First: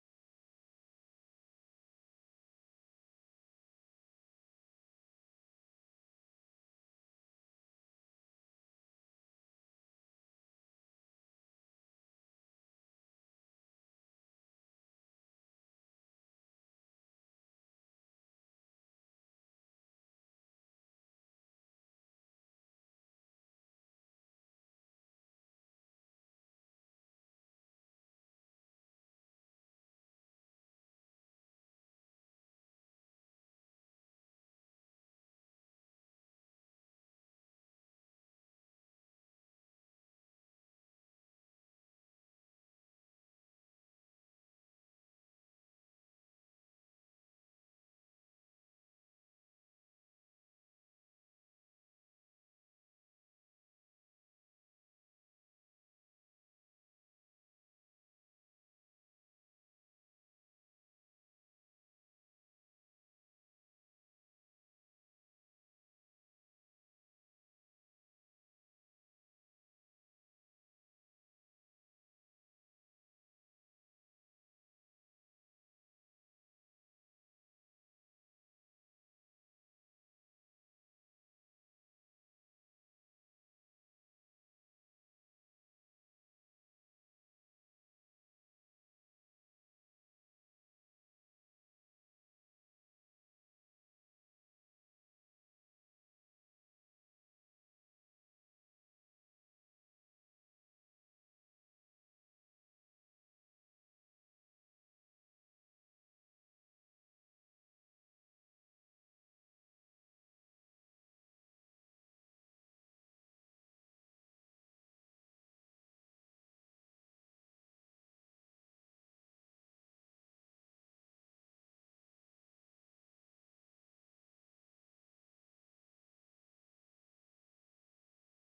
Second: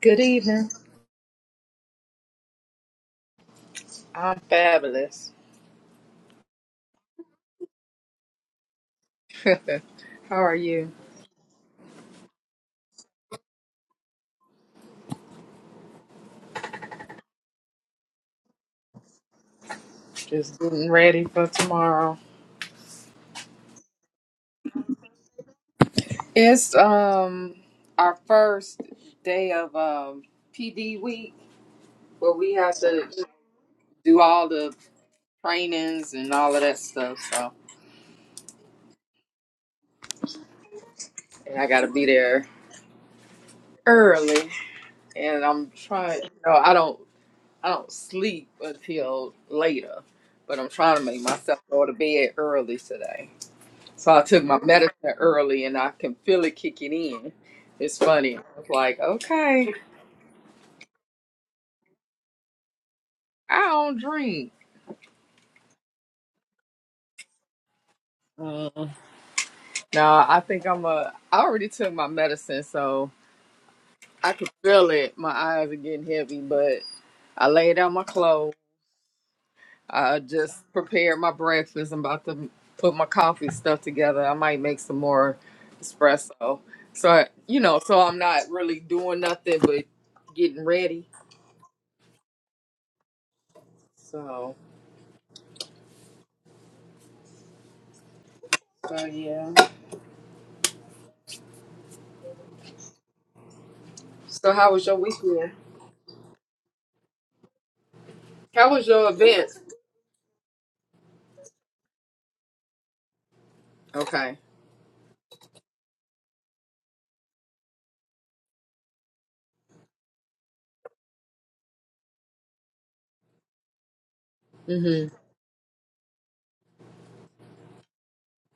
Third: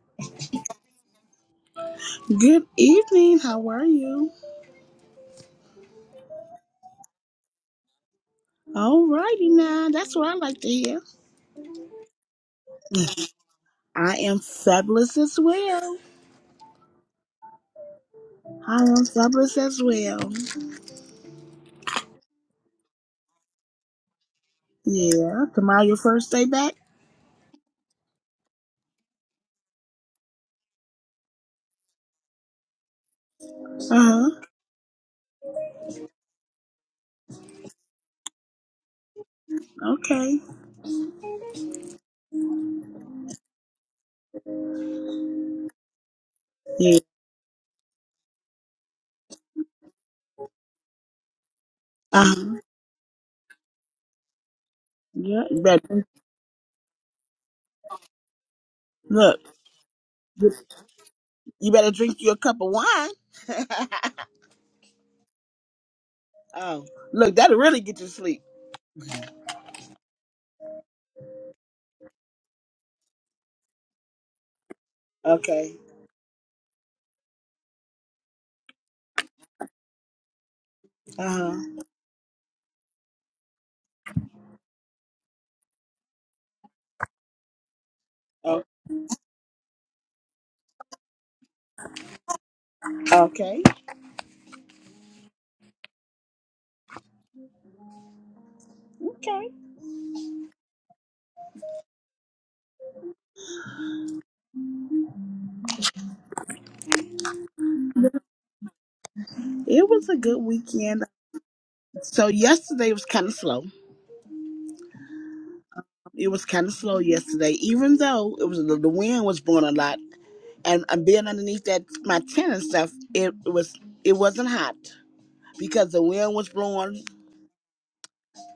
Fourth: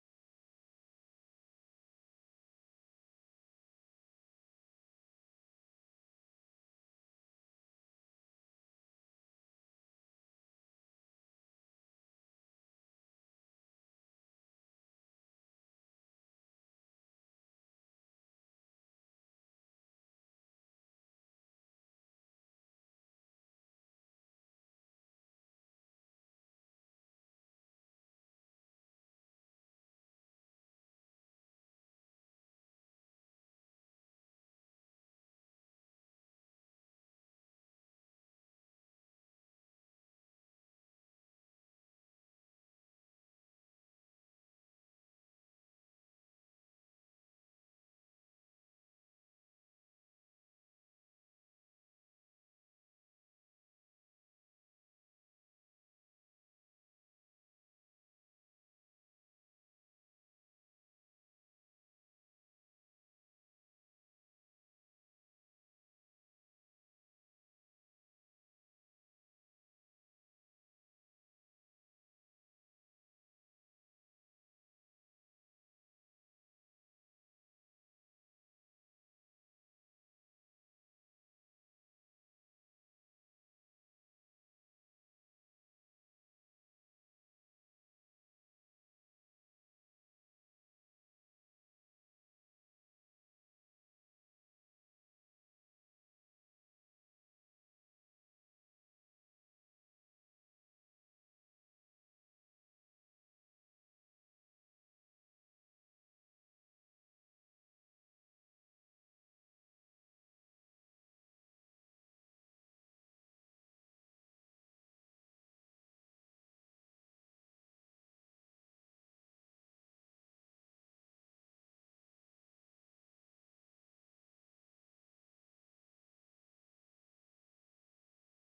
Good evening. Good evening. How are you? I'm fabulous. All righty How now. That's what I are like to you? hear. I am fabulous as well. I am fabulous as well. Just getting ready for tomorrow. Yeah. Tomorrow your first day It's back? um our first day of um PD week where we have to Uh do huh. all the trainings and all of that stuff. So Okay. and I got to be there early, and I'm trying. You know, I don't Yeah. I don't sleep until later, but I'm trying to make myself go to bed Uh huh. early today. So I took my medicine Yeah. You early and I better can feel it kicking in. It's funny. I was like, look. okay, You better drink you a cup of I wine. don't drink. oh, look, that'll really get you to sleep. Mm. No, I think I'm a. I already took my medicine, so I can feel it. My eyes Okay. are getting heavy, but I laid out my clothes. I just prepared my Uh breakfast. I'm about to put my coffee stuff together. I might make some more espresso. So, you know, so I'm not huh. really doing nothing but getting ready. Okay. So, so Okay. yeah. So how was your weekend? How was your event? It was a good weekend. So yesterday was kind of slow. Okay. It was kind of slow yesterday, even though it was the, the wind was blowing a lot, and i being underneath that my tent and stuff. It, it was it wasn't hot hmm because the wind was blowing.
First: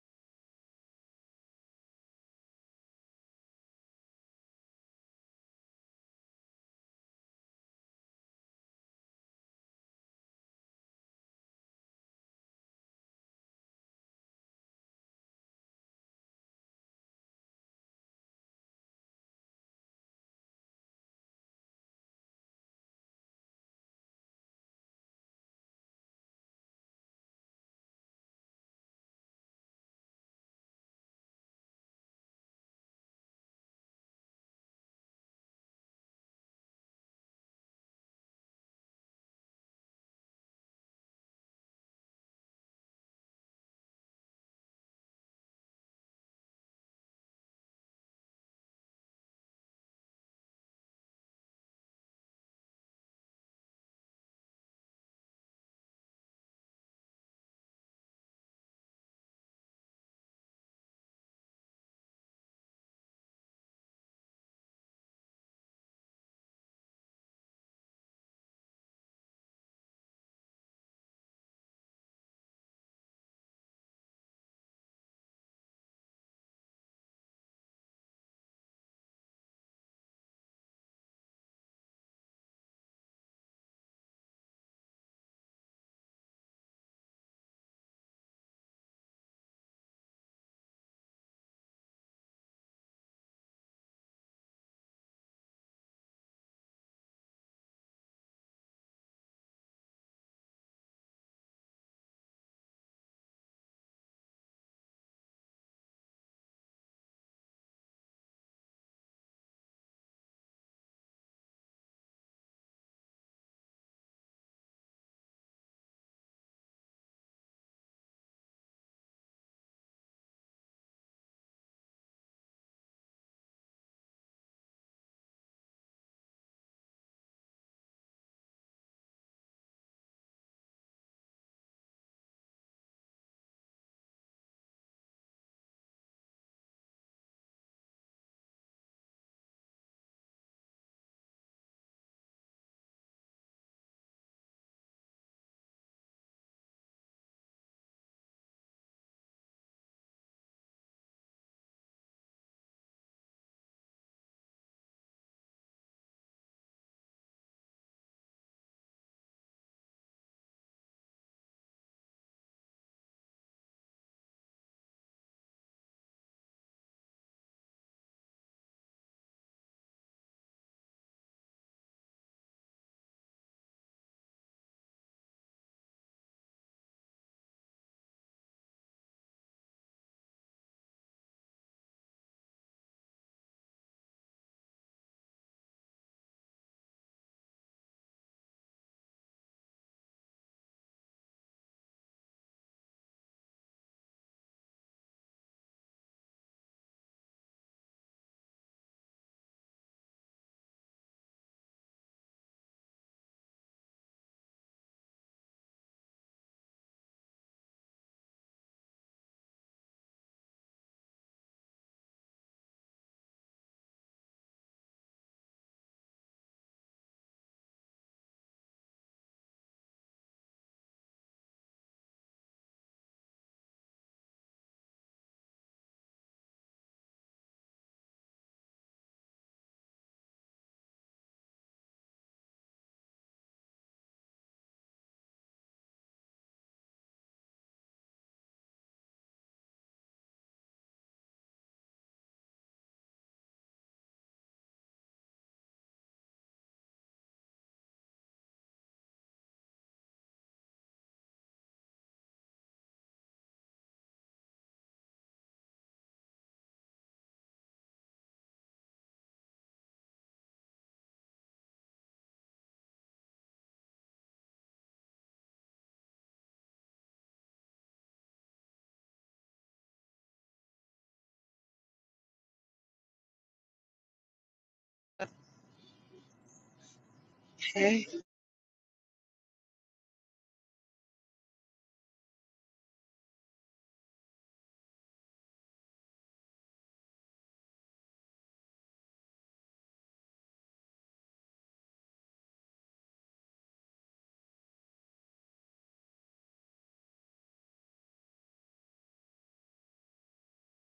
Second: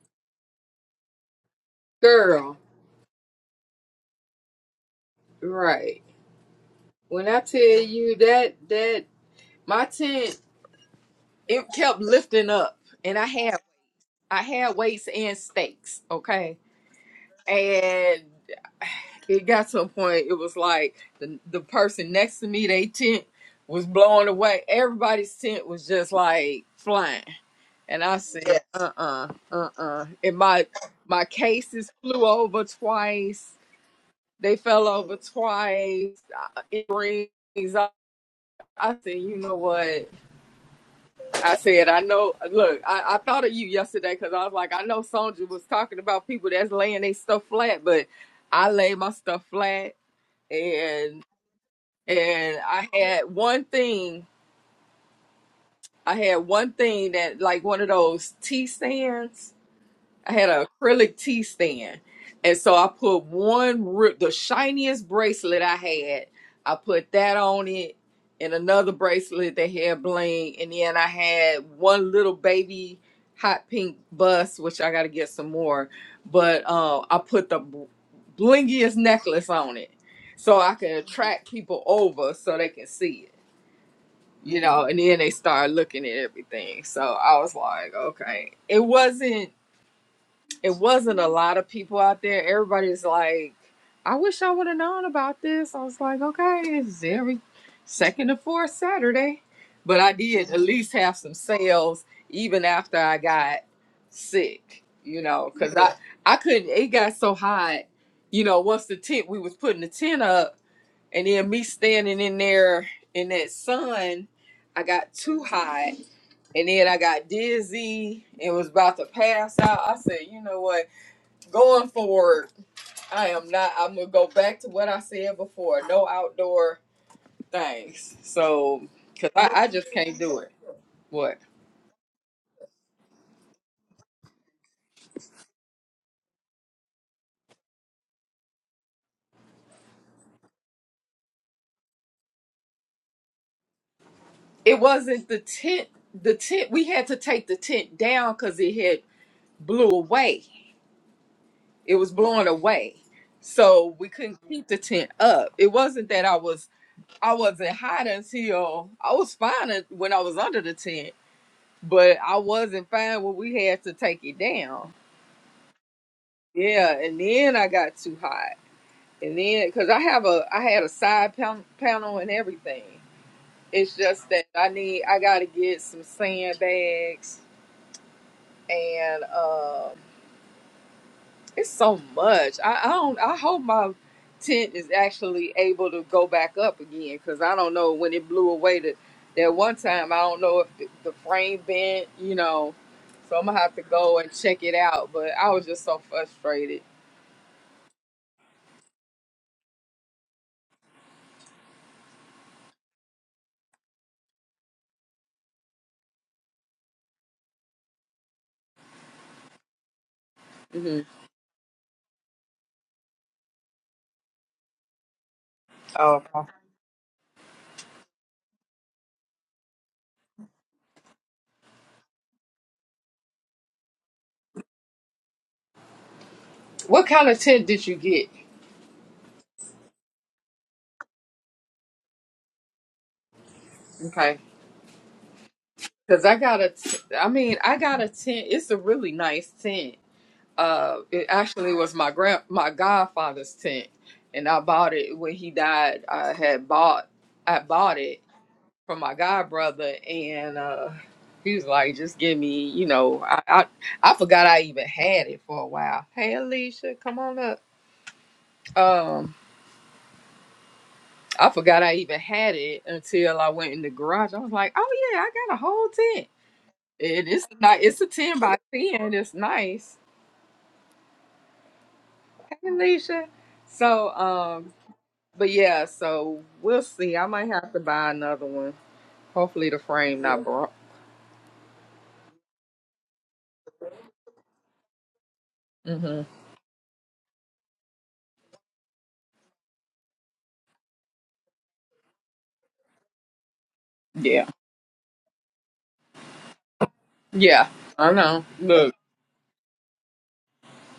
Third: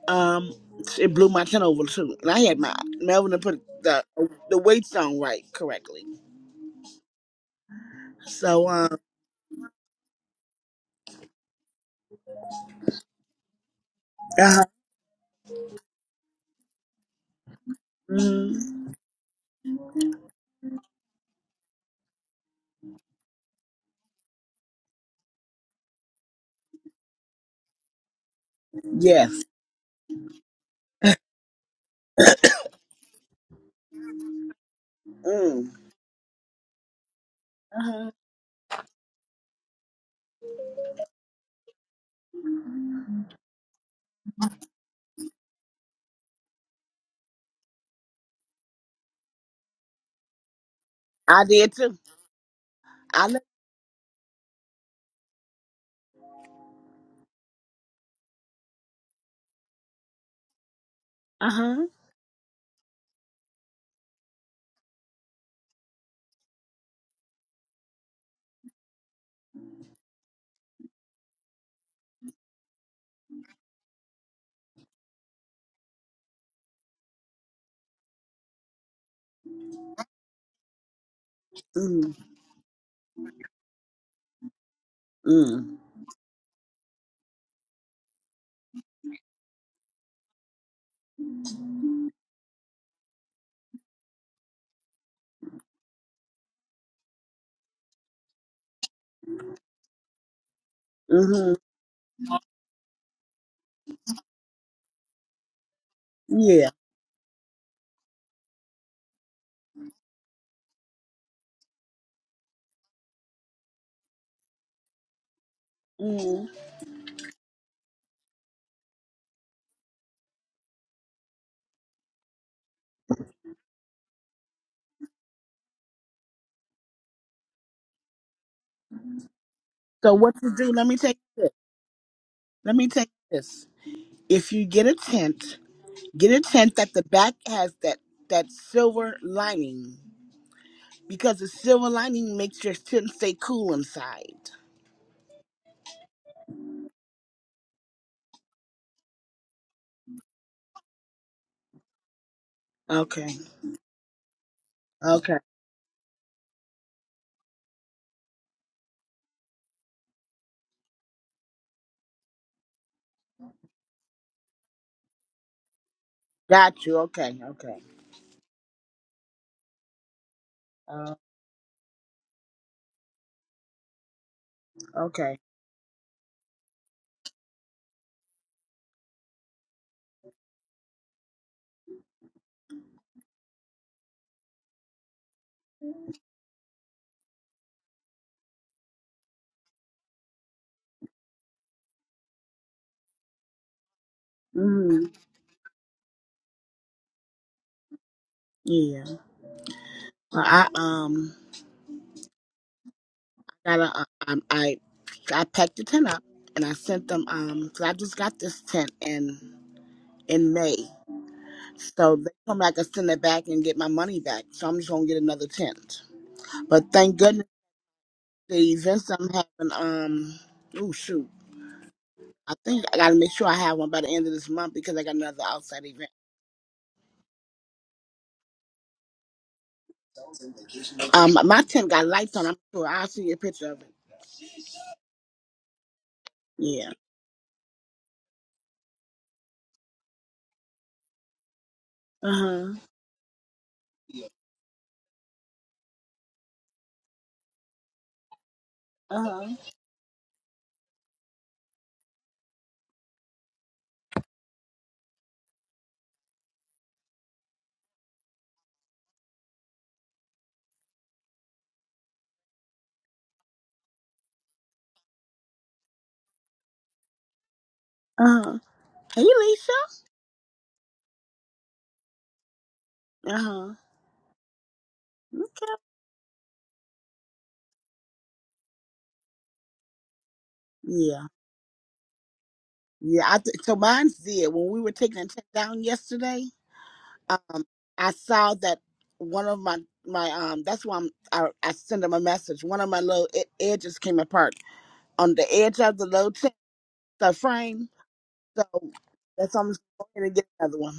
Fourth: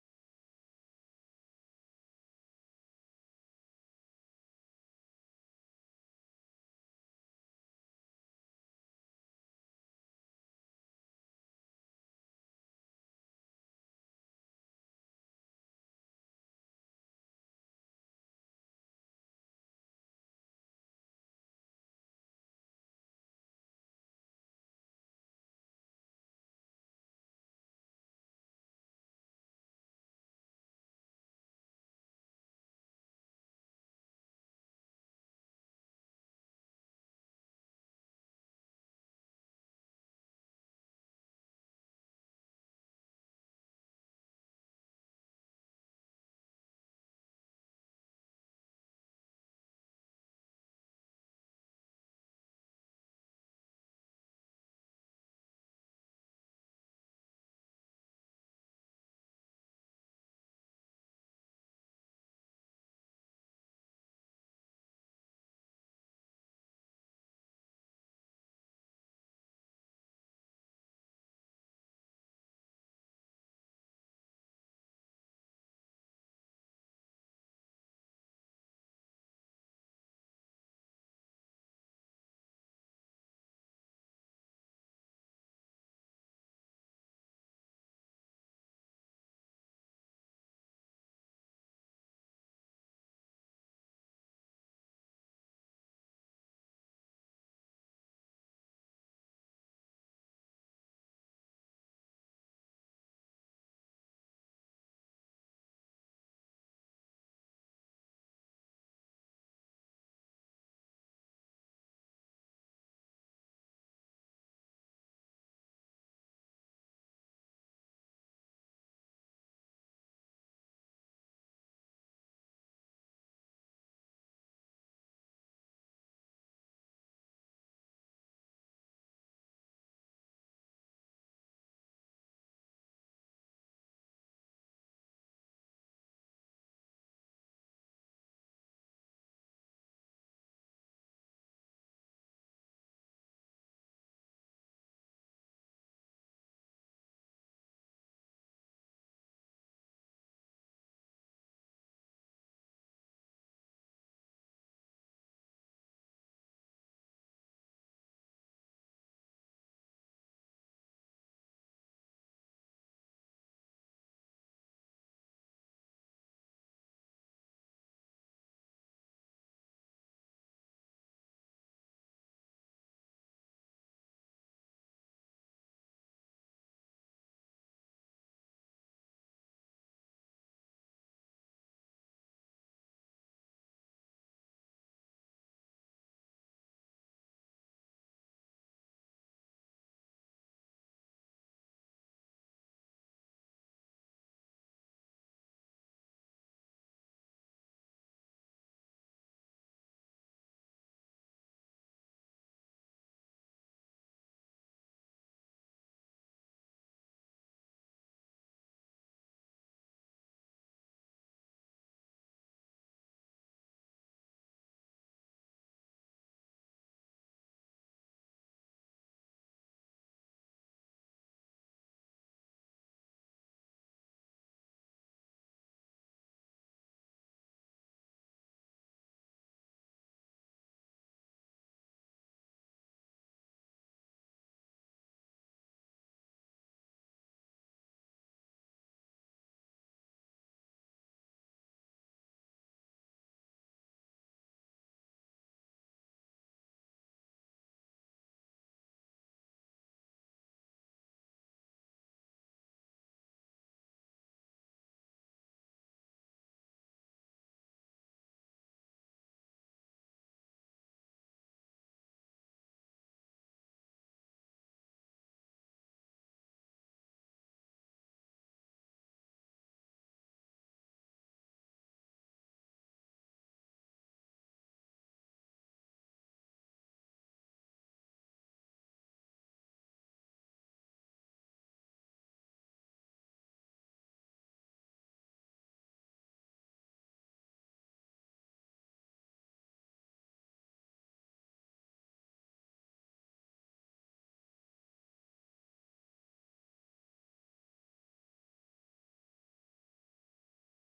Um, it blew my tent over too, and I Girl, had my Melvin to put the the weights on right right. correctly. When I tell you that So um, that my tent it kept lifting up and I had I uh-huh. had weights and stakes, okay? And mm, it got to a point it was like the the person next to me, they tent was blowing away. Everybody's tent was just like flying. And I said, uh uh yes, uh, uh uh. And my my cases flew over twice They fell over mm, twice. Uh, It rings. I, uh-huh. I said, you know what? I said, I know. Look, I, I thought of you yesterday because I was like, I know Sonja was talking about people that's laying their stuff flat, but I laid my stuff flat, and I did too. and I had I one thing. I had one thing that like one of those tea stands I had an acrylic tea uh huh, stand. And so I put one, ri- the shiniest bracelet I had, I put that on it and another bracelet that had bling. And then I had one little baby hot pink bus, which I got to get some more. But uh, I put the bl- blingiest necklace on it so I can attract people mm, over so they can see it. You know, and then they start mm, looking at everything. So I was like, okay. It wasn't it wasn't a lot of people out there. Everybody's like, I wish I would have known about this. I was like, okay, it's every second and fourth Saturday. But I did at least have some mm-hmm. sales even after I got sick, you know, because I, I yeah. couldn't, it got so hot, you know, once the tent, we was putting the tent up and then me standing in there in that sun, I got too hot Mm. and then I got dizzy and was about to pass out. I said, you know what? going forward, I am not. I'm gonna go back to what I said before. No outdoor things. So, cause I, I just So can't what do it. you do? Let me take What? this. Let me take this. if you get a tent, get a tent that the back has that that silver lining because the silver lining makes your tent stay cool inside. It wasn't the tent. The tent. We had to take the tent down because it had blew away. It was blowing away, Okay. so we couldn't keep the tent Okay. up. It wasn't that I was. I wasn't hot until I was fine un- when I was under the tent, but I wasn't fine when we had to take it down. Got Yeah, you. and Okay. then I Okay. got too hot. And then, because I have a, I had a Uh, side pan- panel and everything. It's just that I need, I okay. got to get some sandbags and uh, it's so much. I, I don't, I hope my tent is actually able to go back up again because I don't know when it blew away that, that one time, I don't know if the, the frame bent, you know. So I'm going to have to go and check it Mm-hmm. out. But I was just so frustrated. Yeah. Well, I um got a um I I packed the tent up and I sent them um 'cause I just got this tent in in May. hmm So they come back and send it back and get my money back. So I'm just gonna get another tent. Oh, okay. But thank goodness. the events I'm having. Um, oh shoot, I think I gotta make sure I have one by the end of this month because I got another outside event. what kind of tent did you get? Um, my tent got lights on. I'm sure I'll see you a picture of it. Okay. Cause I got a, Yeah. t- I mean, I got a tent. It's a really nice tent. Uh, it actually was my Uh grand, huh. my godfather's tent, and I bought it when he died. I had bought, I bought it from my Uh huh. god brother, and uh, he was like, "Just give me," you know. I, I, I forgot I even had it for a while. Hey, Alicia, come on up. Um, I forgot I even had it until I went in the garage. I was like, "Oh yeah, I got a whole tent." It is not. It's a ten Uh by huh. ten. Hey, It's Lisa. nice. Hey, Alicia. Uh huh. So, um, but yeah. So we'll see. I might have to Hey, buy another one. Hopefully the frame not broke. Yeah. Yeah. I th- so mine's did when we were taking the tent down Mhm. yesterday. Um, I saw that one of my my um. That's why I'm, I I sent them a message. One of my little e- edges came Yeah. apart on the edge of the low tent, the Yeah. frame I know. So Look. that's I'm going to get another one.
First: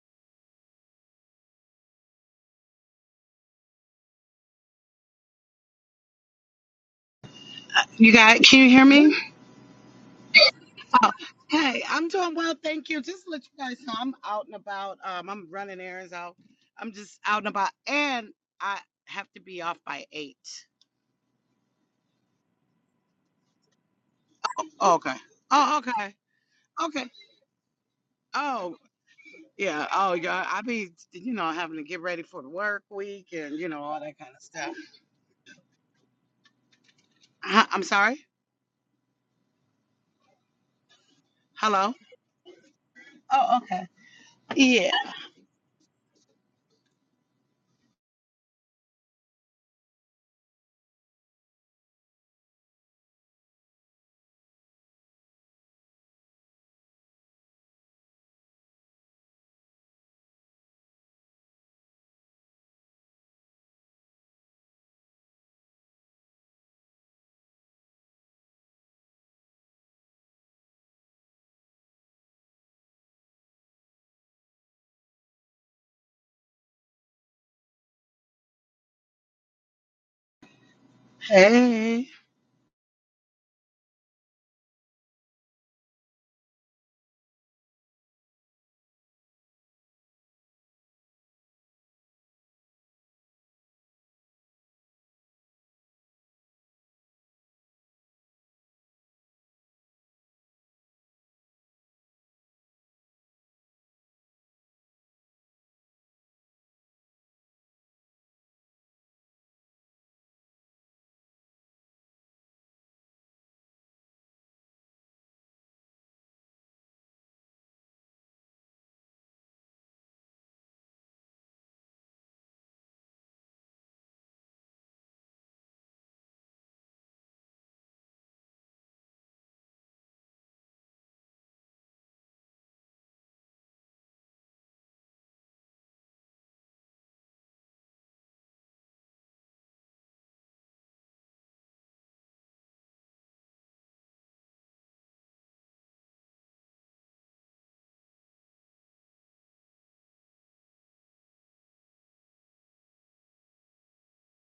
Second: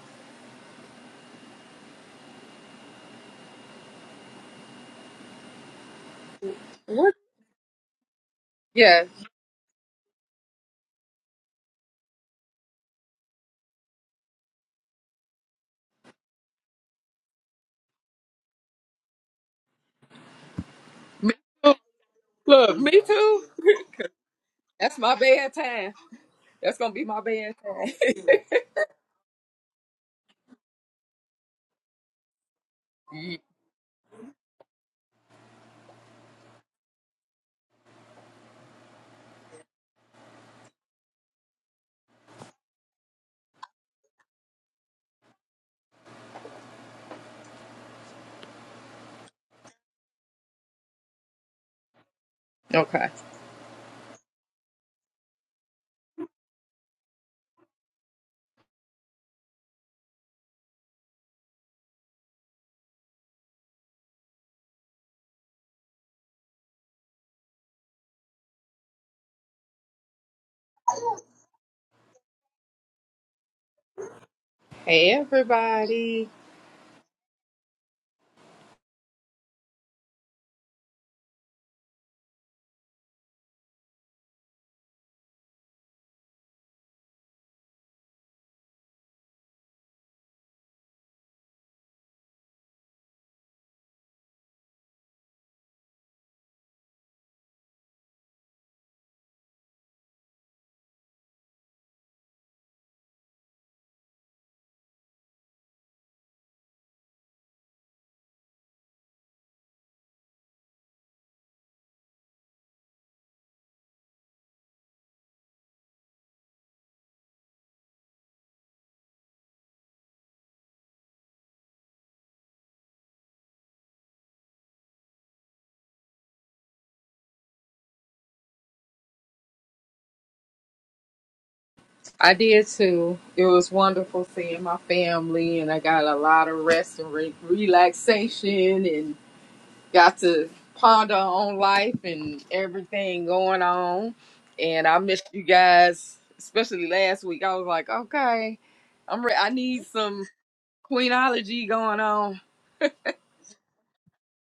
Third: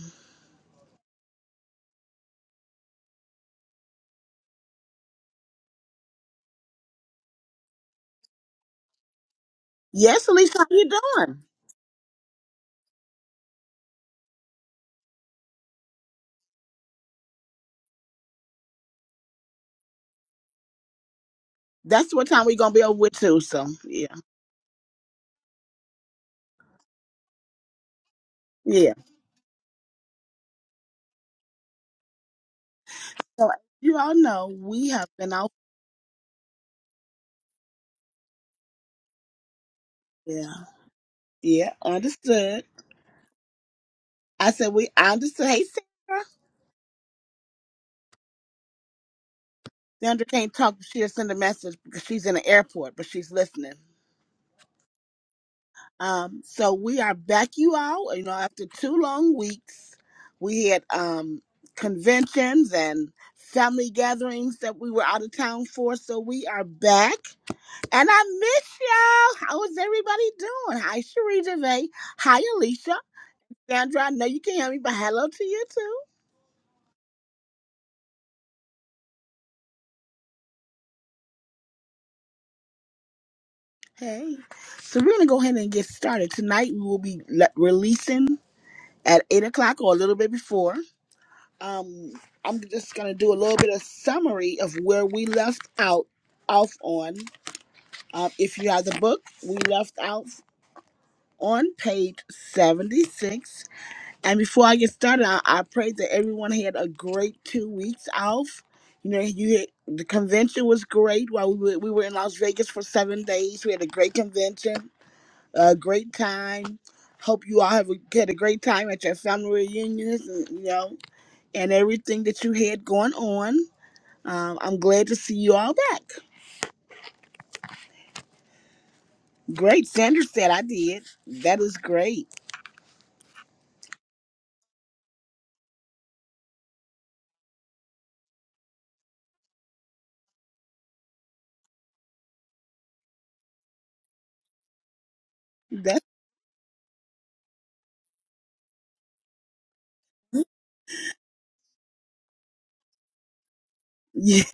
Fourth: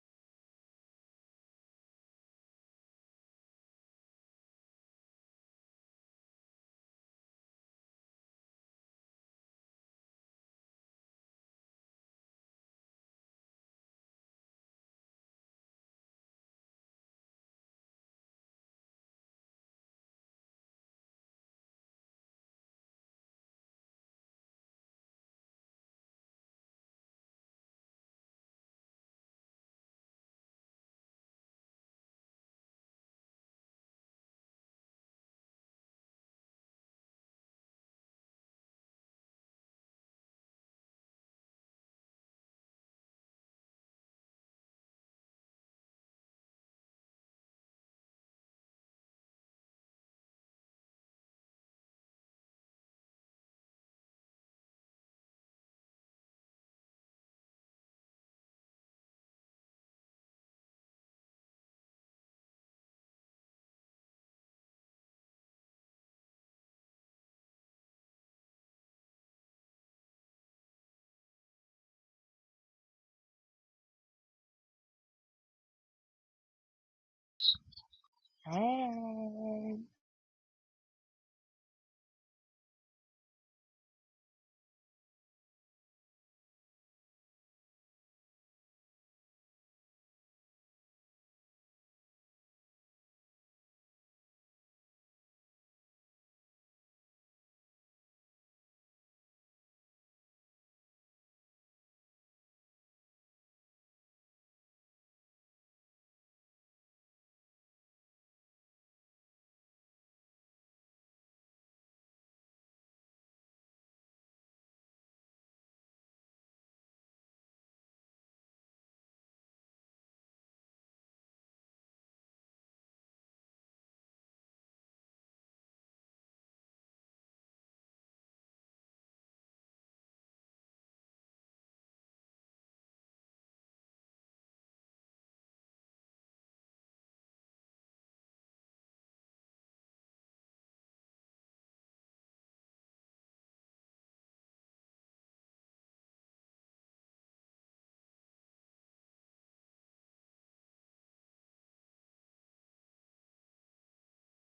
What? you got? Can you hear Yeah. me? Yes, Elise, how you doing? Hey, I'm doing well, thank you. Just to let you guys know, I'm out and about. Um, I'm running errands out. I'm just out and about, and I have to be off by eight. Me too. That's what time we're gonna Look. be over Me with too. too. So yeah, Oh, That's my okay. bad Oh, time. okay. That's gonna Okay. be my bad time. Oh, yeah. yeah. Oh, yeah. I be, you know, having to get ready for the work week So and as you know you all all that kind of know stuff. we have been out. Huh, I'm sorry. Yeah, yeah, Hello. understood. Oh, okay. I said we. Yeah. I understood. Hey, Sandra. Sandra can't talk. She'll send a message because she's in the airport, but okay. she's listening. Um, so we are back, you all. You know, after two long weeks, we had um conventions and family gatherings that we were out of town for. So we are back And I miss y'all. How is everybody doing? Hi, Cherie DeVay. Hi, Alicia. Sandra, I know you can hear me, but Hey hello to you too. everybody. Hey. Hey. Hey. So we're going to go ahead and get started. Tonight we will be le- releasing at 8 o'clock or a little bit before. Um, I'm just going to do a little bit of summary of where we left out off on. Um, if you have the book, we left out on page 76 And before I get started, I, I pray that everyone had a great two weeks off. You know, you had, the convention was great. While we were, we were in Las Vegas for seven days, we had a great convention, a great time. Hope you all have a, had a great time at your family reunions, and, you know, and everything that you had going on. Um, I'm glad to see you all back. Great, Sandra said I did. That is great. I did too. It was wonderful seeing my family, and I got a lot of rest and re- relaxation, and got to ponder on life and everything going on. And I missed you That guys, especially last week. I was like, okay, I'm re- I need some queenology going on. yeah.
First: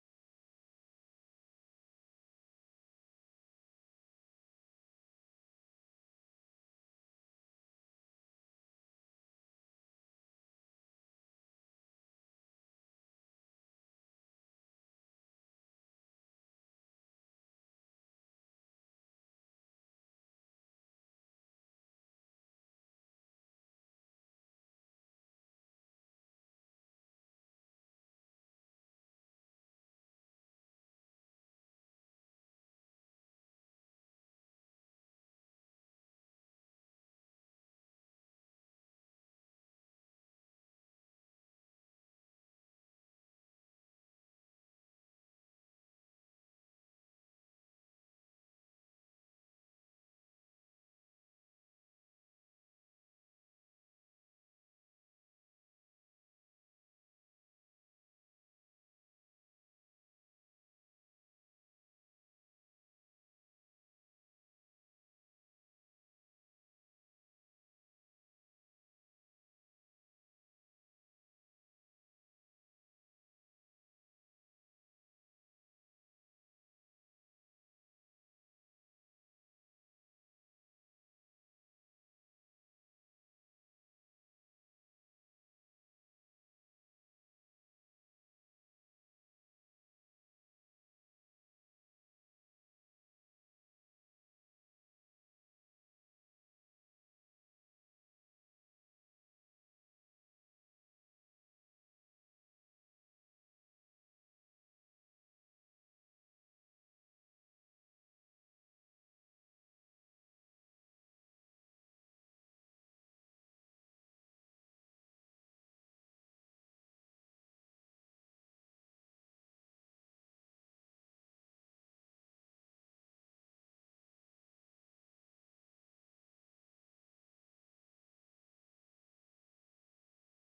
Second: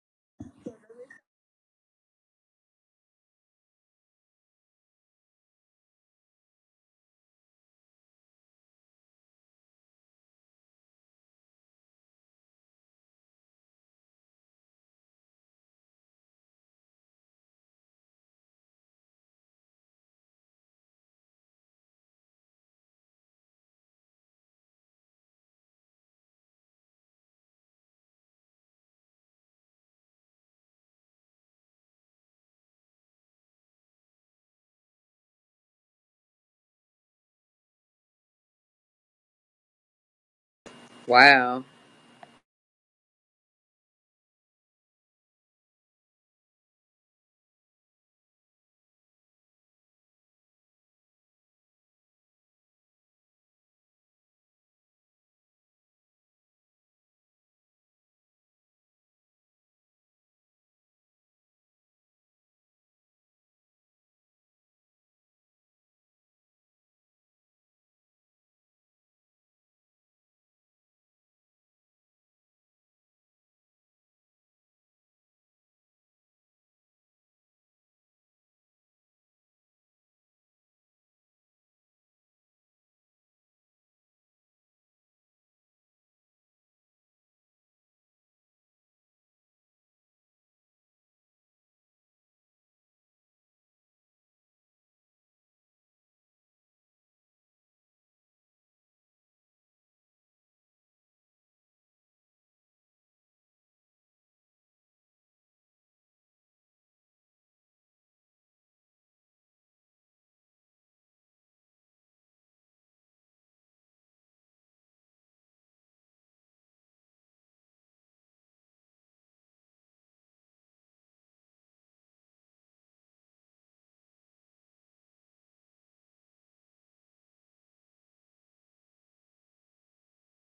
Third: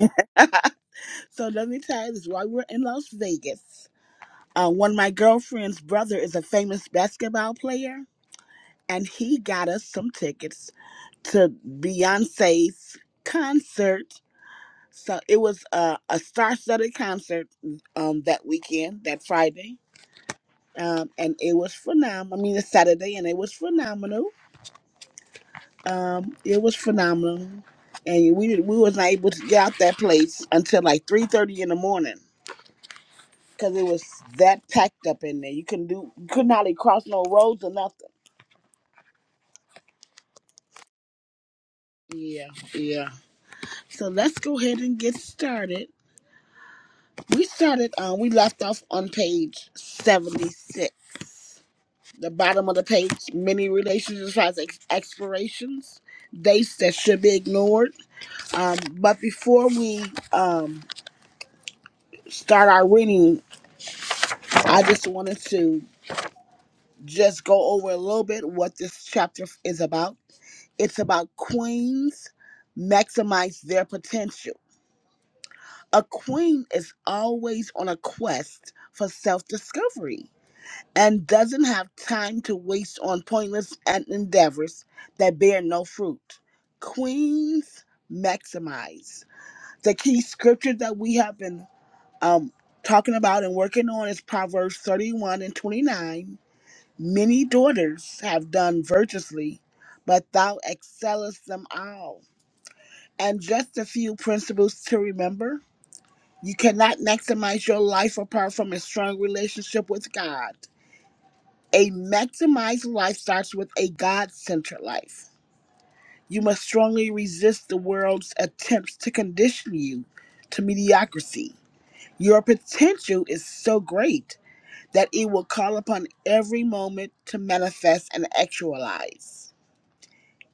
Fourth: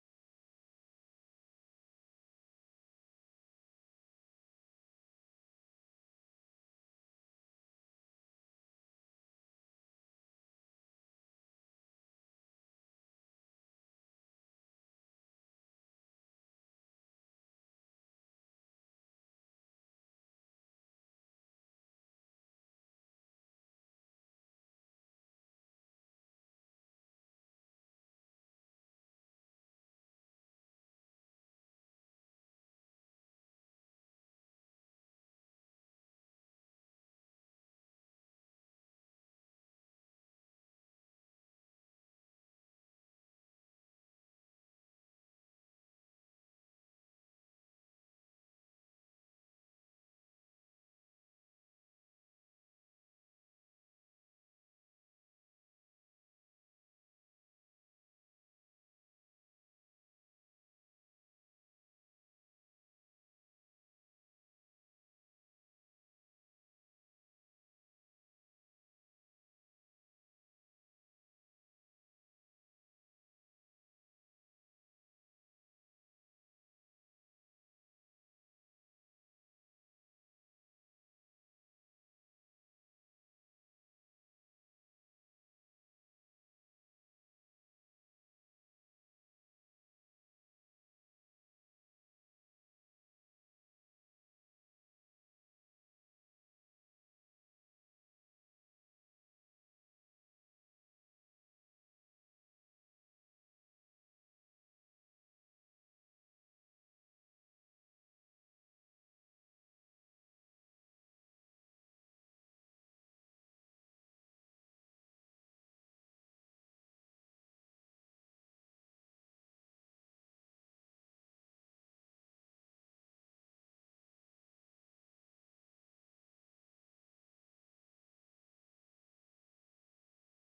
so let me tell you this: while we were in Las Vegas. Uh, one of my girlfriend's brother is a famous basketball player, and he got us some tickets to Beyonce's concert. So it was uh, a star-studded concert um, that weekend, that Friday, um, and it was phenomenal. I mean, it's Saturday, and it was phenomenal. Um, it was phenomenal, and we did, we was not able to get out that place until like three thirty in the morning because it was that packed up in there. You couldn't do, you couldn't hardly cross no roads or nothing. Wow. Yeah, yeah. So let's go ahead and get started. We started um we left off on page seventy six. The bottom of the page, many relationships has ex- expirations, dates that should be ignored. Um, but before we um start our reading, I just wanted to just go over a little bit what this chapter is about. It's about queens maximize their potential A queen is always on a quest for self discovery and doesn't have time to waste on pointless and endeavors that bear no fruit. Queens maximize. The key scripture that we have been um, talking about and working on is Proverbs 31 and 29. Many daughters have done virtuously, but thou excellest them all. And just a few principles to remember you cannot maximize your life apart from a strong relationship with God. A maximized life starts with a God centered life. You must strongly resist the world's attempts to condition you to mediocrity. Your potential is so great that it will call upon every moment to manifest and actualize.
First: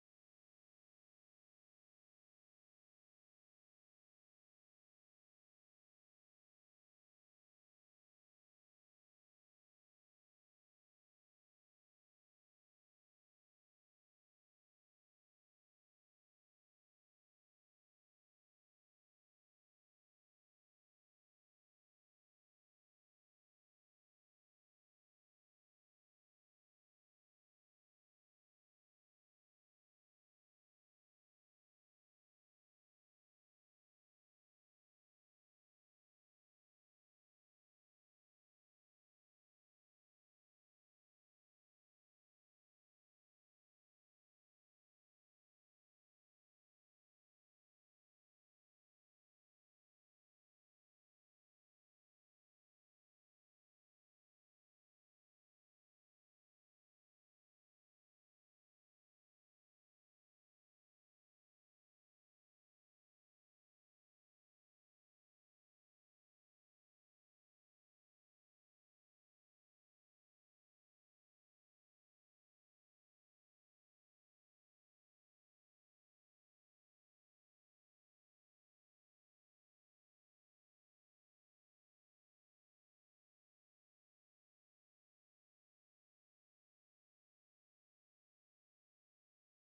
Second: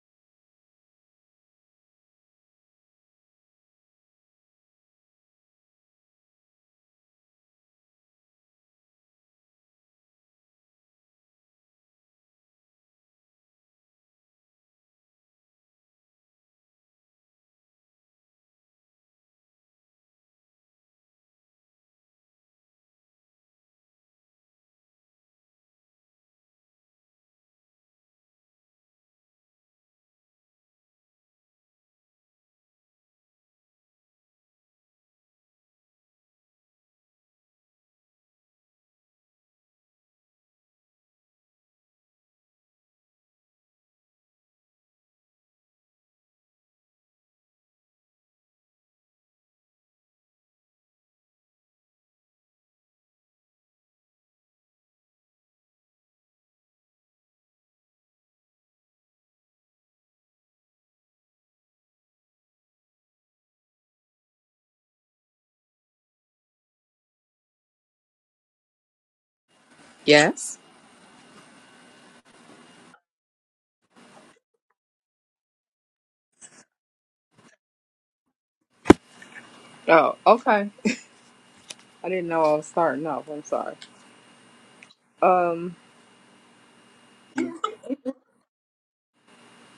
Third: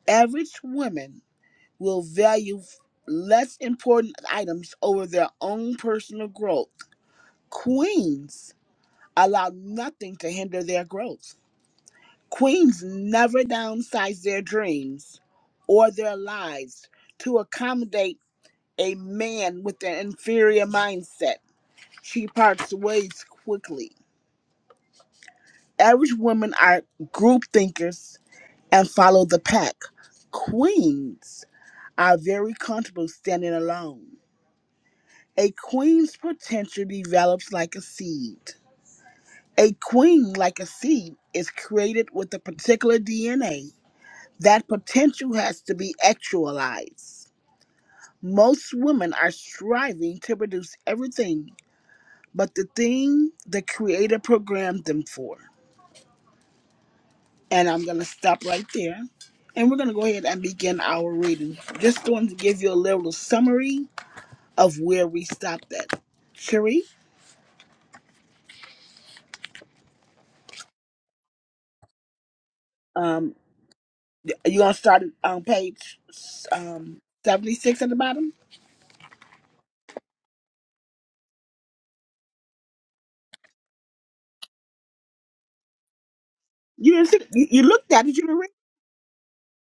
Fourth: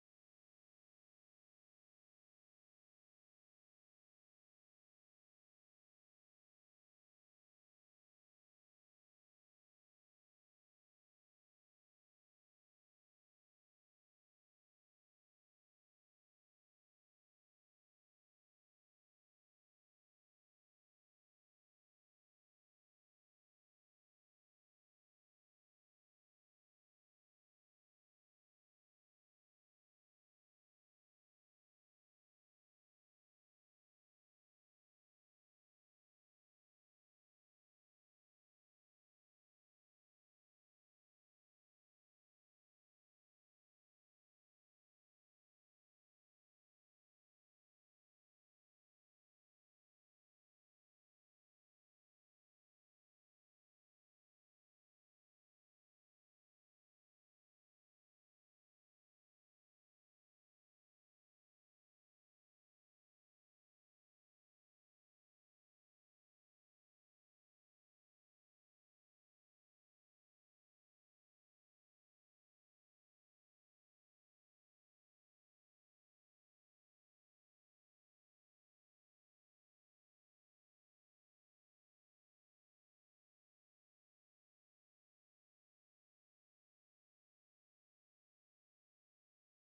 Average women will value less important items over their own personal growth. Queens allow nothing to hinder their growth. Queens never downsize their dreams or their lives to accommodate a man with an inferior mindset. She parts ways quickly. Average women are group thinkers and follow the pack. Queens are very comfortable standing alone. A queen's potential develops like a seed. A queen, like a seed, is created with a particular DNA That potential has to be actualized. Most women are striving to produce everything but the thing the creator programmed them for. And I'm going to stop right there. And we're going to go ahead and begin our reading. Just going to give you a little summary of where we stopped at. Cherie, Yes. um, are you going to start on page um, 76 at the bottom? Oh, okay. I didn't know I was starting off. I'm sorry. Um, You didn't see, you, you looked at it, you didn't read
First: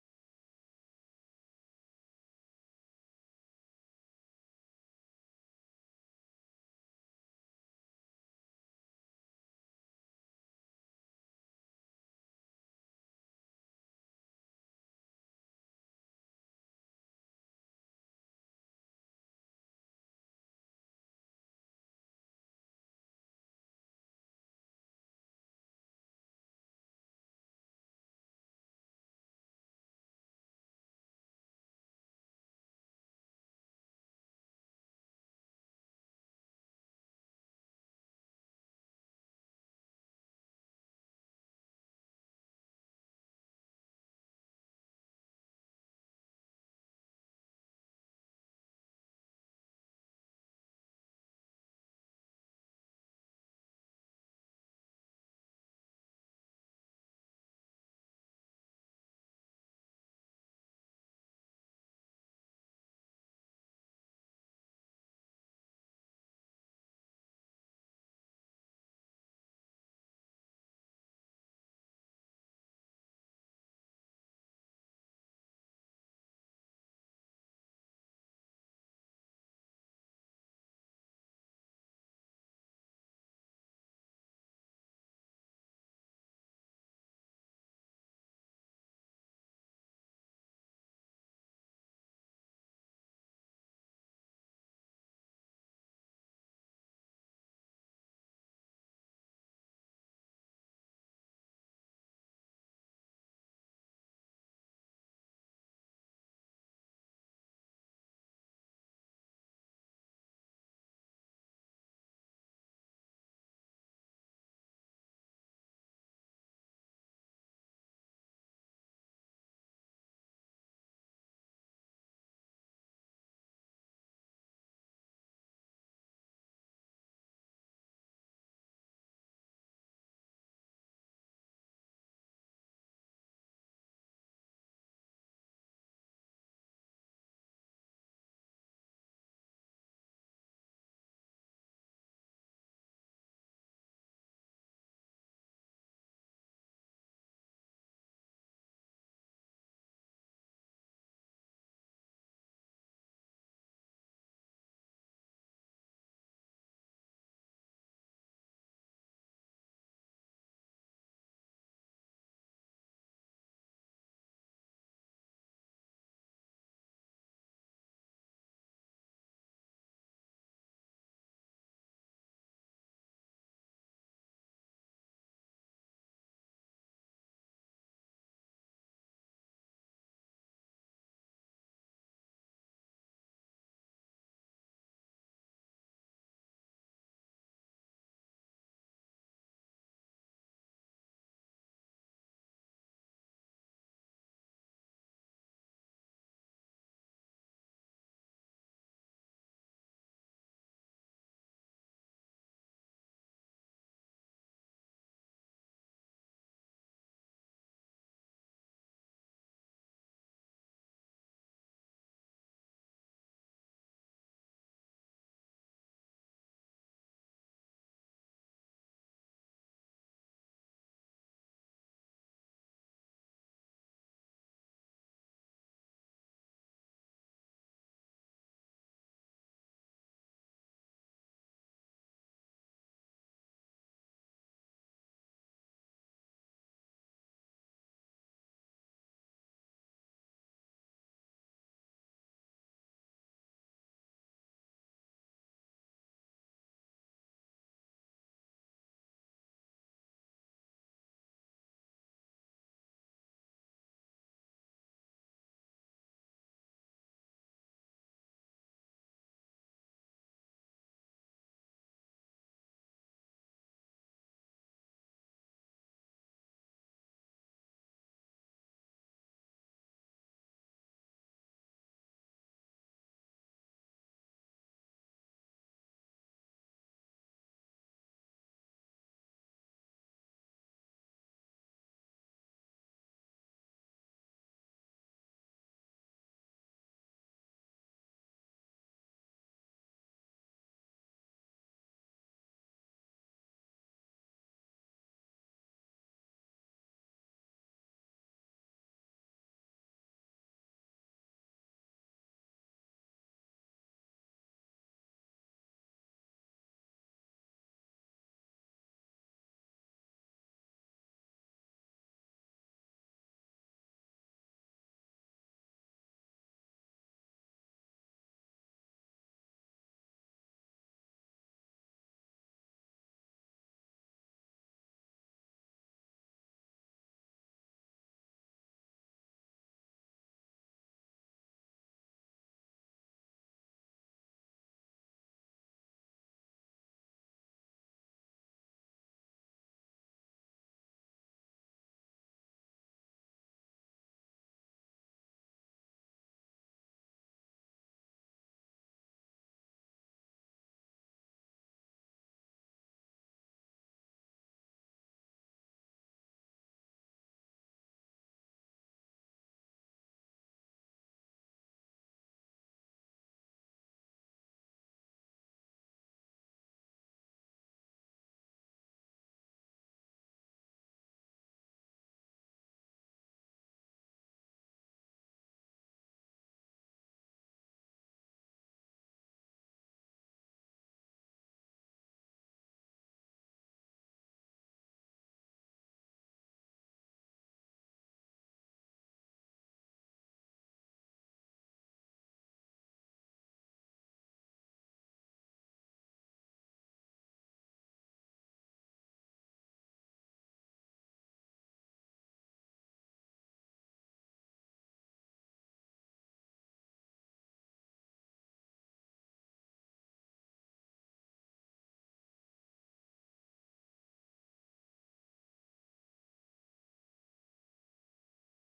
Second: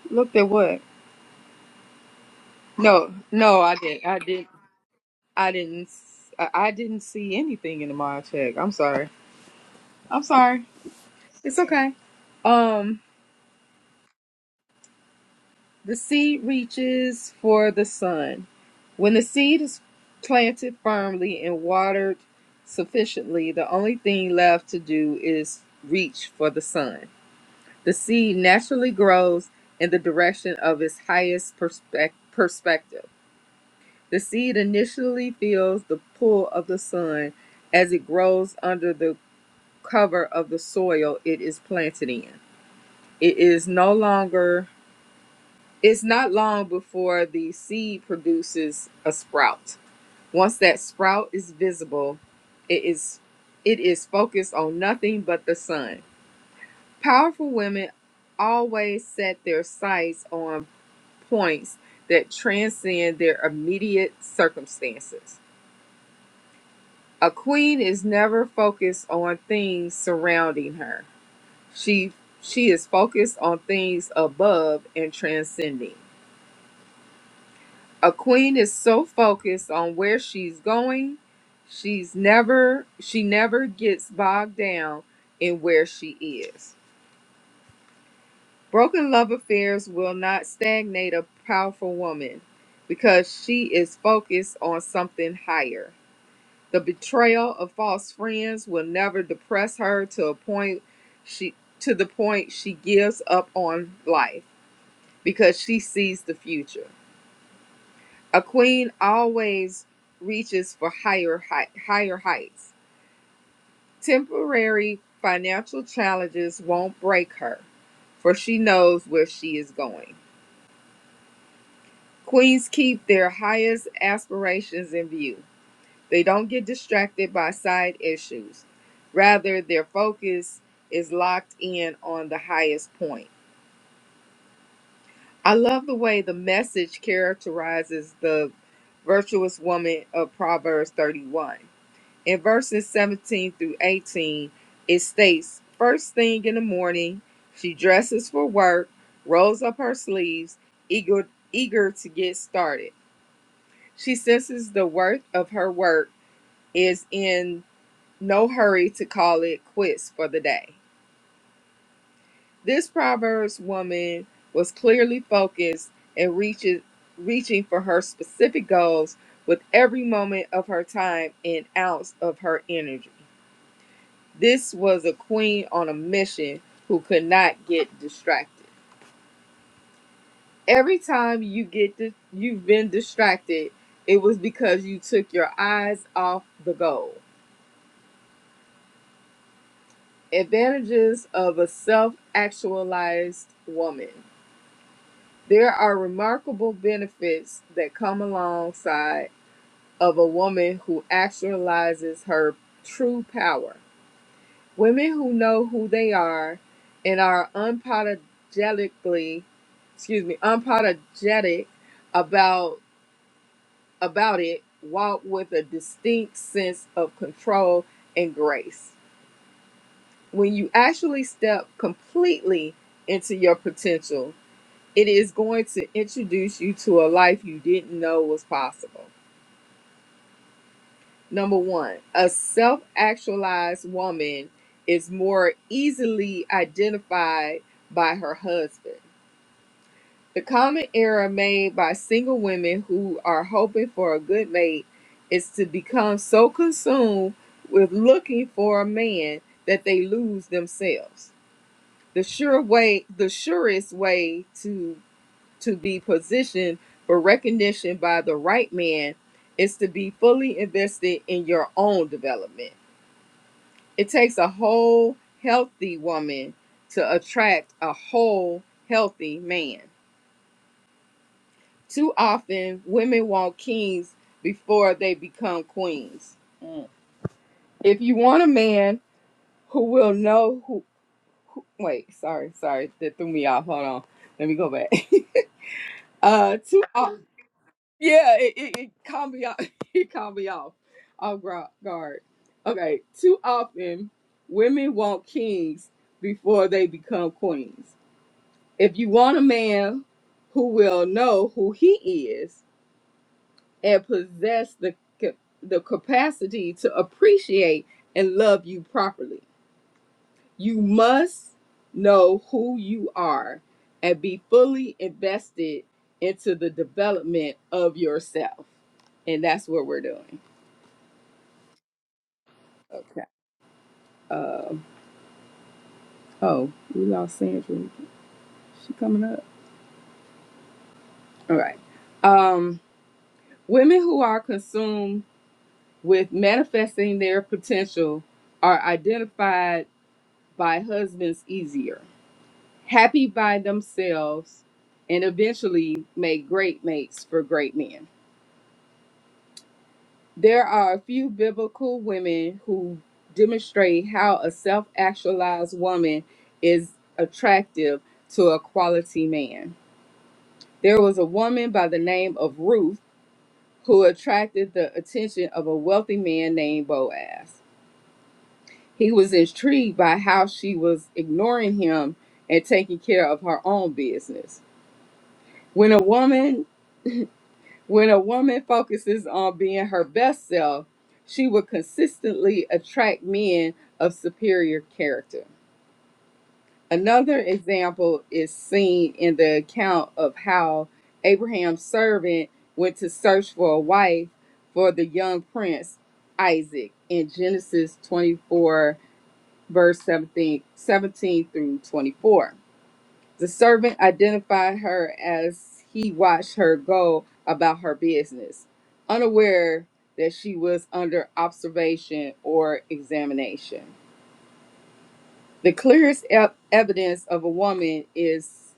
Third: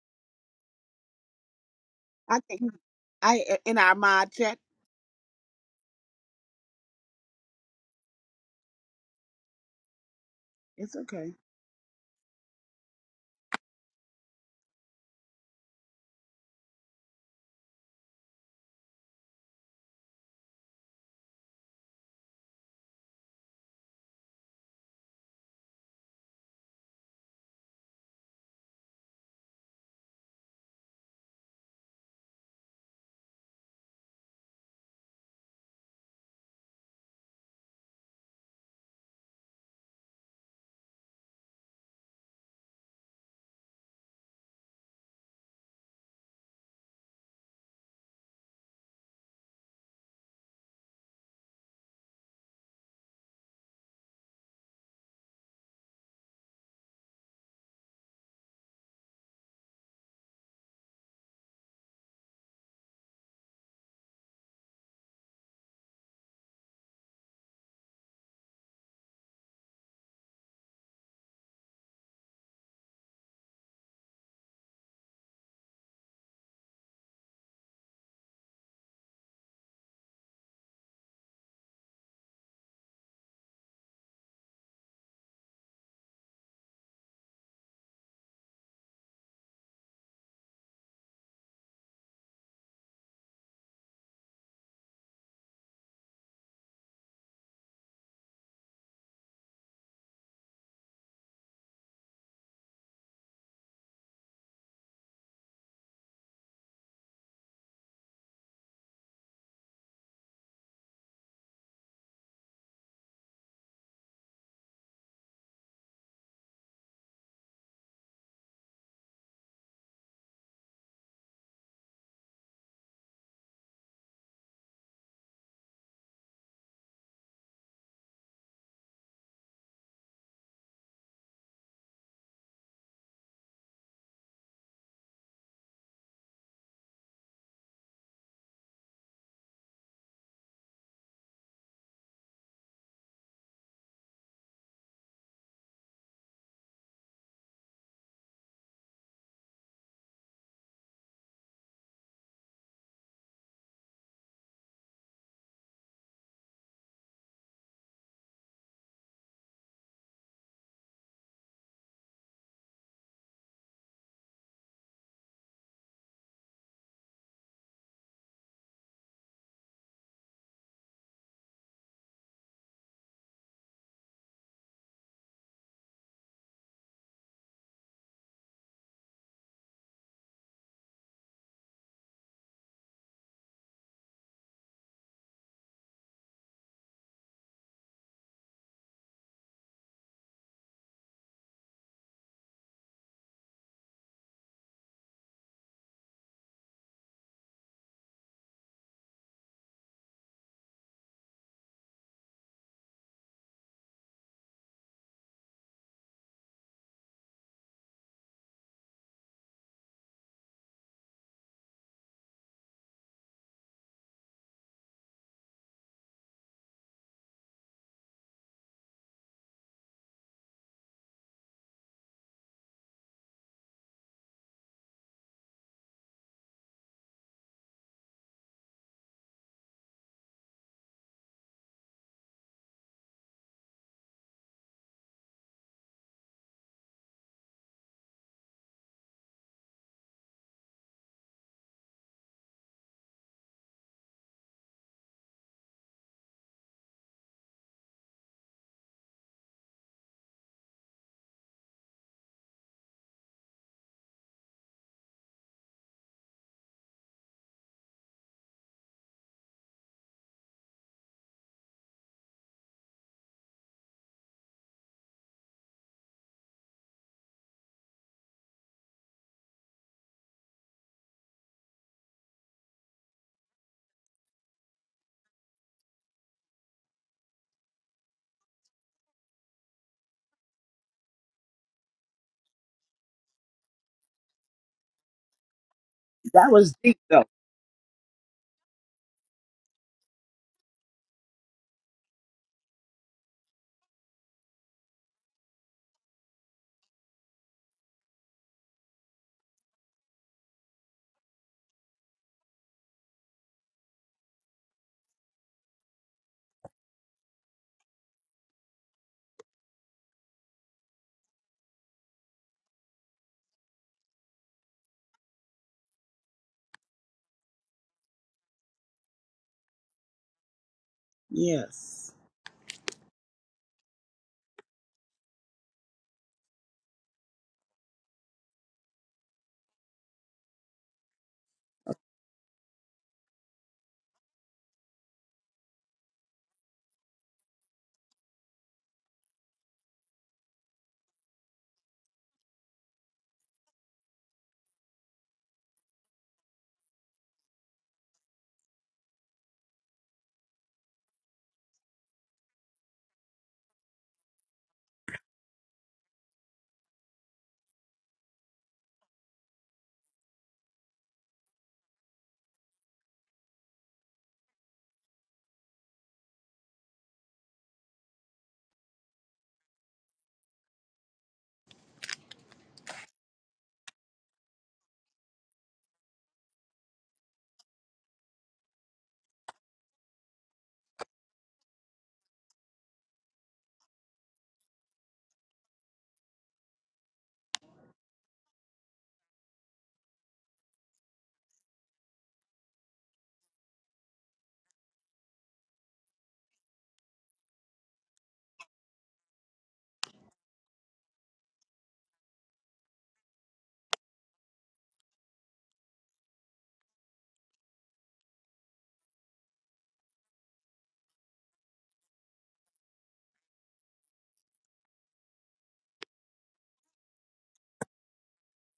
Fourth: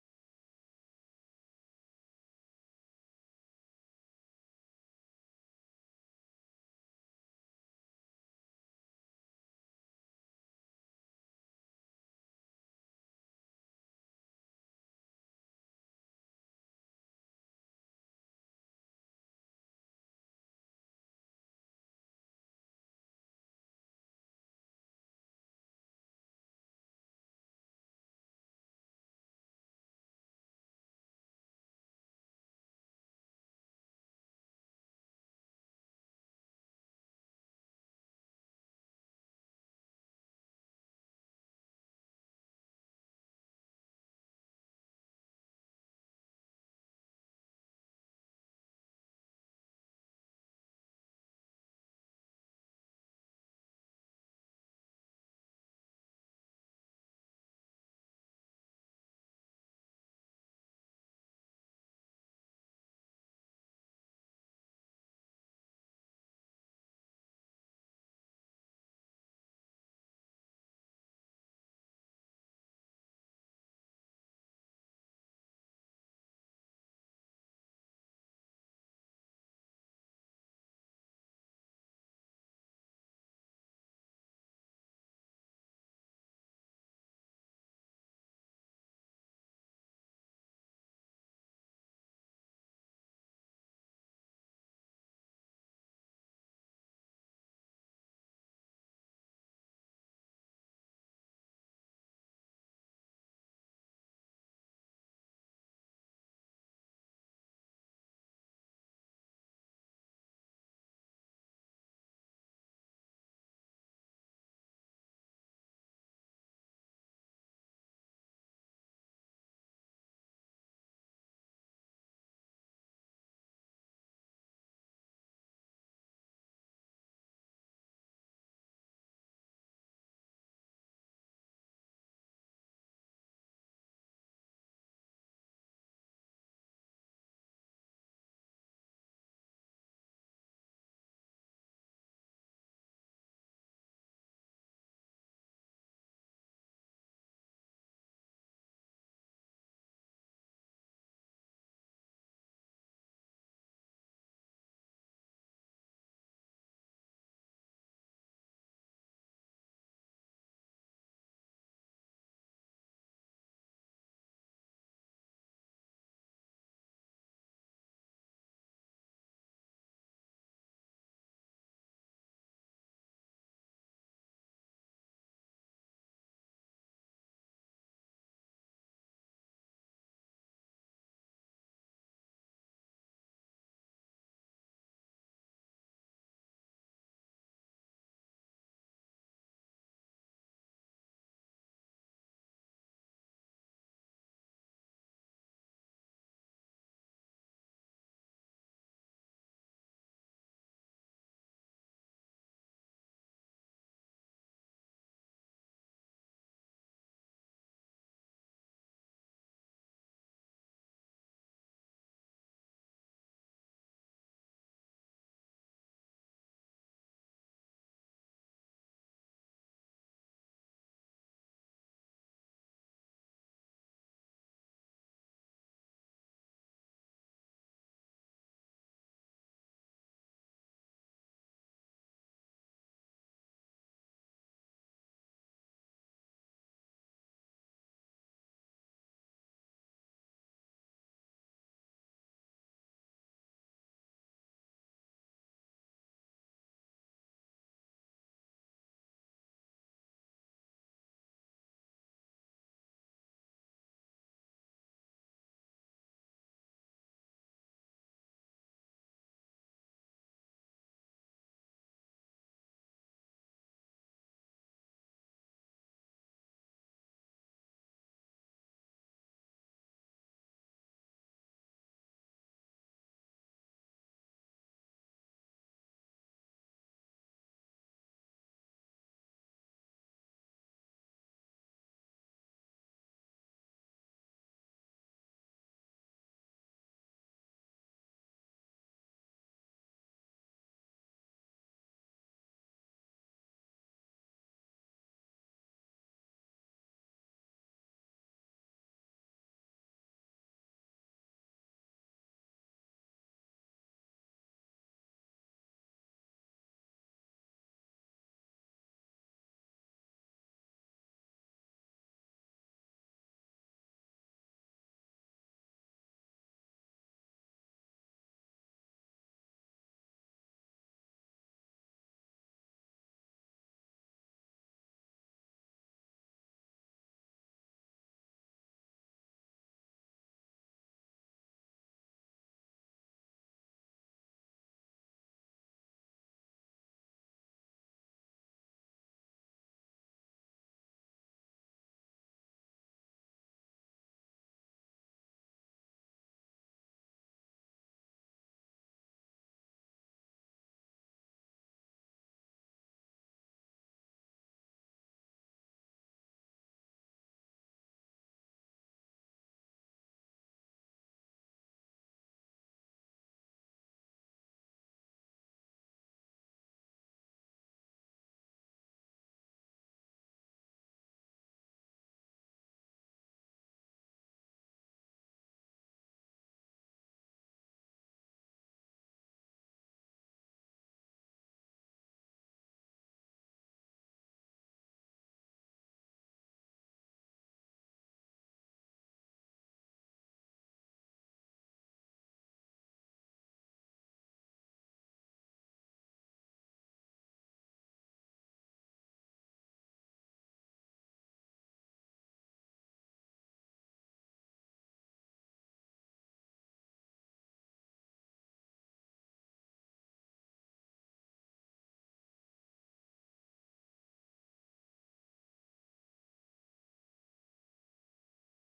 looked at what? it. I can't. No, I, no, I in our didn't. I mod didn't. chat, I didn't. s- I I didn't see anything in the mod check. I'm sorry. I'm sorry. it's okay. It's okay. Um, the seed reaches for the sun. When the seed is planted firmly and watered sufficiently, the only thing left to do is reach for the sun. The seed naturally grows in the direction of its highest perspec- perspective. The seed initially feels the pull of the sun as it grows under the cover of the soil it is planted in. It is no longer, it's not long before the seed produces a sprout. Once that sprout is visible, it is it is focused on nothing but the sun. Powerful women always set their sights on points that transcend their immediate circumstances. A queen is never focused on things surrounding her. She she is focused on things above and transcending. A queen is so focused on where she's going, she's never she never gets bogged down in where she is. Broken love affairs will not stagnate a powerful woman because she is focused on something higher. The betrayal of false friends will never depress her to a point she to the point she gives up on life. because she sees the future. A queen always reaches for higher height, higher heights. Temporary financial challenges won't break her, for she knows where she is going. Queens keep their highest aspirations in view. They don't get distracted by side issues. Rather, their focus is locked in on the highest point. I love the way the message characterizes the virtuous woman of Proverbs 31. In verses 17 through 18, it states First thing in the morning, she dresses for work, rolls up her sleeves, eager, eager to get started. She senses the worth of her work, is in no hurry to call it quits for the day. This Proverbs woman was clearly focused and reaches, reaching for her specific goals with every moment of her time and ounce of her energy. This was a queen on a mission who could not get distracted. Every time you get di- you've been distracted, it was because you took your eyes off the goal. Advantages of a self-actualized woman. There are remarkable benefits that come alongside of a woman who actualizes her true power. Women who know who they are and are unapologetically, excuse me, unapologetic about about it walk with a distinct sense of control and grace. When you actually step completely into your potential, It is going to introduce you to a life you didn't know was possible. Number one, a self actualized woman is more easily identified by her husband. The common error made by single women who are hoping for a good mate is to become so consumed with looking for a man that they lose themselves. The sure way, the surest way to to be positioned for recognition by the right man is to be fully invested in your own development. It takes a whole healthy woman to attract a whole healthy man. Too often, women want kings before they become queens. If you want a man who will know who, who wait, sorry, sorry, that threw me off. Hold on, let me go back. That Uh, was deep too. though. Yeah, it, it, it caught me off. It caught me off off gra- guard. Okay, too often women want kings before they become queens. If you want a man who will know who he is and possess the ca- the capacity to appreciate and love you properly, you must know who you are and be fully invested into the development of yourself. And that's what we're doing. Yes. Okay. Um, oh, we lost Sandra. She coming up. All right. Um, women who are consumed with manifesting their potential are identified by husbands easier, happy by themselves, and eventually make great mates for great men. There are a few biblical women who demonstrate how a self actualized woman is attractive to a quality man. There was a woman by the name of Ruth who attracted the attention of a wealthy man named Boaz. He was intrigued by how she was ignoring him and taking care of her own business. When a woman When a woman focuses on being her best self, she will consistently attract men of superior character. Another example is seen in the account of how Abraham's servant went to search for a wife for the young prince Isaac in Genesis 24, verse 17 17 through 24. The servant identified her as he watched her go about her business, unaware that she was under observation or examination. The clearest e- evidence of a woman is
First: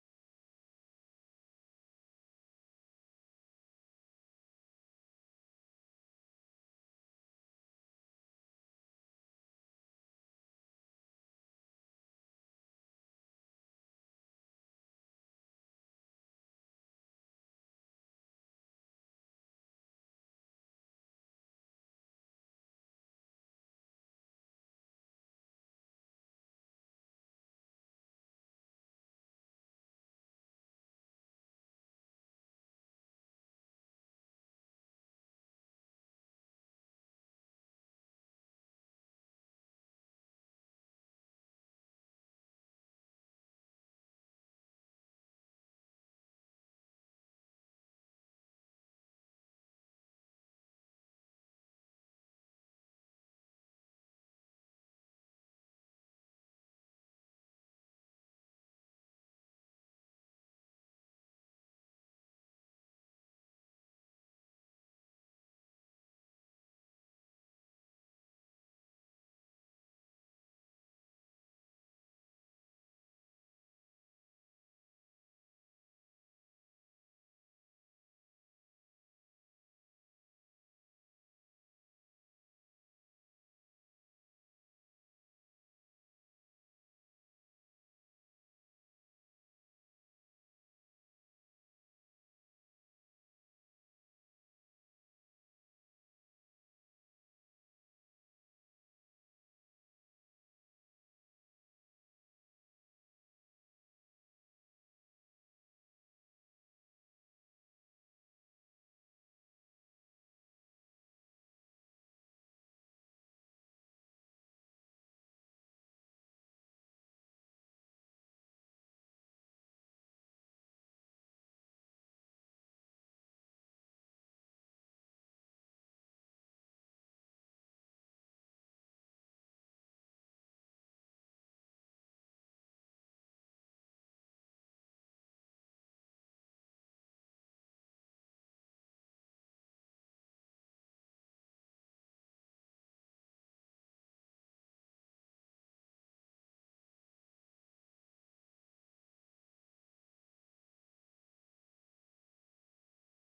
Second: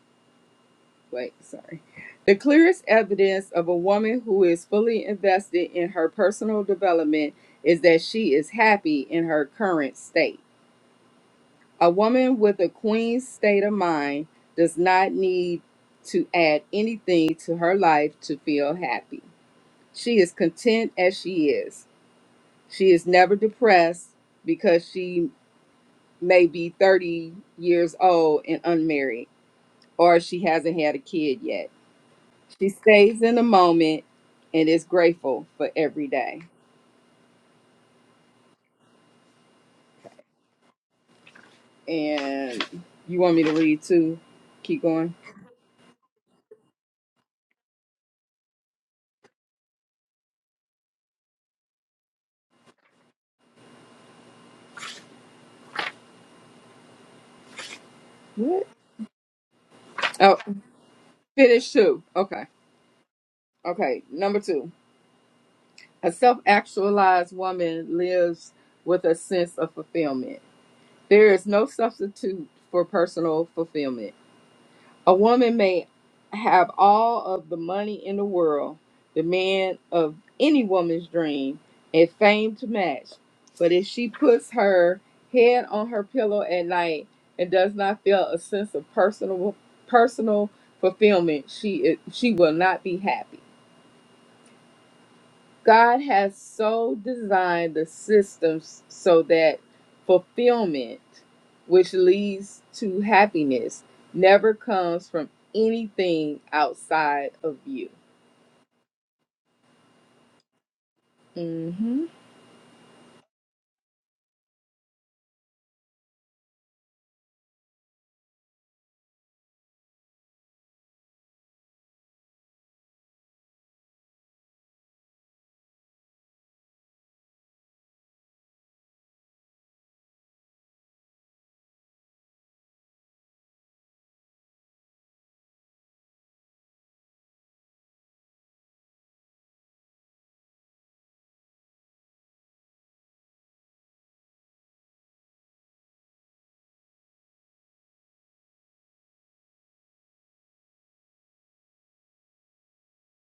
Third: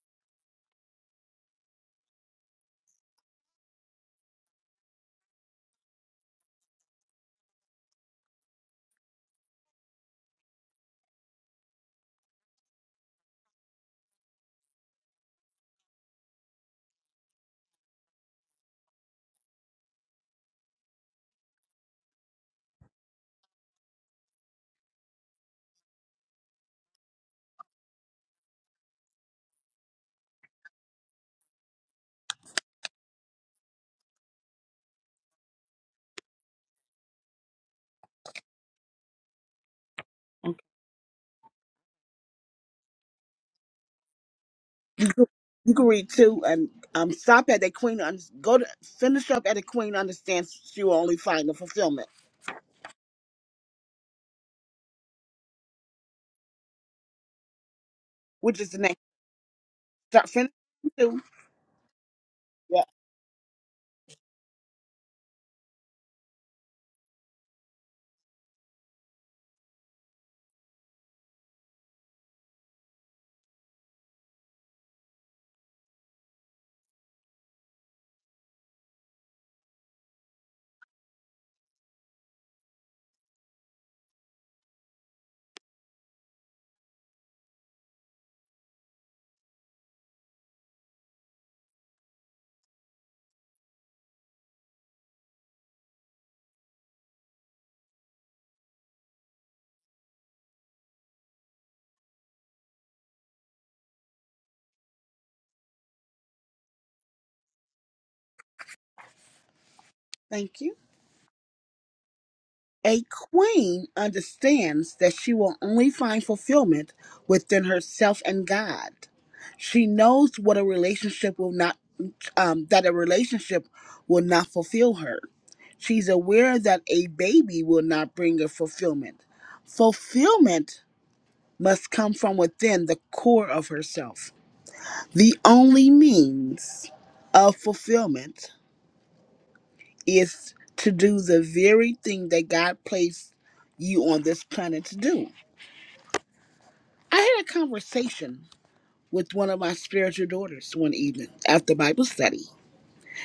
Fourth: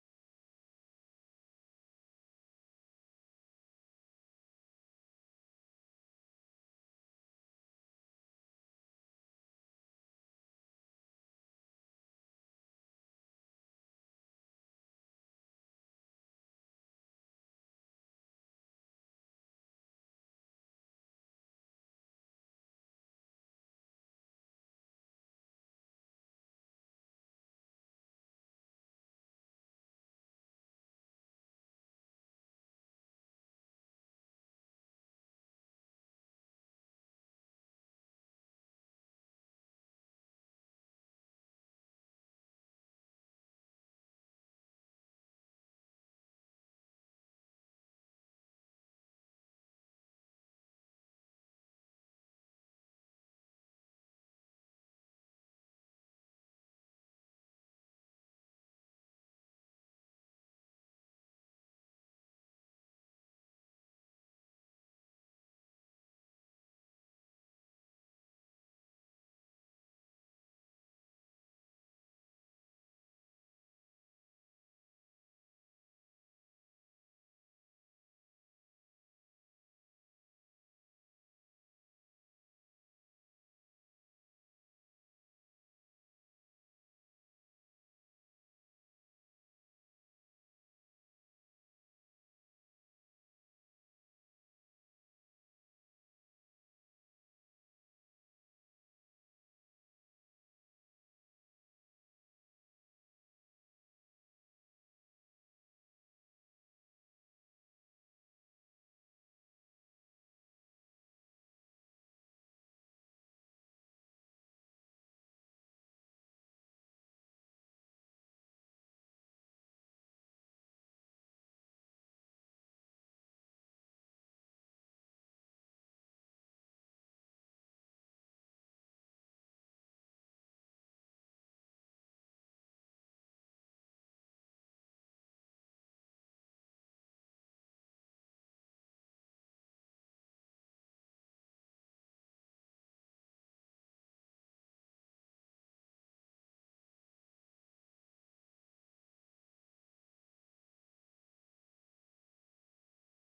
wait, sorry. The clearest evidence of a woman who is fully invested in her personal development is that she is happy in her current state. A woman with a queen's state of mind does not need to add anything to her life to feel happy. She is content as she is. She is never depressed because she may be 30 years old and unmarried or she hasn't had a kid yet. She stays in the moment and is grateful for every day. And you want me to read two? Keep going. You can read two and um stop at that queen un- go to finish up at a queen understands she will only find the fulfillment, which What? is the next start Oh, finish two. finish two. Okay. Yeah. Okay. Number two. A self actualized woman lives with a sense of fulfillment. There is no substitute for personal fulfillment. A woman may have all of the money in the world, the man of any woman's dream, and fame to match. But if she puts her head on her pillow at night and does not feel a sense of personal personal fulfillment, she she will not be happy. God has so designed the systems so that fulfillment, which leads to happiness, never comes from anything outside of you. Thank you. hmm A queen understands that she will only find fulfillment within herself and God. She knows what a relationship will not um that a relationship will not fulfill her. She's aware that a baby will not bring her fulfillment. Fulfillment must come from within the core of herself. The only means of fulfillment is to do the very thing that God placed you on this planet to do. I had a conversation with one of my spiritual daughters one evening after Bible study.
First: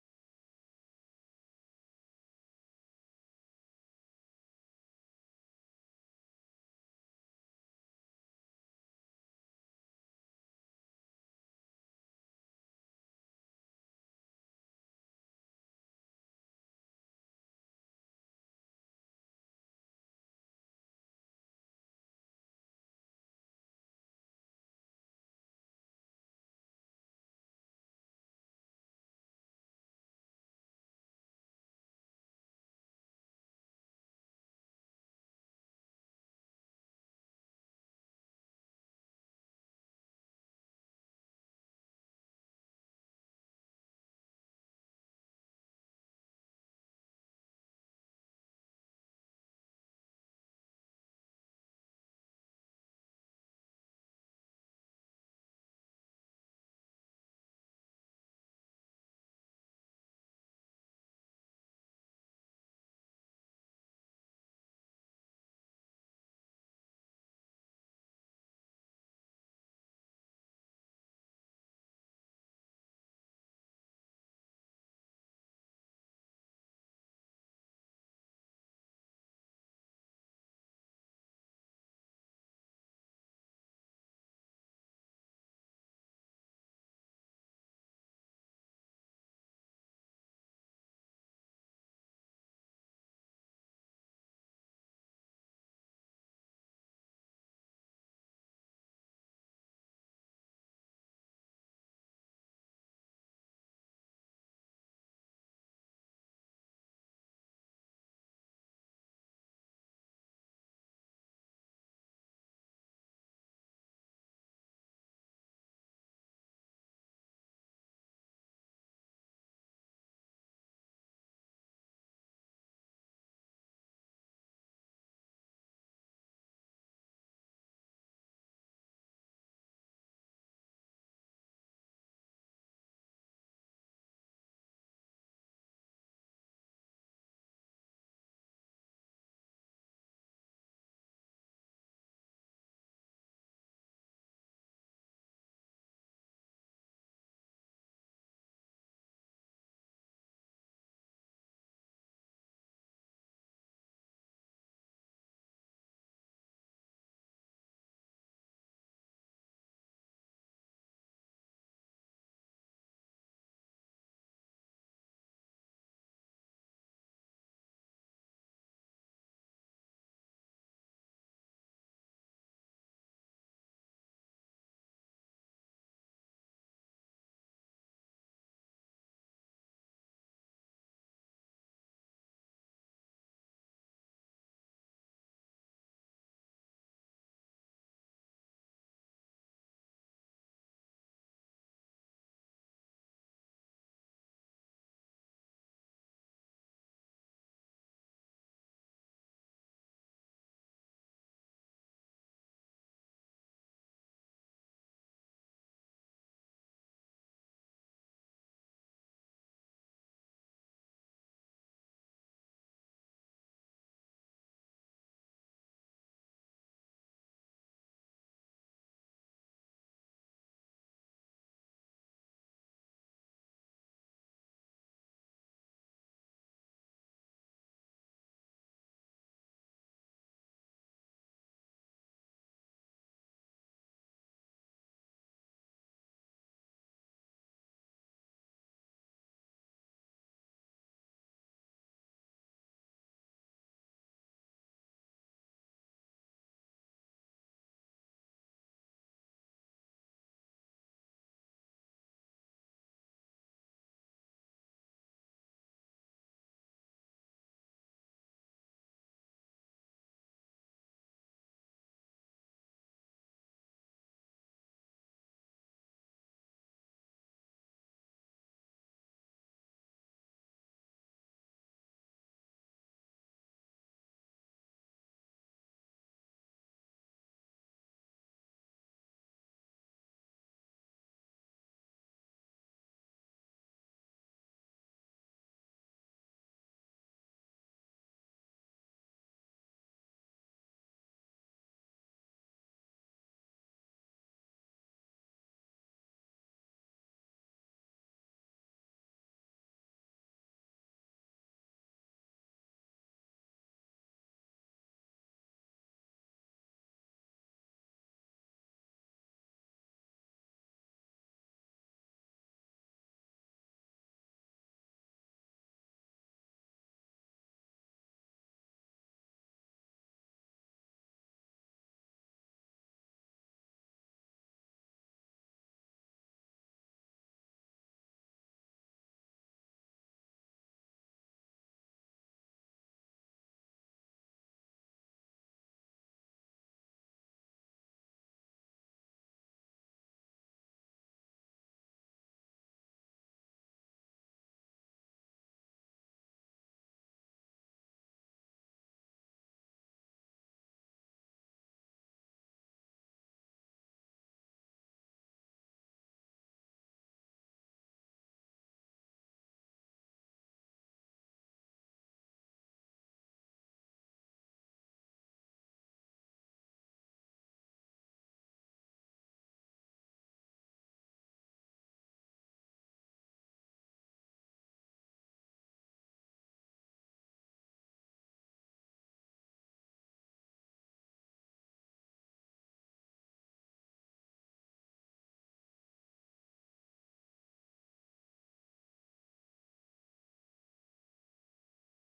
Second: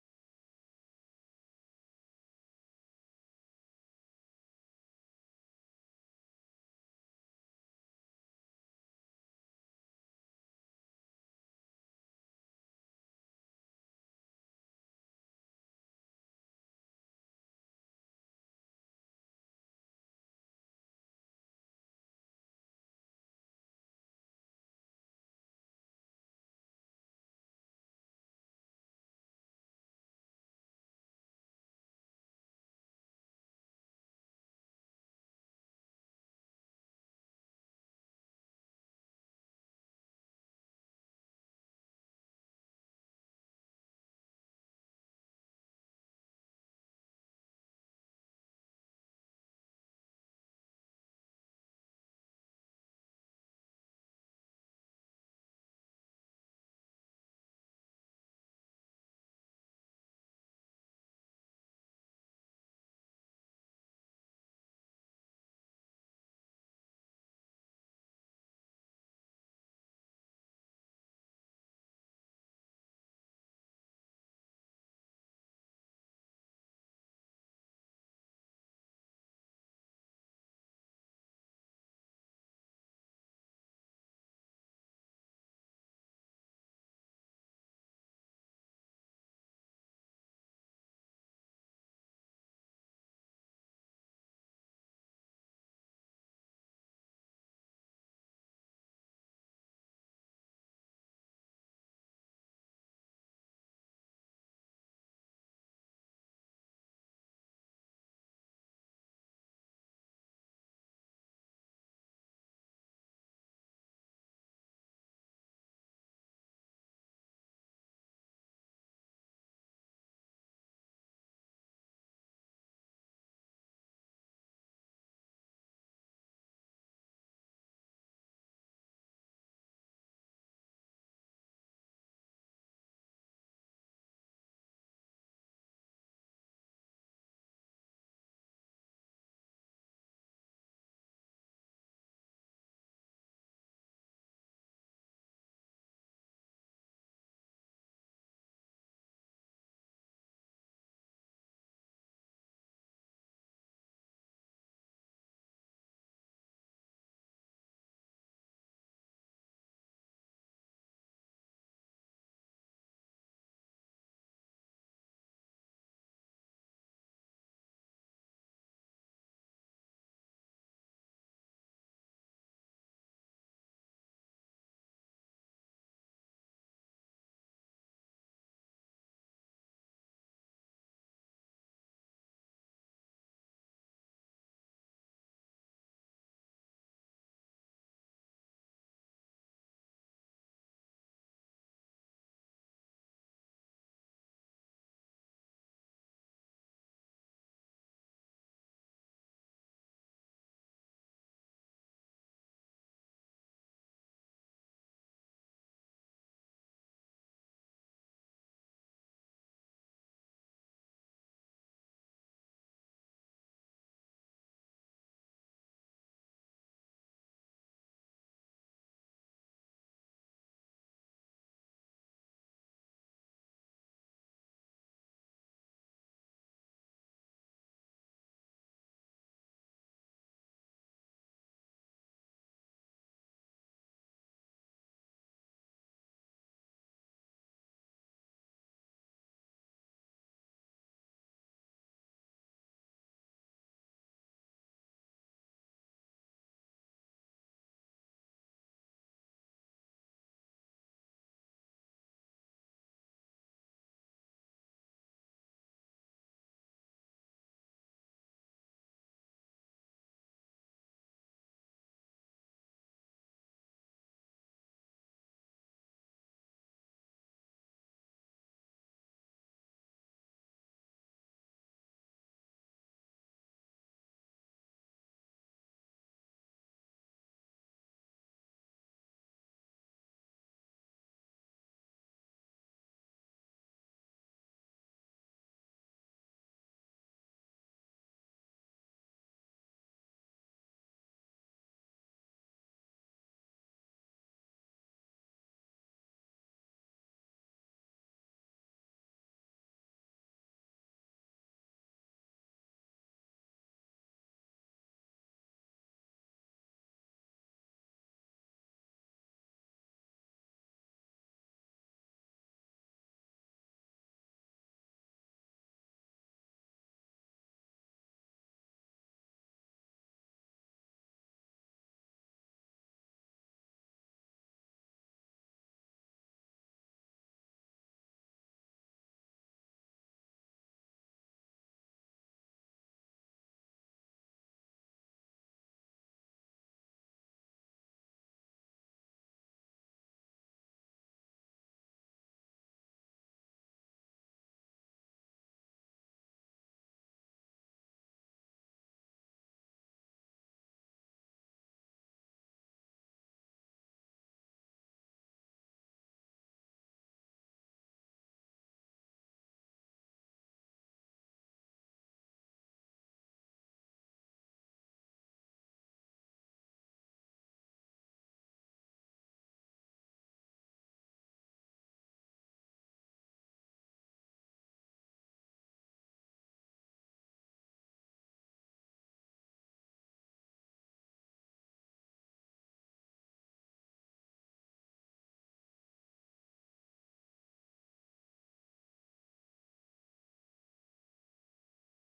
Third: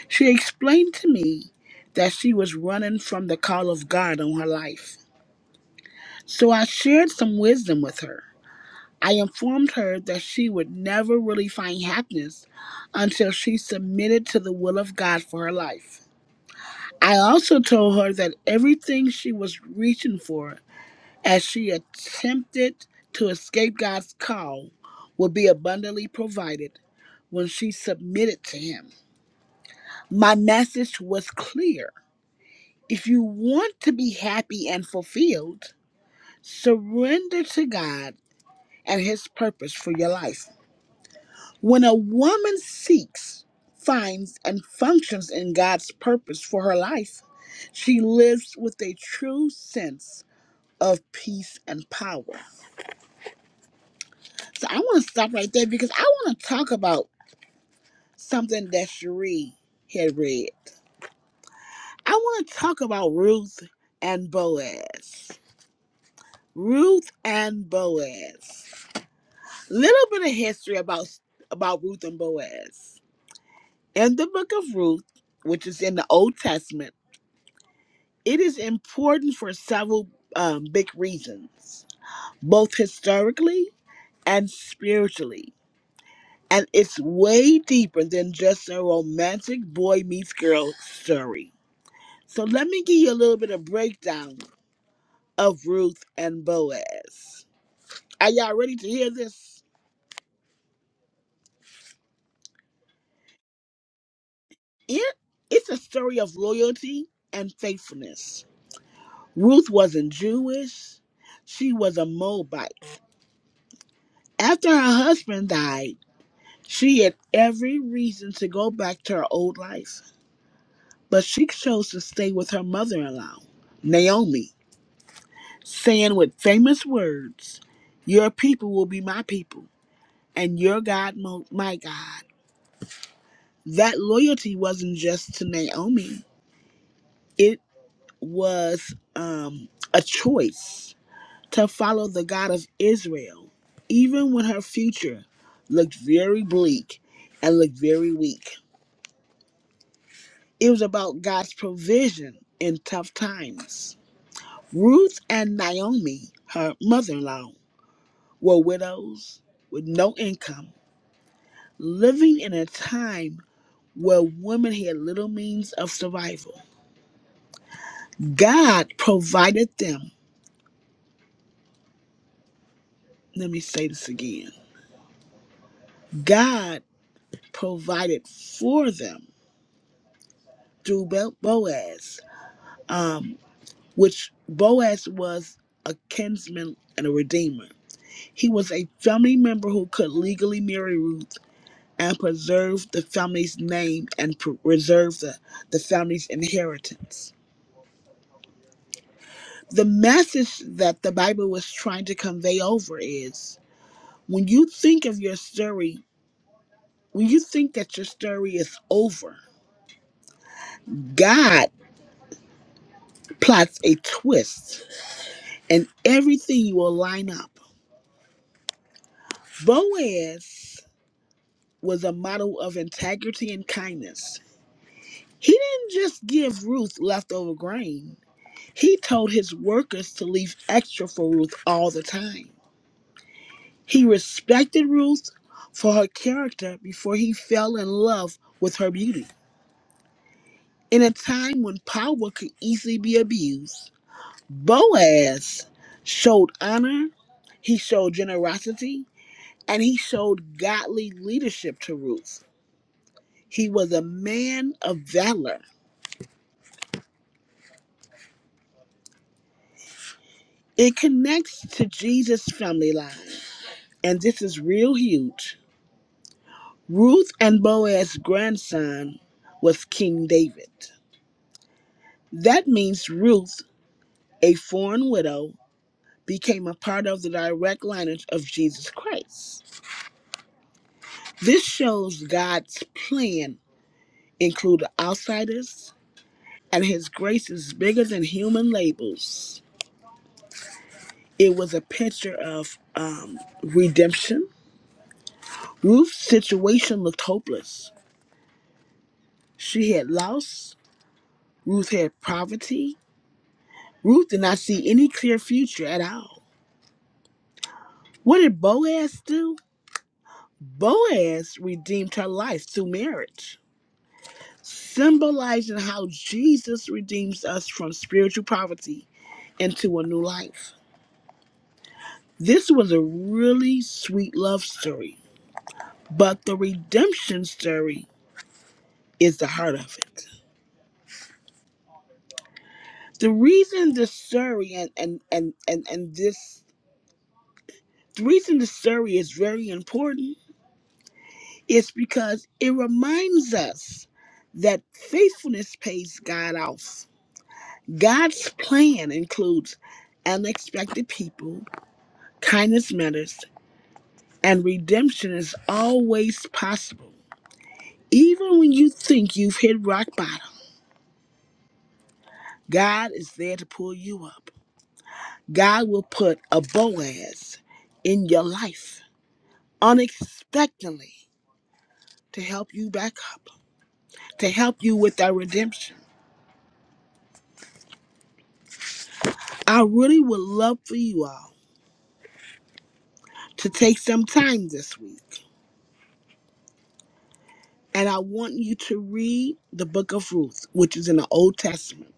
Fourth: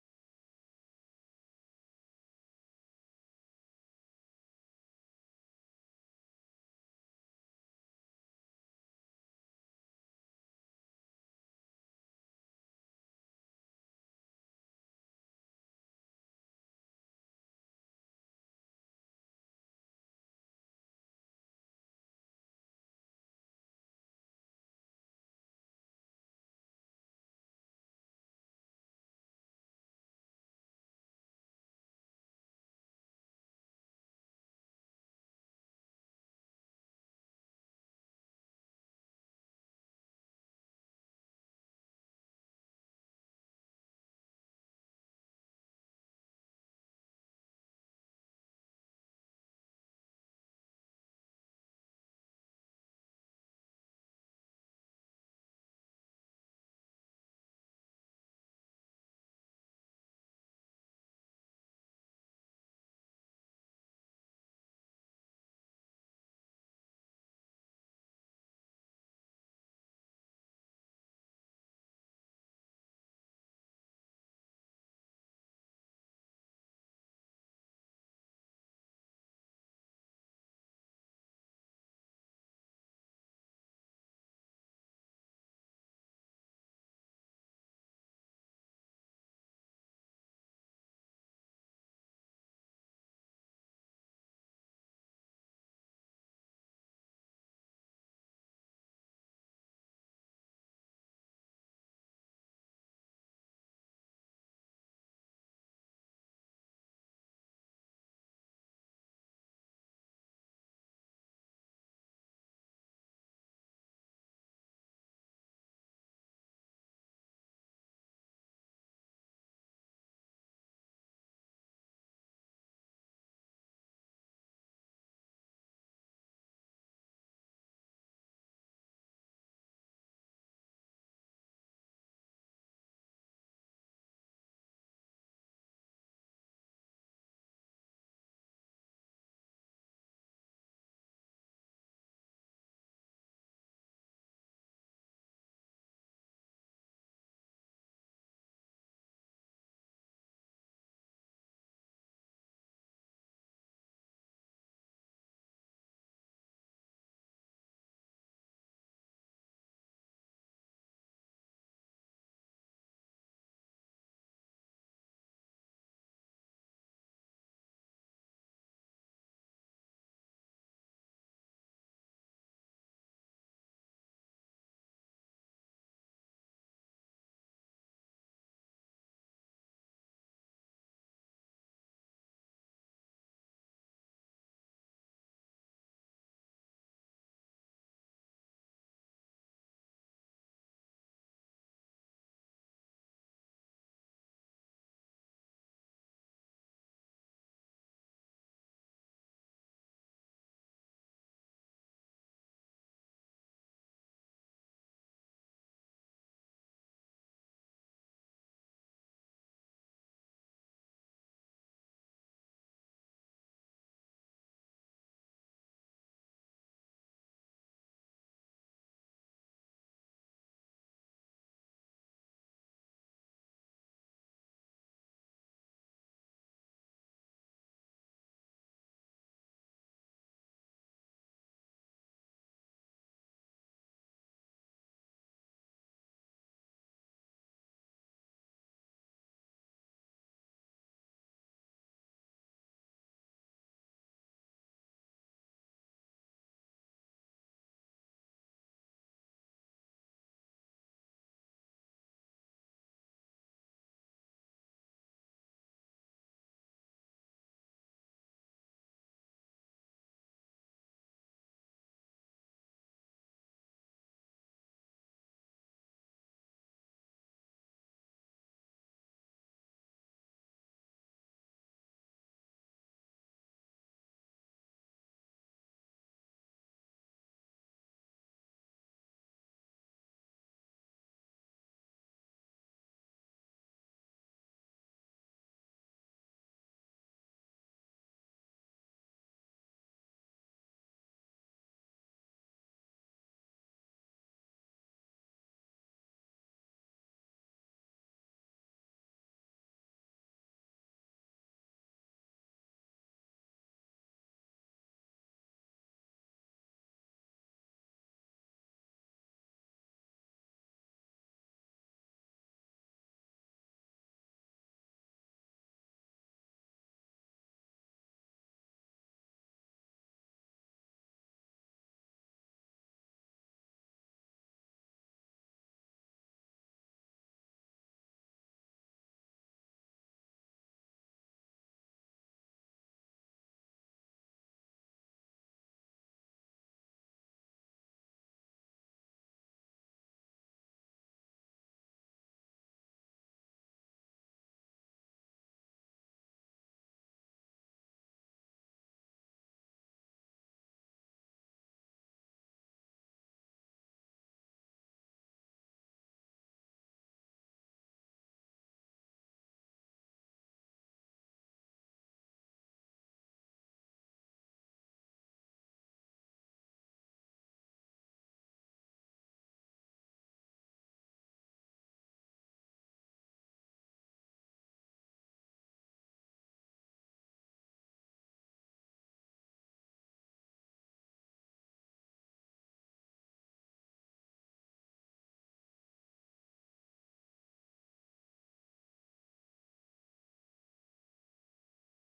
She explained to me that she was running from the call of God on her life So I shared some wisdom with her. I informed her that she would never really find happiness until she submitted to the will of God for her life. I also told her that everything she was reaching for as she attempted to escape God's call would be abundantly provided when she submitted to Him. My message was clear. If you want to be happy and fulfilled, surrender to God and his purpose for your life. When a woman seeks, finds, and functions in God's purpose for her life, she lives with a true sense of peace and power. So I want to stop right there because I want to talk about something that Cherie had read. I want to talk about Ruth and Boaz. Ruth and Boaz. Little bit of history about about Ruth and Boaz. In the book of Ruth, which is in the Old Testament, it is important for several um, big reasons, both historically and spiritually. And it's way deeper than just a romantic boy meets girl story. So let me give you a little bit of breakdown of Ruth and Boaz. Are y'all ready to hear this? It, it's a story of loyalty and faithfulness. Ruth wasn't Jewish, she was a Moabite After her husband died, she had every reason to go back to her old life, but she chose to stay with her mother in law, Naomi, saying with famous words, Your people will be my people, and your God, mo- my God. That loyalty wasn't just to Naomi, it was um, a choice to follow the God of Israel, even when her future looked very bleak and looked very weak. It was about God's provision in tough times. Ruth and Naomi, her mother in law, were widows with no income, living in a time where women had little means of survival. God provided them. Let me say this again God provided for them through Bo- Boaz, um, which Boaz was a kinsman and a redeemer. He was a family member who could legally marry Ruth and preserve the family's name and pre- reserve the, the family's inheritance. The message that the Bible was trying to convey over is when you think of your story, when you think that your story is over, God plots a twist and everything will line up. Boaz was a model of integrity and kindness. He didn't just give Ruth leftover grain. He told his workers to leave extra for Ruth all the time. He respected Ruth for her character before he fell in love with her beauty. In a time when power could easily be abused, Boaz showed honor, he showed generosity, and he showed godly leadership to Ruth. He was a man of valor. It connects to Jesus' family line, and this is real huge. Ruth and Boaz's grandson was King David. That means Ruth, a foreign widow, became a part of the direct lineage of Jesus Christ. This shows God's plan included outsiders, and his grace is bigger than human labels. It was a picture of um, redemption. Ruth's situation looked hopeless. She had lost, Ruth had poverty. Ruth did not see any clear future at all. What did Boaz do? Boaz redeemed her life through marriage, symbolizing how Jesus redeems us from spiritual poverty into a new life. This was a really sweet love story, but the redemption story is the heart of it. The reason this story and and and and, and this the reason this story is very important is because it reminds us that faithfulness pays God off God's plan includes unexpected people, kindness matters, and redemption is always possible. Even when you think you've hit rock bottom, God is there to pull you up. God will put a Boaz in your life unexpectedly to help you back up, to help you with that redemption. I really would love for you all to take some time this week And I want you to read the book of Ruth, which is in the Old Testament,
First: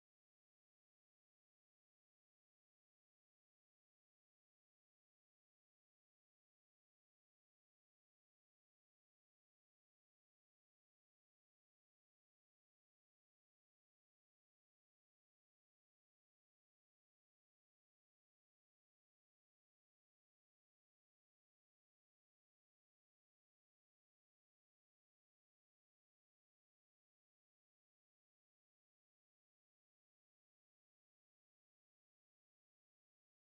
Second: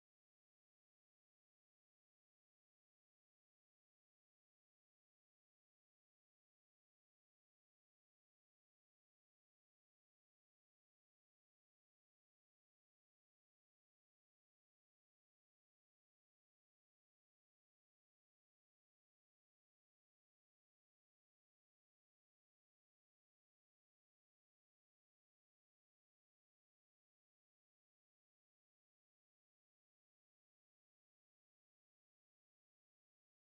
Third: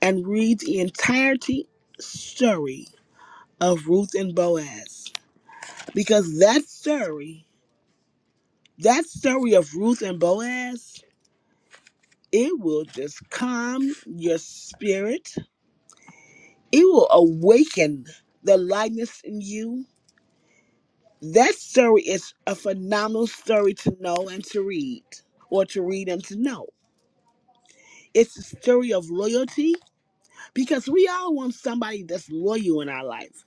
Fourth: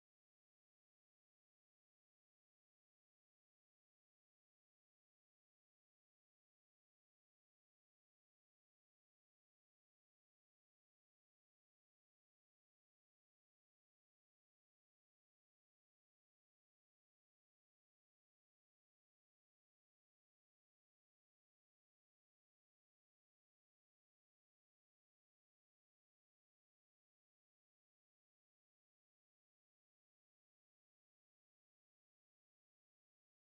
and read the entirety story of Ruth and Boaz. Because that story, that story of Ruth and Boaz, it will just calm your spirit. It will awaken the lightness in you. That story is a phenomenal story to know and to read, or to read and to know. It's a story of loyalty Because we all want somebody that's loyal in our life.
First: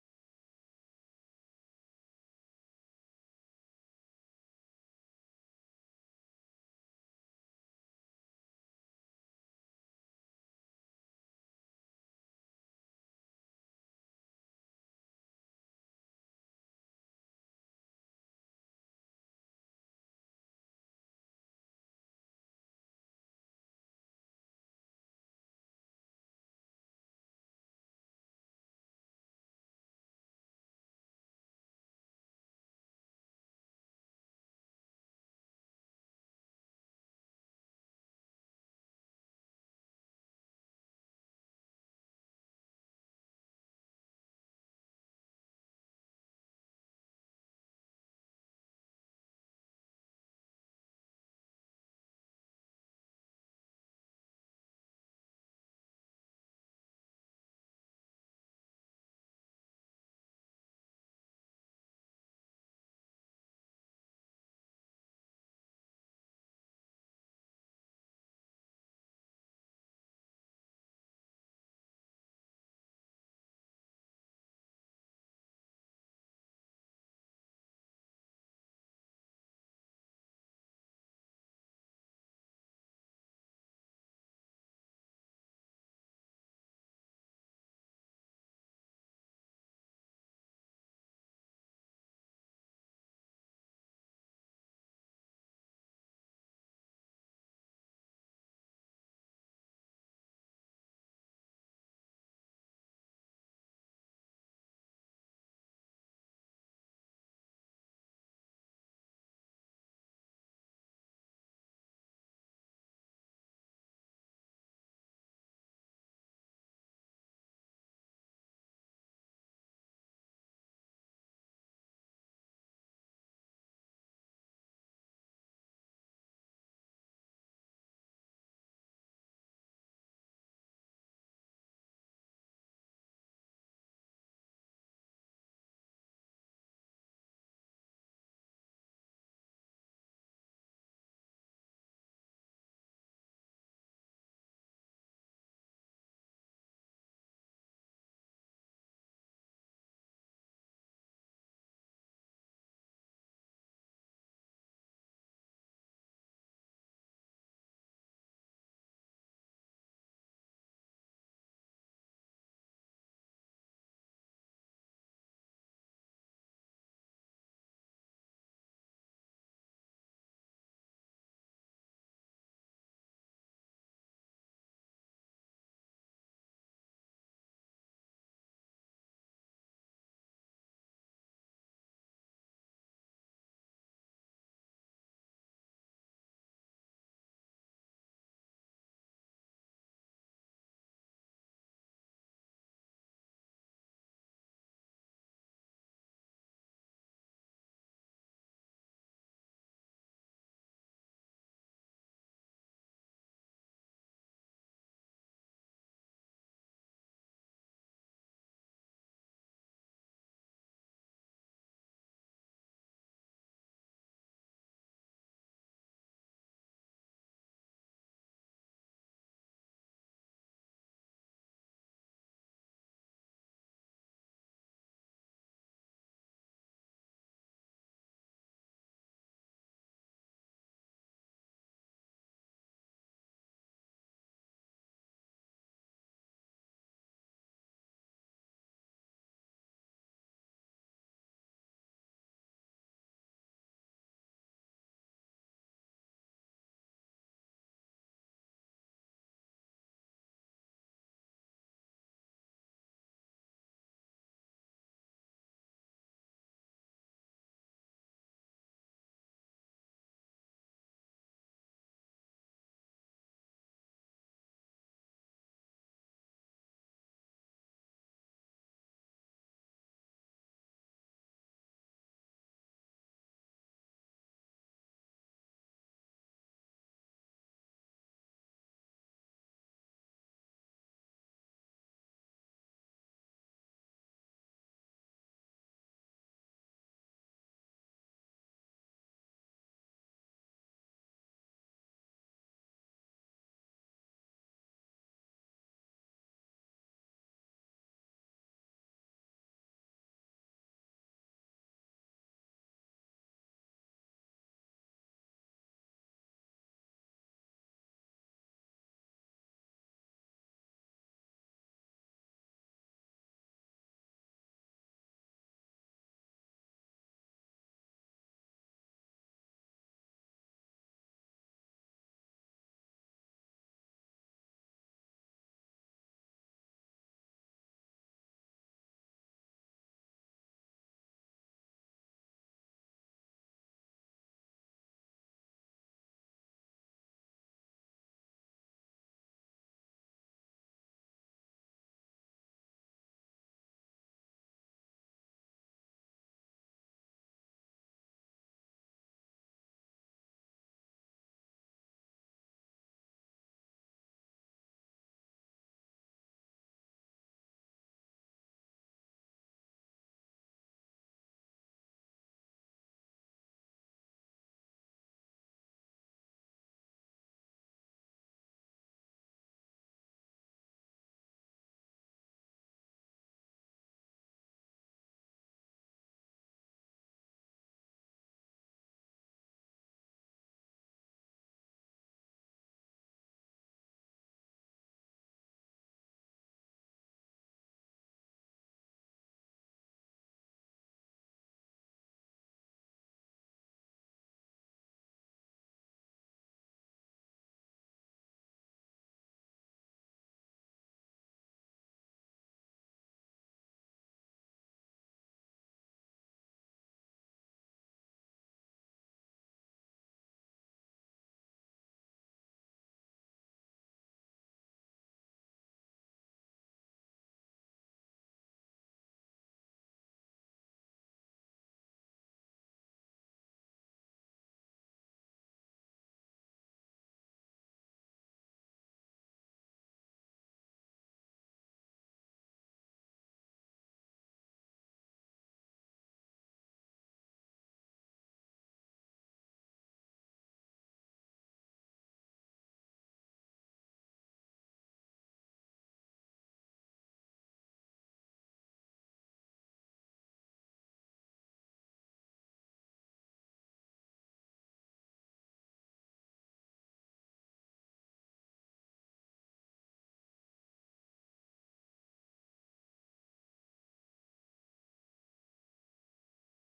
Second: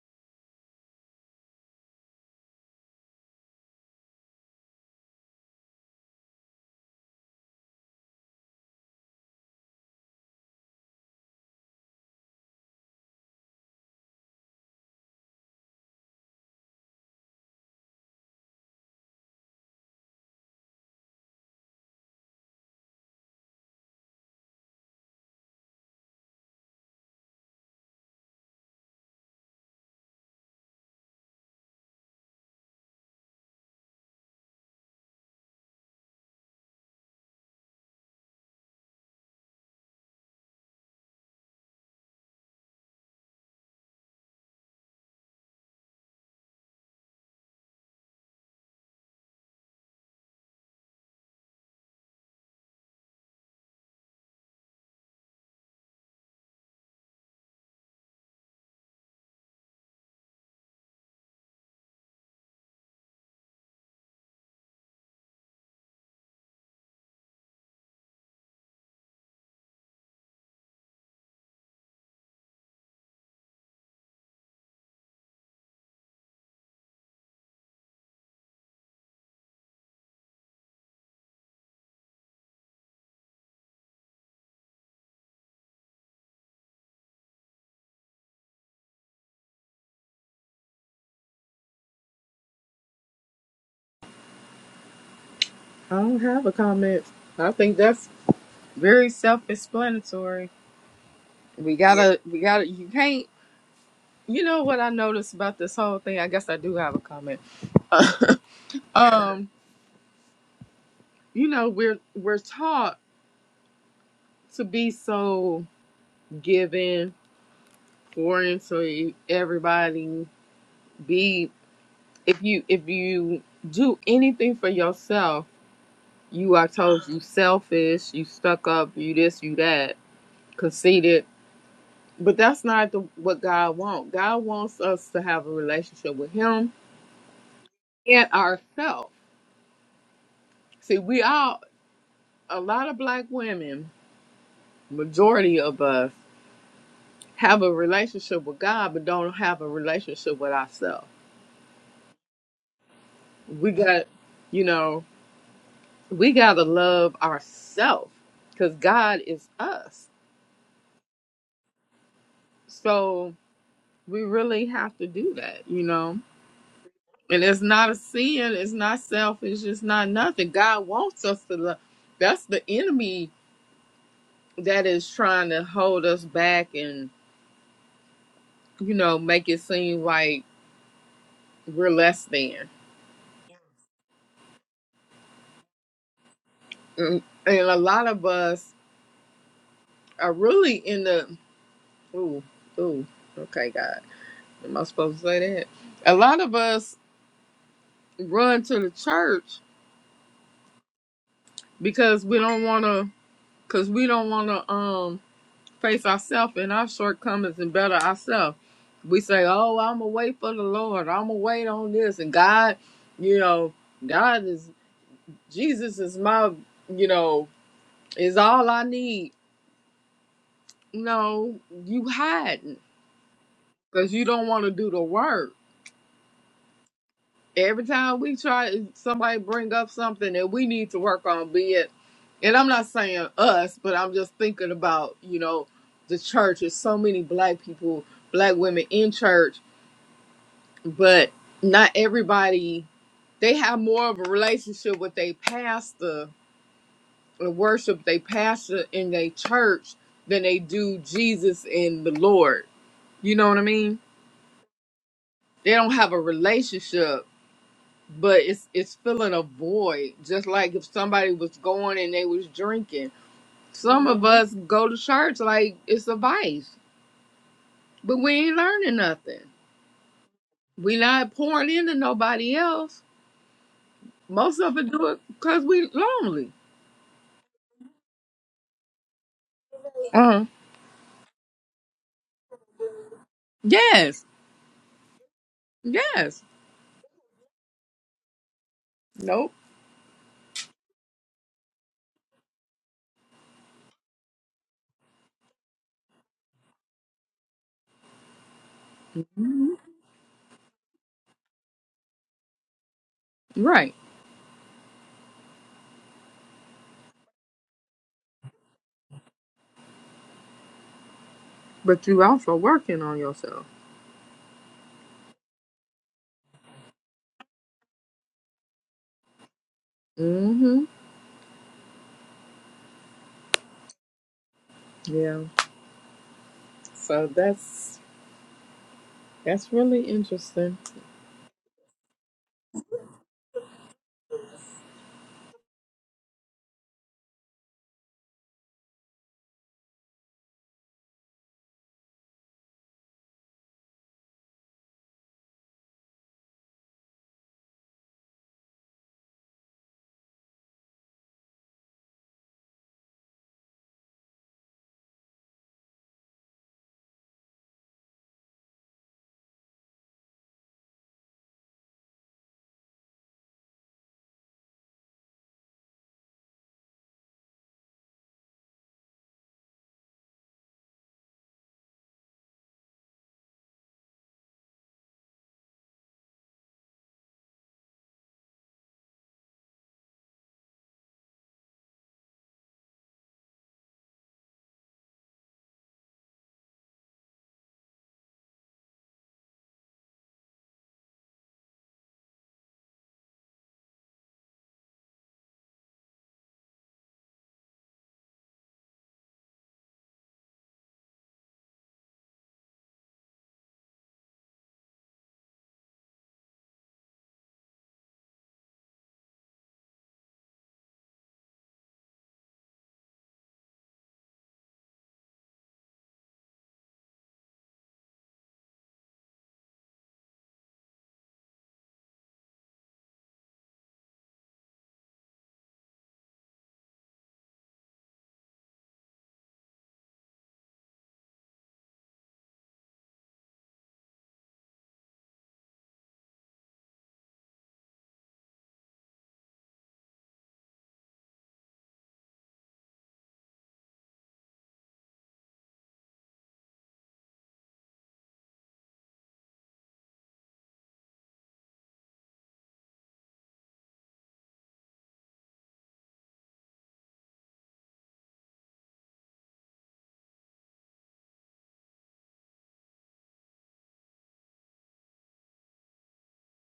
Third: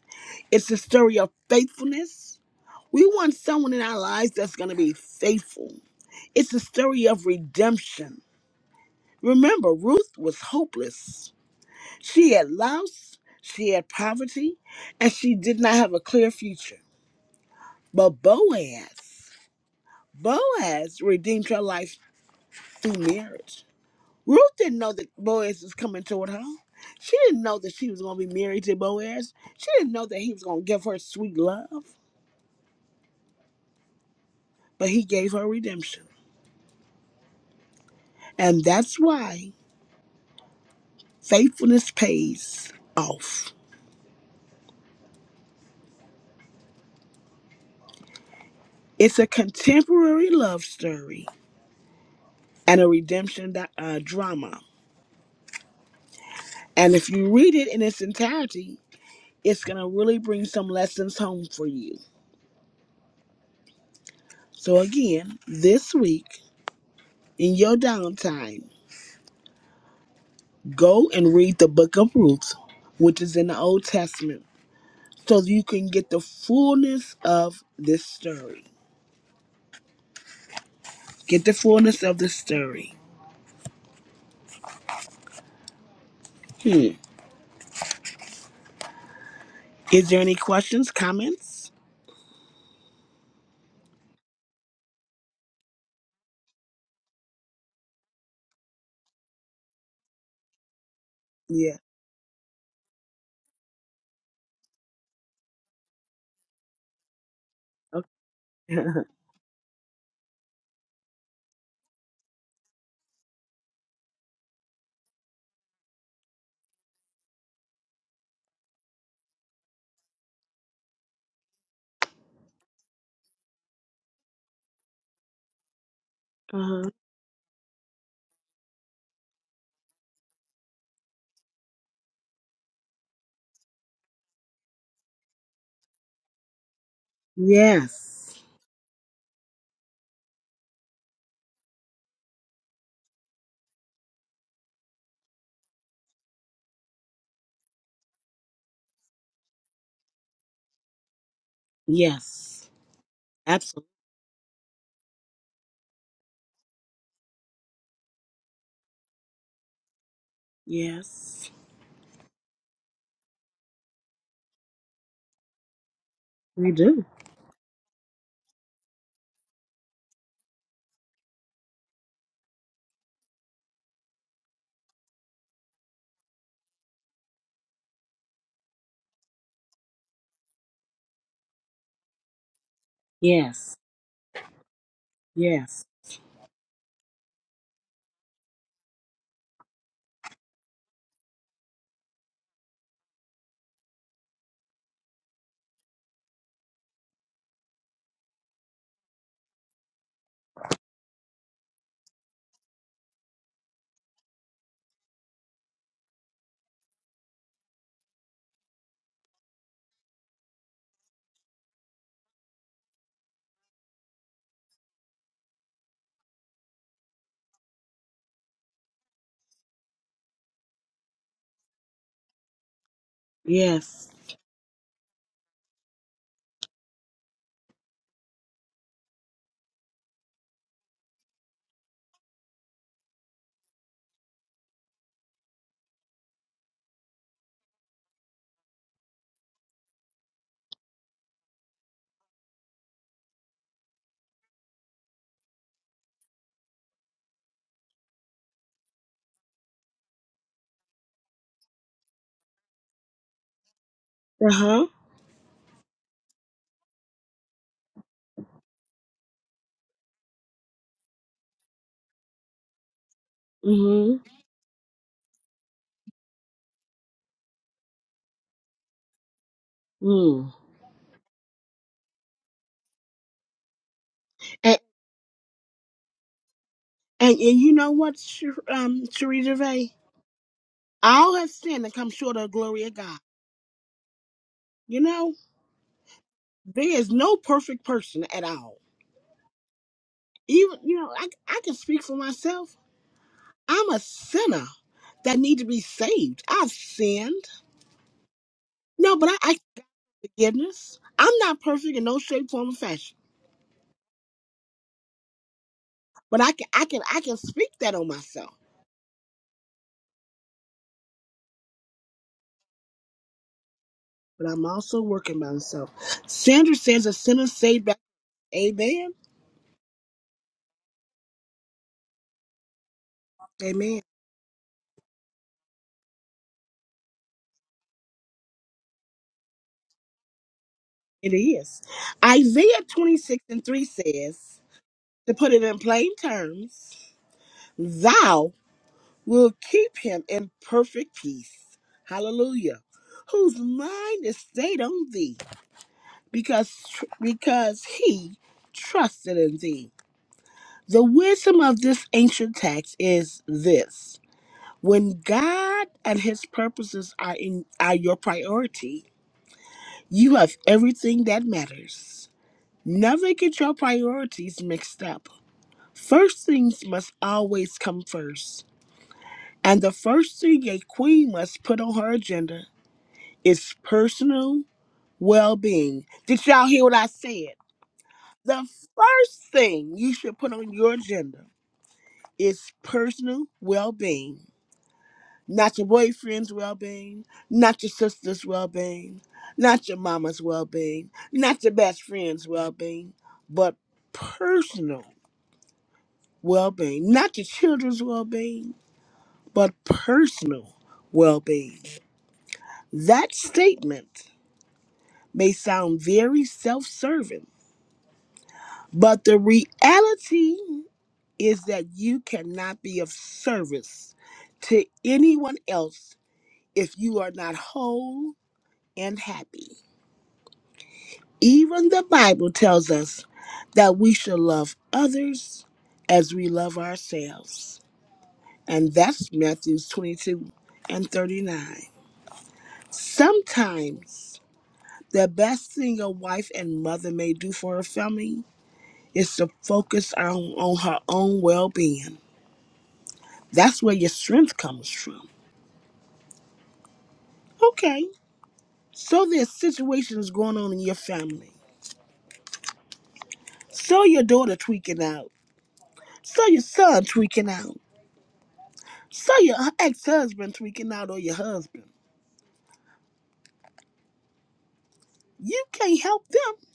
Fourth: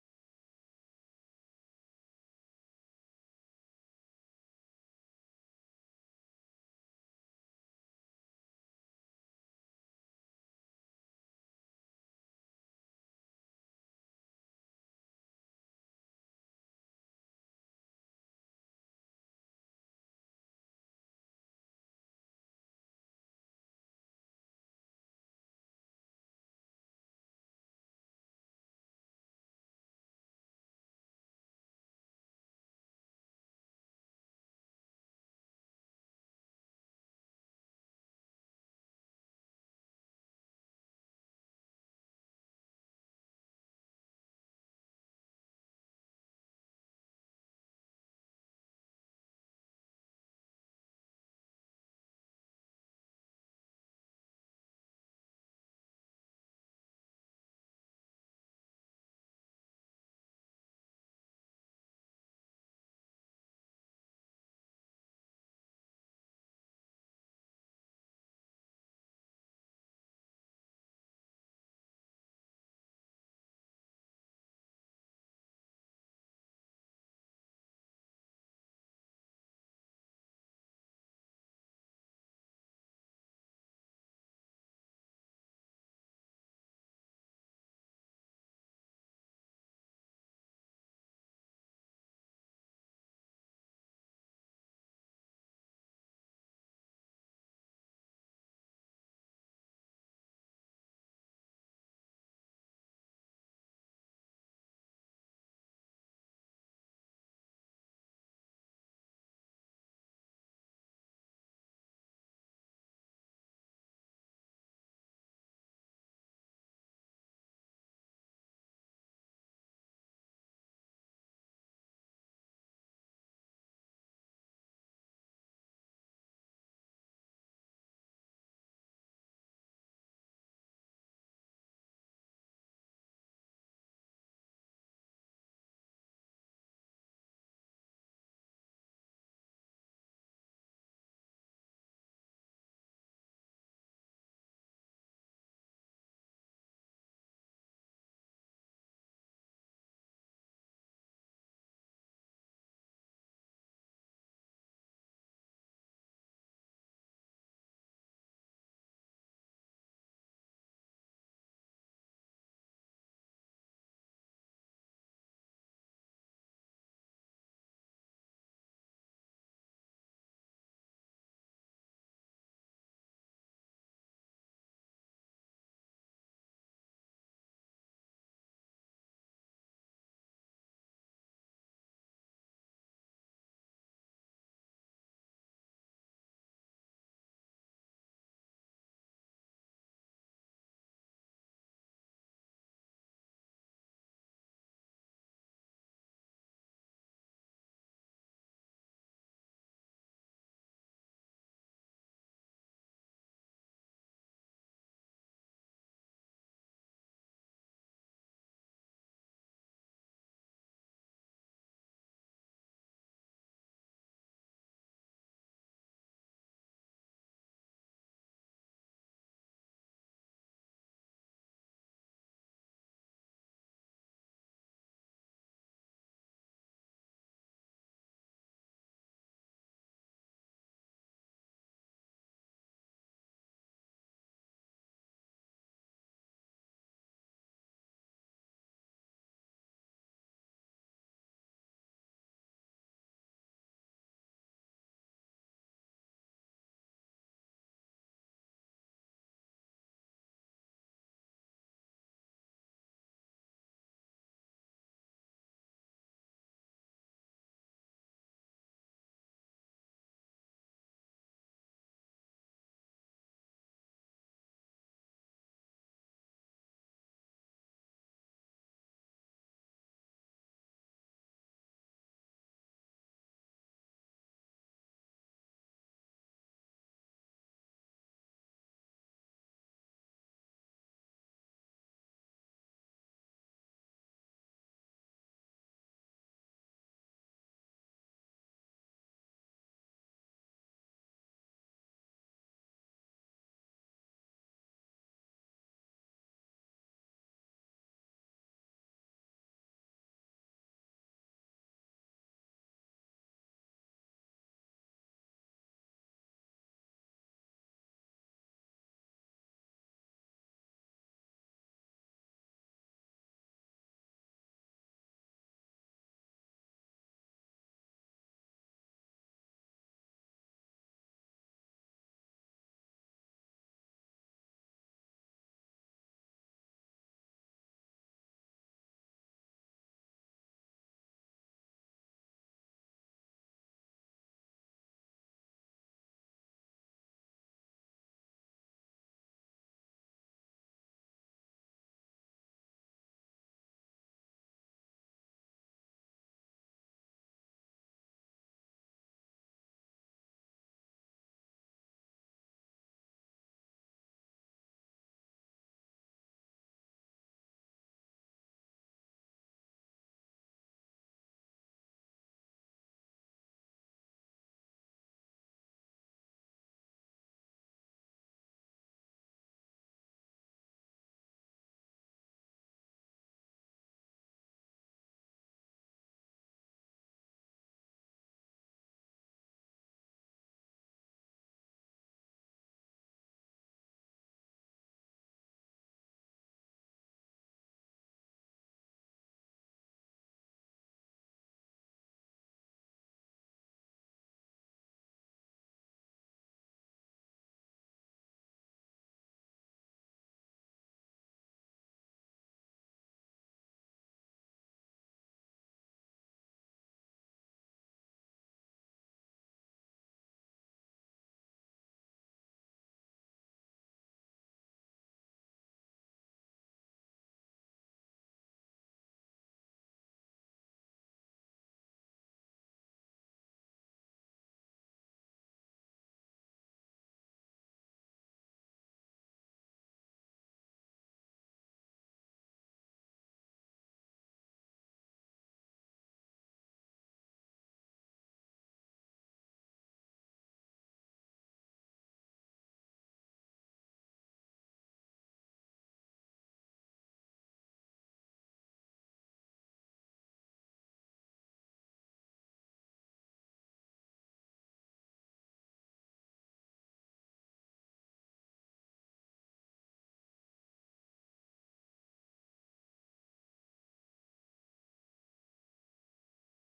It's a story of faithfulness. We want someone in our lives that's going to be faithful. It's a story of redemption. Remember, Ruth was hopeless. She had loss, she had poverty, and she did not have a clear future. But Boaz, Boaz redeemed her life through marriage. Ruth didn't know that Boaz was coming toward her. She didn't know that she was going to be married to Boaz. She didn't know that he was going to give her sweet love, but he gave her redemption. And that's why faithfulness pays off. It's a contemporary love story and a redemption di- uh, drama. And if you read it in its entirety, it's going to really bring some lessons home for you. So, again, this week in your downtime, Go and read the book of Ruth, which is in the Old Testament, so that you can get the fullness of this story. Get the fullness of the story. Hmm. Is there any questions, comments? I don't have a comment. I think that's very self-explanatory. We Yeah. Yeah. gotta, we gotta. You can't. You know what I noticed about this whole thing? I guess I do have a comment. Okay. Um, you know, we're we're taught to be so giving foreign so e- everybody be if you if you do anything for yourself you are uh-huh. told you selfish you stuck up you this you that conceited but that's not the, what god wants god wants us to have a relationship with him and Yes. ourselves see we all a lot of black women majority of us have a relationship with god but don't have a relationship with ourselves Yes. we Absolutely. got you know we gotta love ourselves because God is us. Yes. So we really have to do that, you know. We do. And it's not a sin, it's not selfish, it's not nothing. God wants us to love. That's the enemy that is trying to hold us back and, you know, make it seem like we're less than. Yes. Yes. And and a lot of us are really in the, ooh, ooh, okay, God, am I supposed to say that? A lot of us run to the church because we don't want to because we don't want to um face ourselves and our shortcomings and better ourselves we say oh i'm gonna wait for the lord i'm gonna wait on this and god you know god is jesus is my you know is all i need no you hiding Yes. because you don't want to do the work every time we try somebody bring up something that we need to work on be it and i'm not saying us but i'm just thinking about you know the church there's so many black people black women in church but not everybody they have more of a relationship with their pastor or worship their pastor in their church than they do jesus and the lord you know what i mean Uh huh. they don't have a relationship but it's it's filling a void just like if somebody was going and they was drinking some Mm of us go to church like it's a vice but we ain't learning nothing hmm. Mm. we not pouring into nobody else most of And, us do it because we lonely and and you know what, Sh- um, Cherie Gervais? uh All have sinned and come short of the glory of God. yes You know, yes there is no perfect person at all. nope Even, you know, I, I can speak for myself. I'm a sinner that need to be saved. I've sinned. No, but I ask forgiveness. I'm not perfect in no shape, form, or fashion. right But I can, I can, I can speak that on myself. but you also working on yourself But I'm also working by myself. Sandra says a sinner saved by Amen. mm-hmm Amen. yeah so that's that's really interesting It is. Isaiah 26 and 3 says, to put it in plain terms, thou. will keep him in perfect peace. Hallelujah. Whose mind is stayed on thee because because he trusted in thee. The wisdom of this ancient text is this. When God and his purposes are in are your priority, you have everything that matters. Never get your priorities mixed up. First things must always come first. And the first thing a queen must put on her agenda It's personal well being. Did y'all hear what I said? The first thing you should put on your agenda is personal well being. Not your boyfriend's well being, not your sister's well being, not your mama's well being, not your best friend's well being, but personal well being. Not your children's well being, but personal well being. That statement may sound very self serving But the reality is that you cannot be of service to anyone else if you are not whole and happy. Even the Bible tells us that we should love others as we love ourselves. And that's Matthews 22 and 39. Sometimes the best thing a wife and mother may do for her family is to focus on, on her own well being That's where your strength comes from. Okay. So there's situations going on in your family. So your daughter tweaking out. So your son tweaking out. So your ex-husband tweaking out or your husband. You can't help them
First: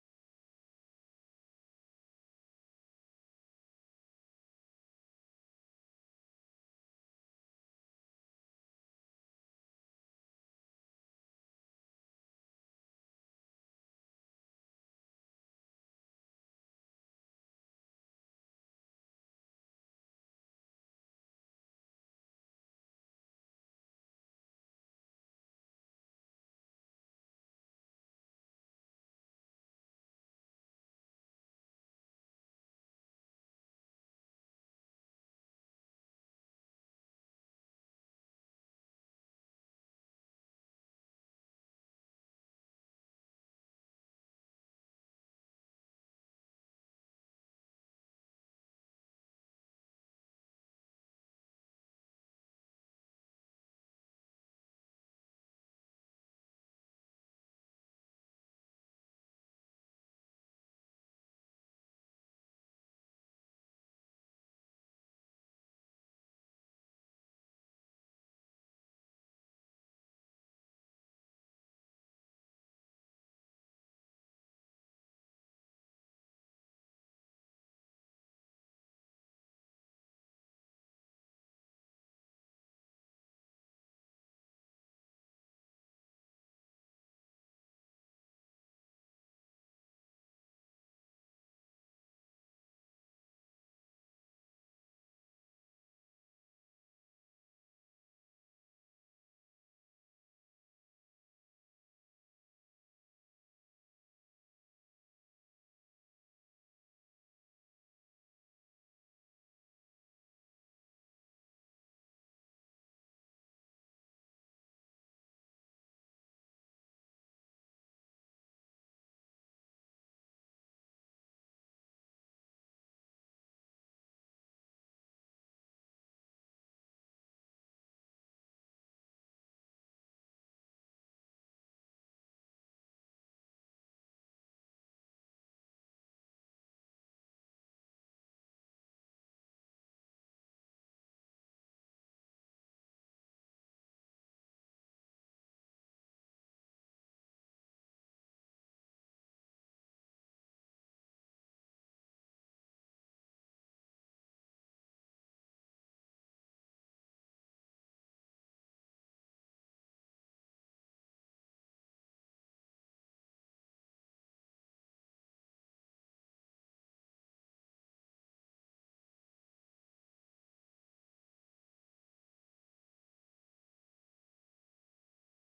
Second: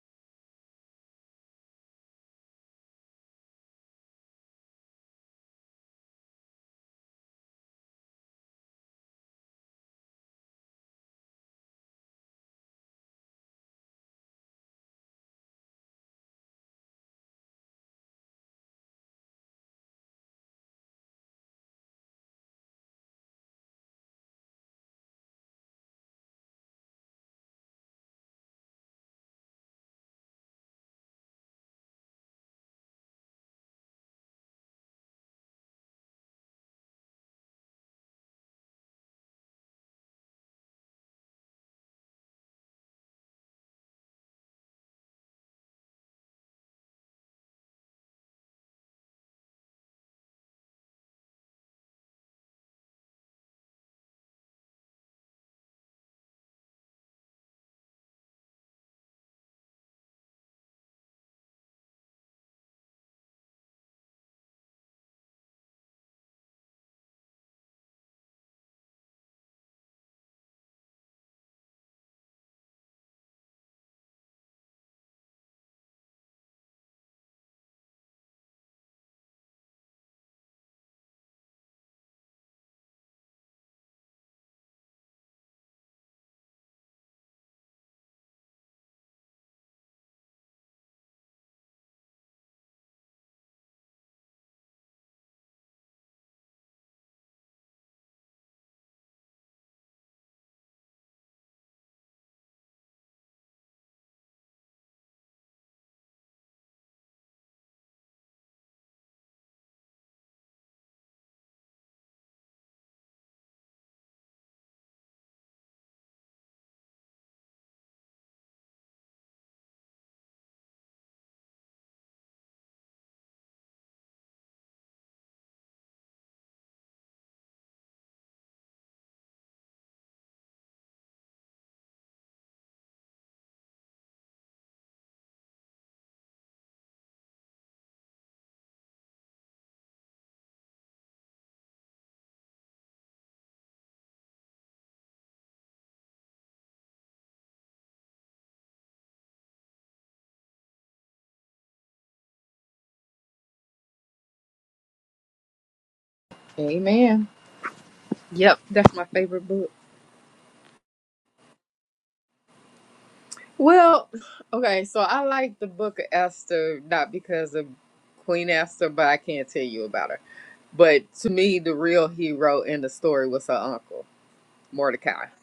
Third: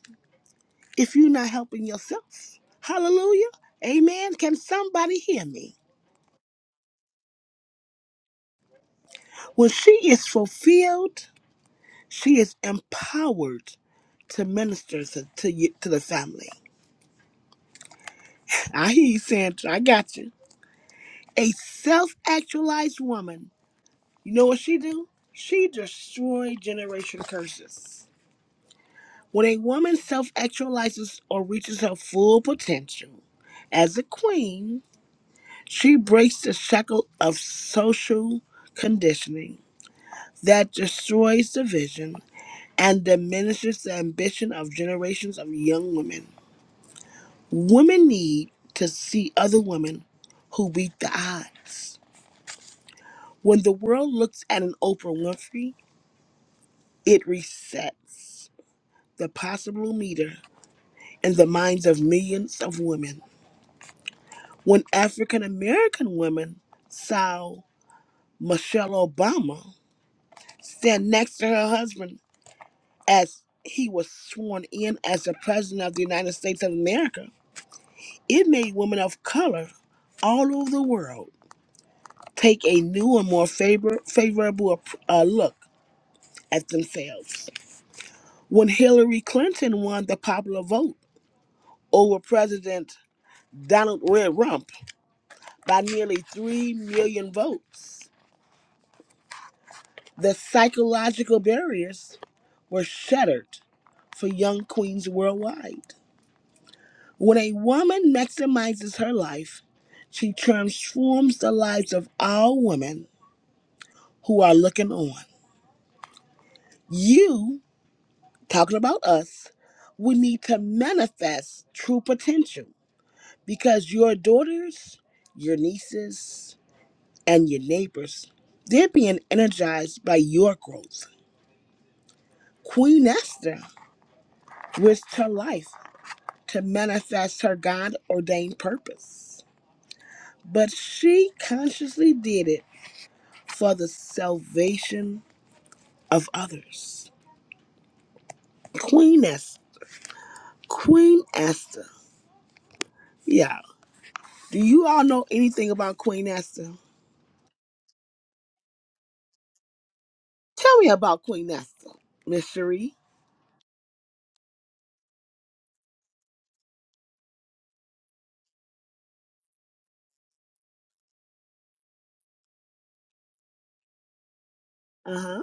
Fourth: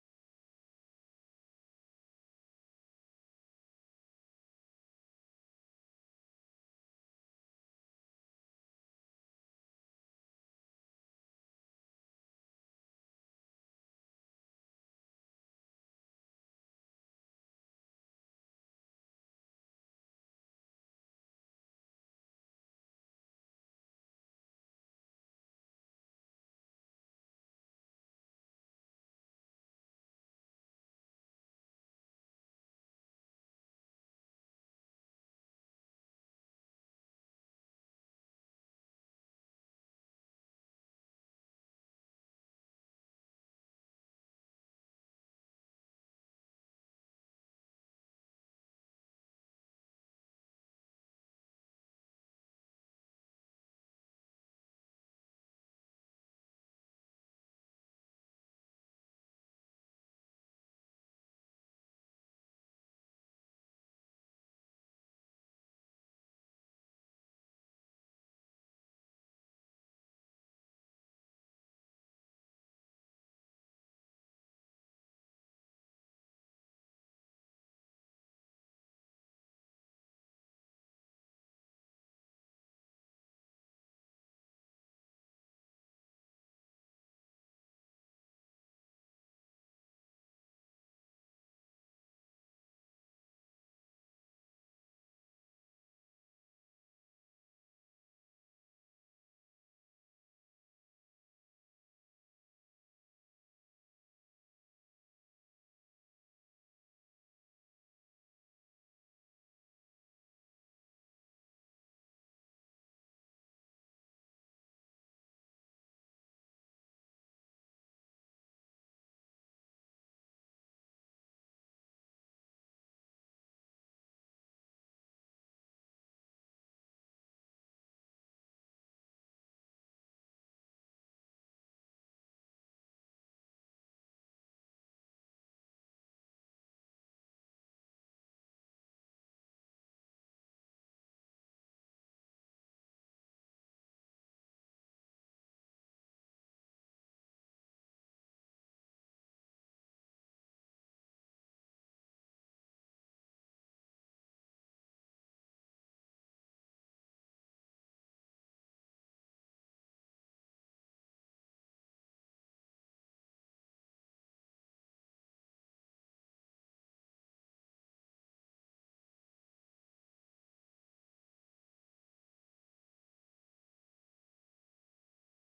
if you're not helping yourself. Hallelujah. Amen. Can somebody hear me? When she is fulfilled, she is empowered to minister to, to, you, to the family. I hear you, Sandra. I got you. A self actualized woman You know what she do? She destroy generation curses. When a woman self-actualizes or reaches her full potential as a queen, she breaks the shackle of social conditioning that destroys the vision and diminishes the ambition of generations of young women. Women need to see other women who beat the odds. When the world looks at an Oprah Winfrey, it resets the possible leader in the minds of millions of women. When African American women saw Michelle Obama stand next to her husband as he was sworn in as the President of the United States of America, it made women of color all over the world take a new and more favor- favorable ap- uh, look at themselves. When Hillary Clinton won the popular vote over President Donald Red Rump, by nearly 3 million votes. The psychological barriers were shattered for young queens worldwide. When a woman maximizes her life, she transforms the lives of all women who are looking on. You, talking about us, we need to manifest true potential because your daughters, your nieces, and your neighbors, they're being energized by your growth Queen Esther risked her life to manifest her God ordained purpose. But she consciously did it for the salvation of others. Queen Esther. Queen Esther. Yeah. Do you all know anything about Queen Esther? amen yep that's my favorite book Tell me about Queen Esther, Miss Cherie. Well, okay, so I like the book of Esther not because of Queen Esther, but I can't tell you about her. But to me, the real hero in the story was her uncle, Uh Mordecai. huh.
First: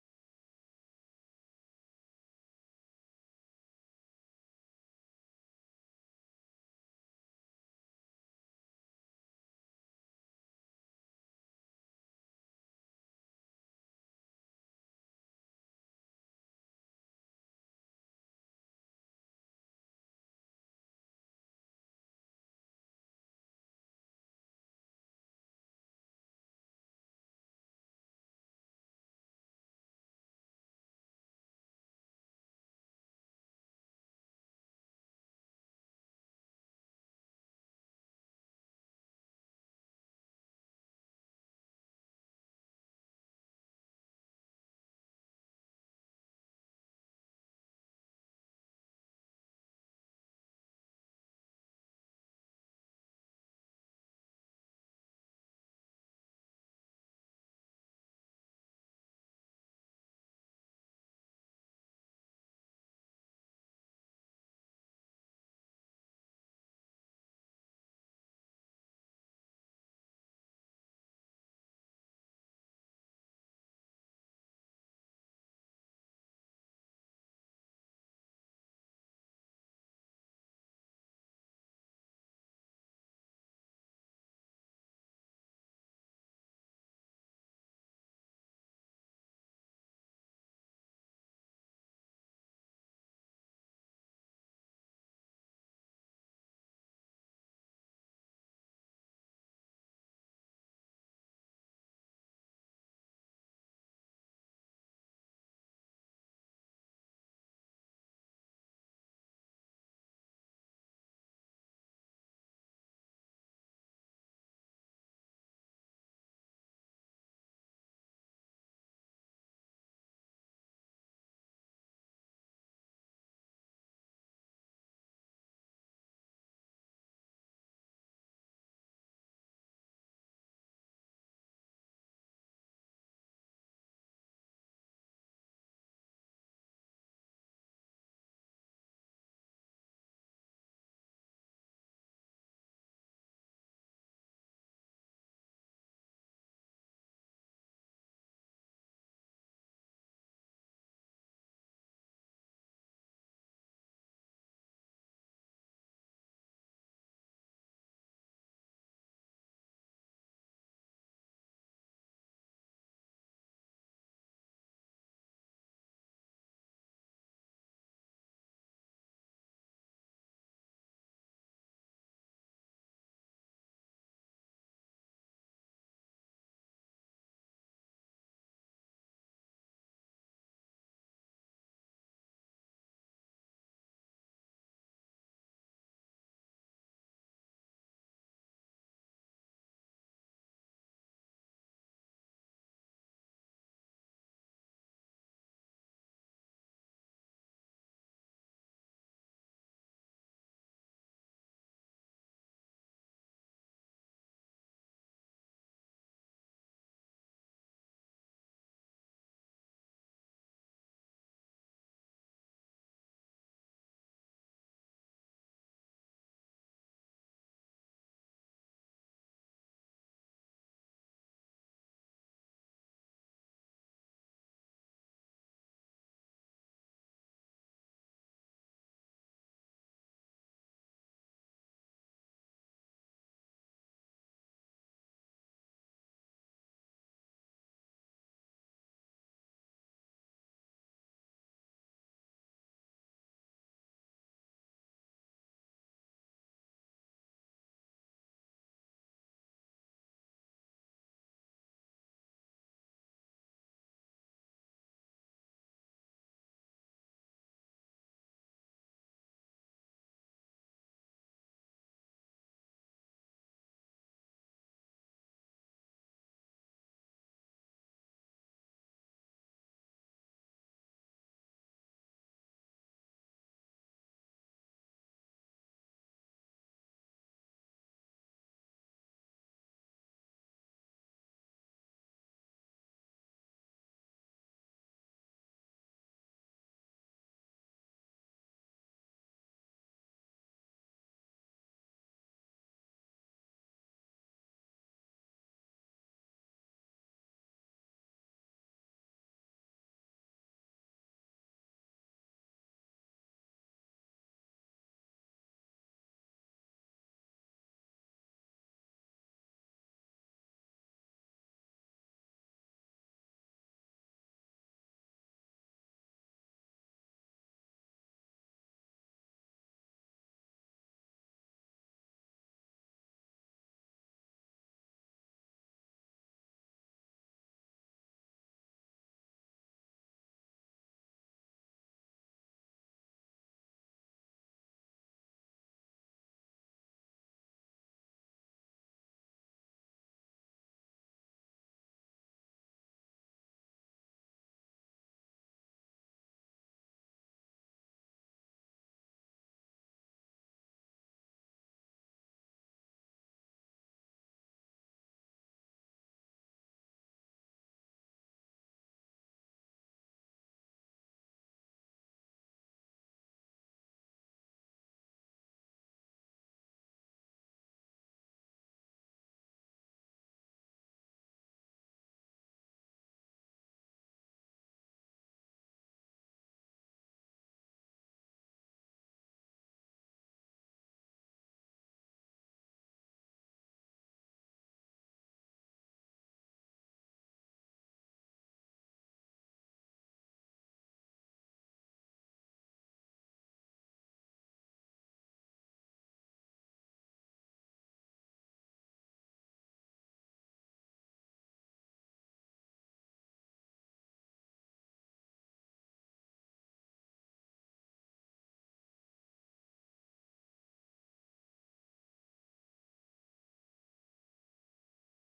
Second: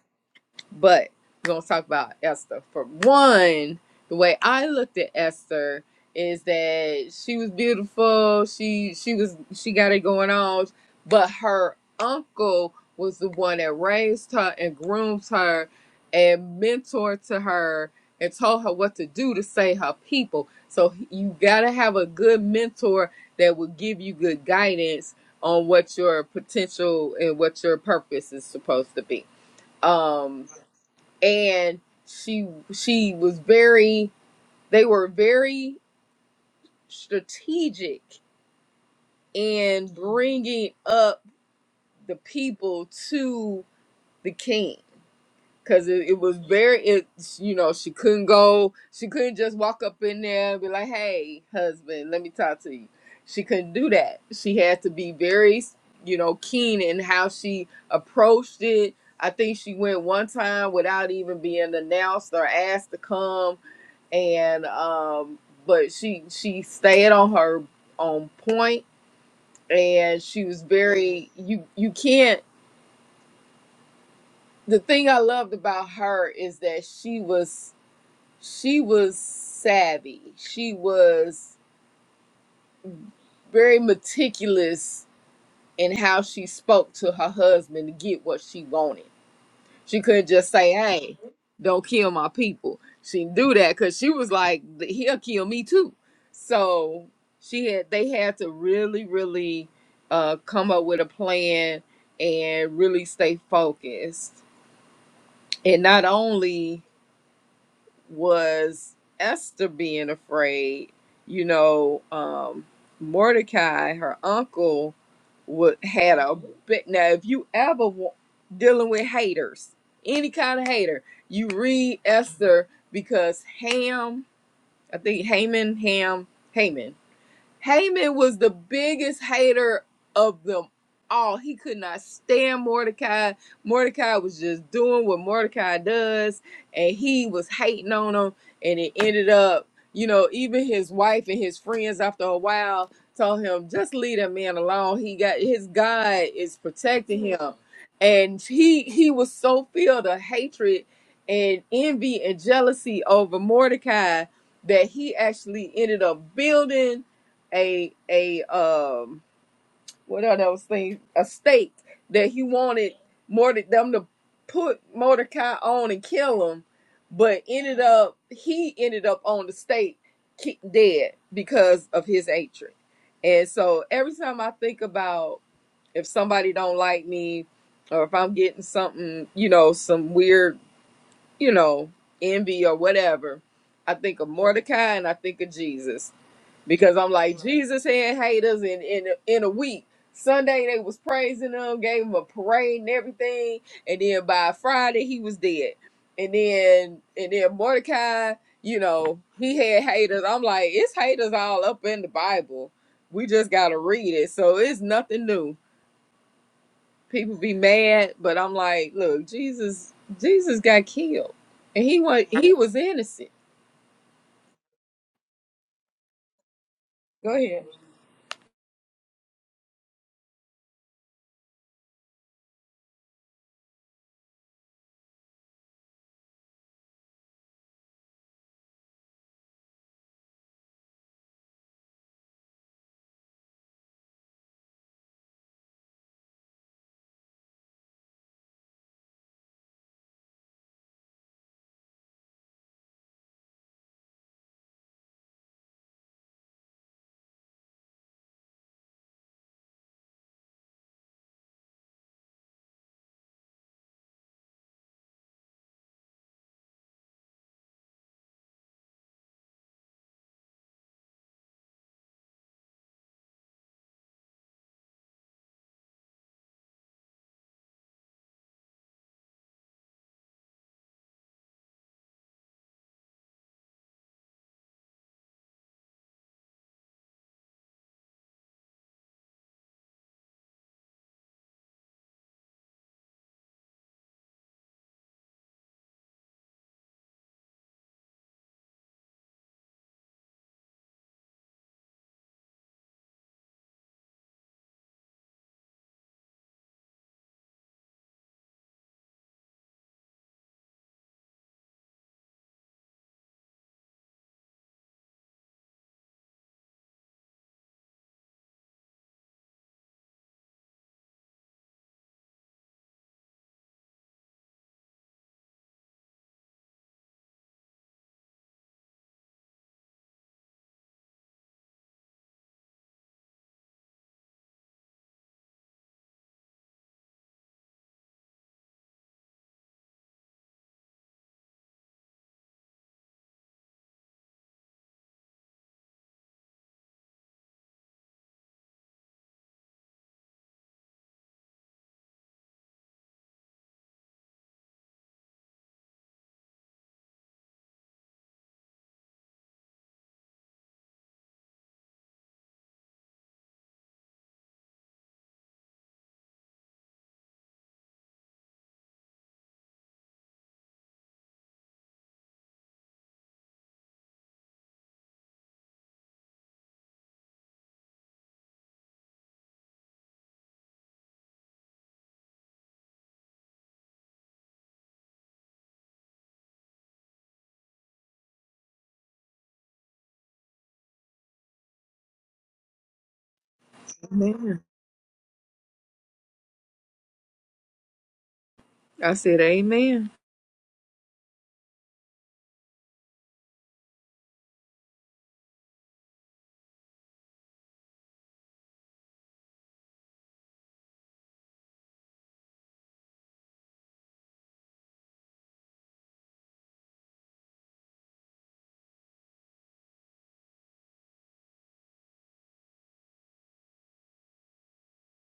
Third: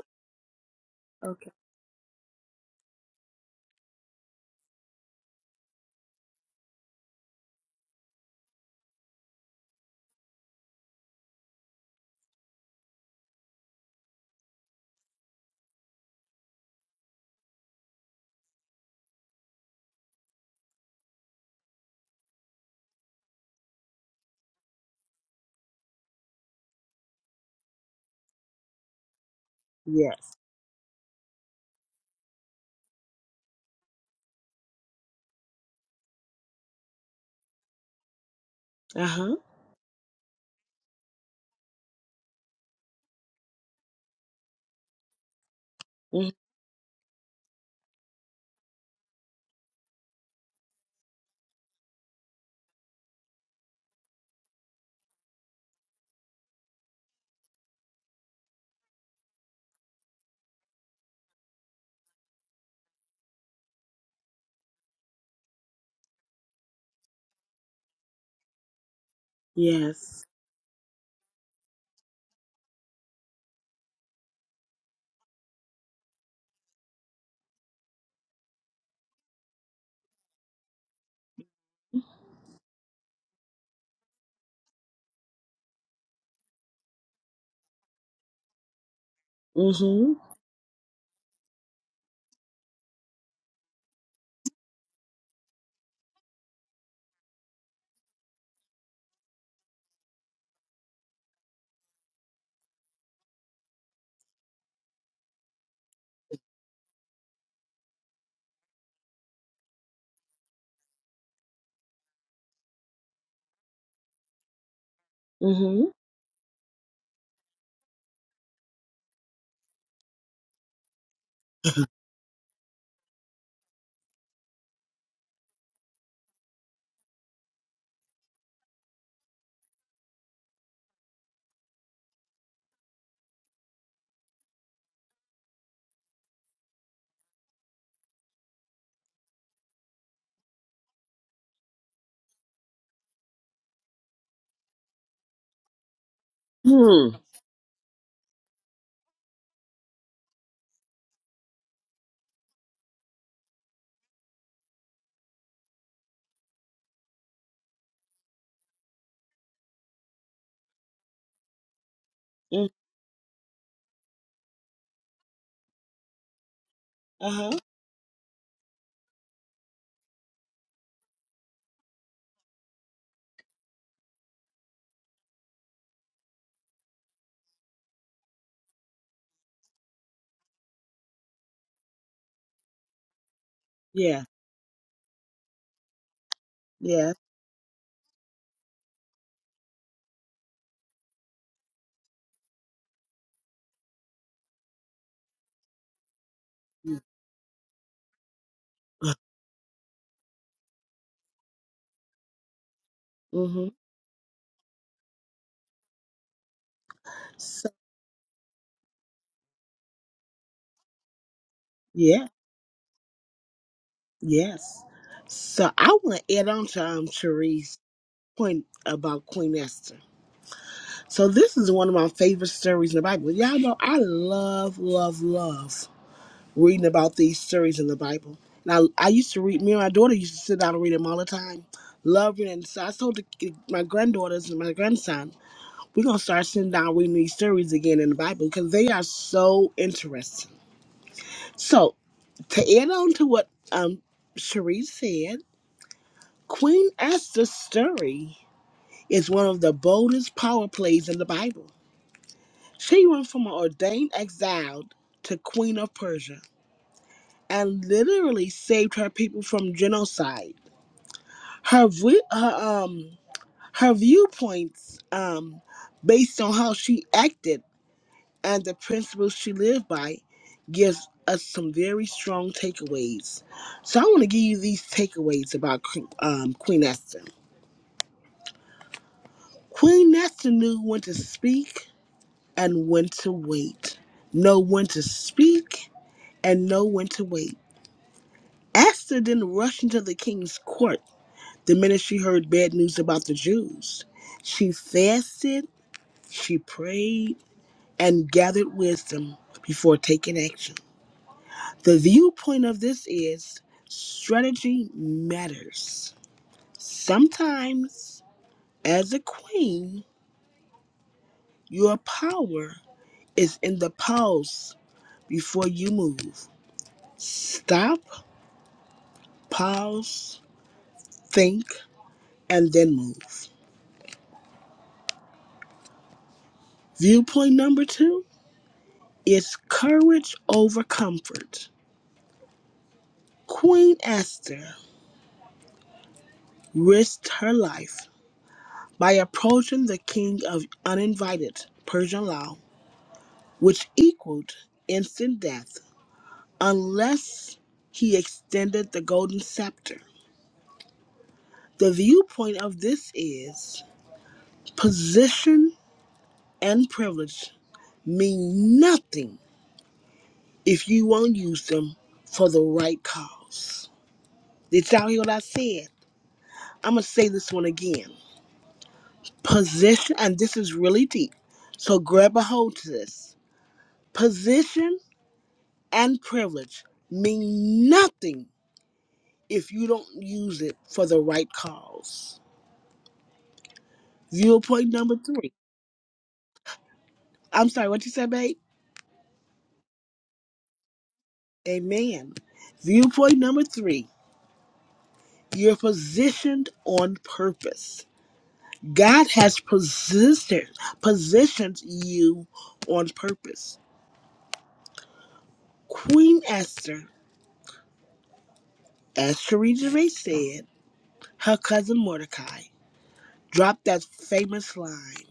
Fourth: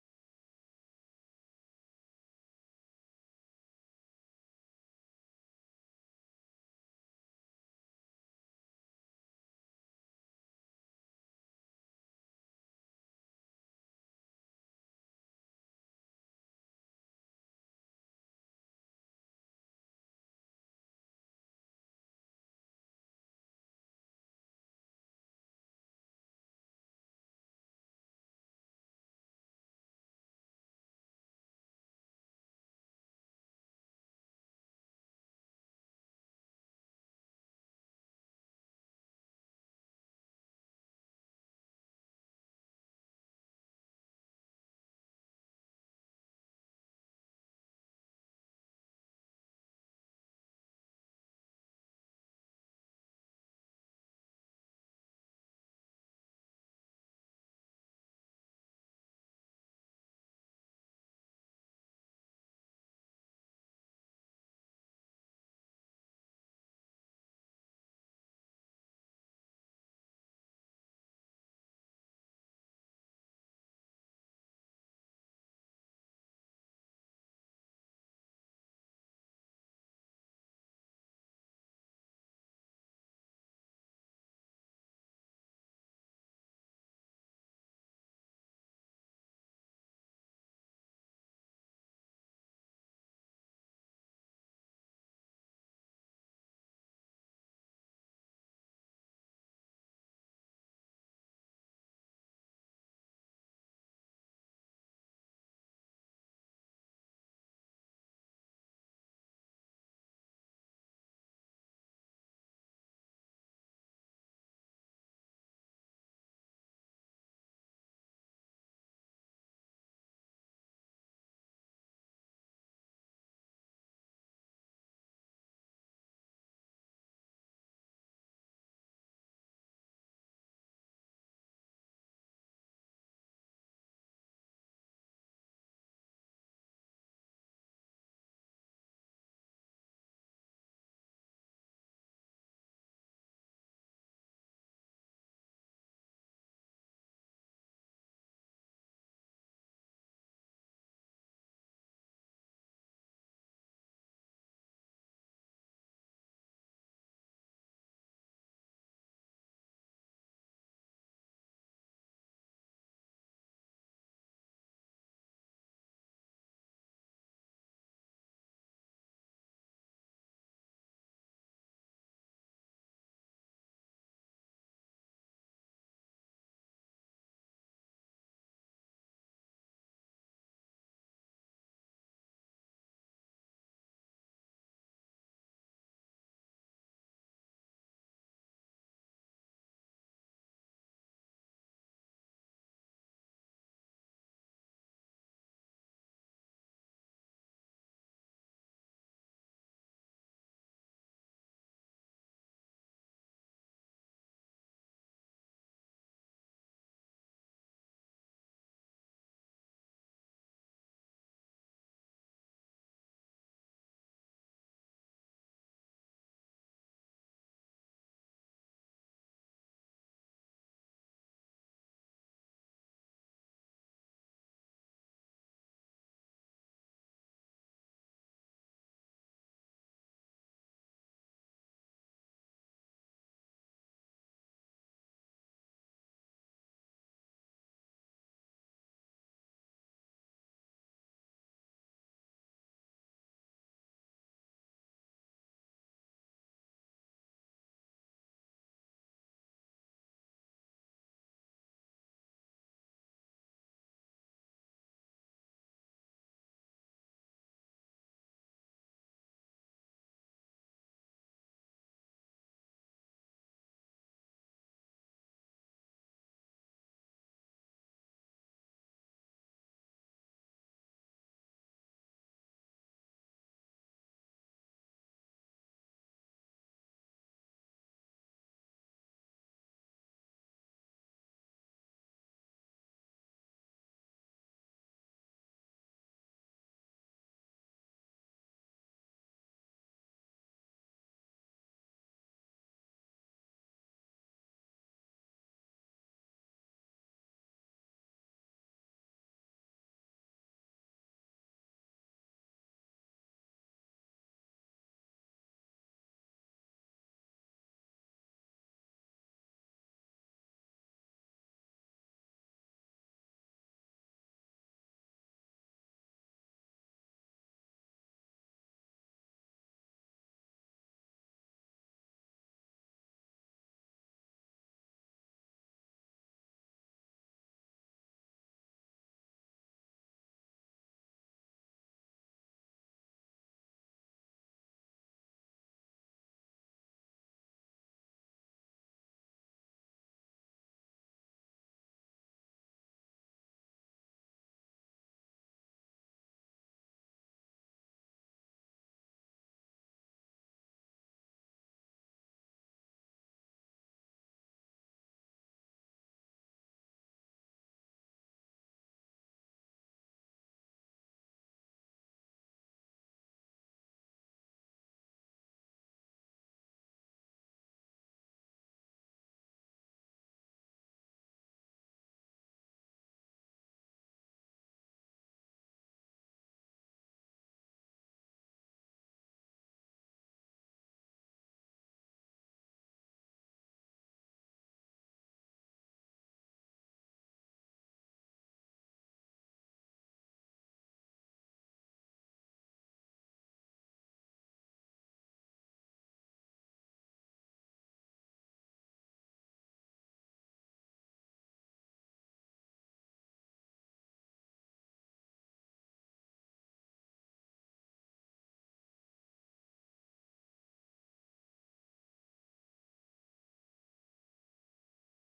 But Okay. we're going to talk about Esther. For one, the way I looked at Esther is that she was beautiful. She she was she got it going on, but her uncle was the one that raised her and groomed her and mentored to her and told her what to do to save her people. So you got to have a good mentor that will give you good guidance on what your potential and what your purpose is supposed to be. Yes. Um and she she was very they were very strategic Uh huh. in bringing up the people to the king because it, it was very it you know she couldn't go she couldn't just walk up in there and be like hey husband let me talk to you she couldn't do that she had to be very you know keen in how she approached it i think she went one time without even being announced or asked to come and um but she she stayed on her on point Yes. and she was very you you can't the thing i loved about her is that she was she was savvy she was very meticulous in how she spoke to her husband to get what she wanted She Mm couldn't just say, "Hey, don't kill my people." She do that because she was like, "He'll kill me too." So she had they had to really, really uh, come up with a plan and really stay focused. And not only was Esther being afraid. You know, um, Mordecai, her uncle, hmm. would Mm had a bit. Now, if you ever wa- dealing with haters, any kind of hater, you hmm. read Esther because Ham, I think Haman, Ham, Haman. Haman was the biggest hater of them all. He could not stand Mordecai. Mordecai was just doing what Mordecai does, and he was hating on him. And it ended up, you know, even his wife and his friends after a while told him, just leave that man alone. He got his God is Hmm. protecting him. And he he was so filled of hatred and envy and jealousy over Mordecai that he actually ended up building a a um what are those things a stake that he Uh wanted more than them to put Mordecai on and kill him, but huh. ended up he ended up on the stake ki- dead because of his hatred. And so every time I think about if somebody don't like me or if I'm getting something, you know, some weird, you know, envy or whatever, I think Yeah. of Mordecai and I think of Jesus because I'm Yeah. like Jesus had haters in in in a week. Sunday they was praising him, gave him a parade and everything, and then by Friday he was dead. And then and then Mordecai, you know, he had haters. I'm like, it's haters all up in the Bible. We just Mm-hmm. gotta read it. So it's nothing new. People be So, mad, but I'm like, look, Jesus, Jesus got killed, and he was yeah, he was innocent. yes. So I want to add on to um Go ahead. Cherie's point about Queen Esther. So this is one of my favorite stories in the Bible. Y'all know I love, love, love reading about these stories in the Bible. And I, I used to read. Me and my daughter used to sit down and read them all the time. Love reading. So I told the, eh, my granddaughters and my grandson, we're gonna start sitting down reading these stories again in the Bible because they are so interesting. So to add on to what um Cherie said. Queen Esther's story is one of the boldest power plays in the Bible. She went from an ordained exile to Queen of Persia and literally saved her people from genocide. Her vi- her um her viewpoints um based on how she acted and the principles she lived by gives us some very strong takeaways. So I want to give you these takeaways about Queen- um, Queen Esther. Queen Esther knew when to speak and when to wait. Know when to speak and know when to wait. Esther didn't rush into the king's court the minute she heard bad news about the Jews. She fasted, she prayed, and gathered wisdom before taking action. The viewpoint of this is strategy matters. Sometimes, as a queen, your power is in the pause before you move. Stop Pause, think, and then move. Viewpoint number two is courage over comfort. Queen Esther risked her life by approaching the king of uninvited Persian law, which equaled instant death unless he extended the golden scepter. The viewpoint of this is position and privilege mean nothing if you won't use them for the right cause. Did y'all hear what I said? I'm going to say this one again. Position, and this is really deep, so grab a hold to this. Position and privilege mean nothing if you don't use it for the right cause. Amen. Viewpoint number three. I'm sorry, what you said, babe? I said, Amen. Amen. Viewpoint number three. You're positioned on purpose. God has positioned positioned you on purpose. Queen Esther, as Cherie Gervais said, her cousin Mordecai dropped that famous line.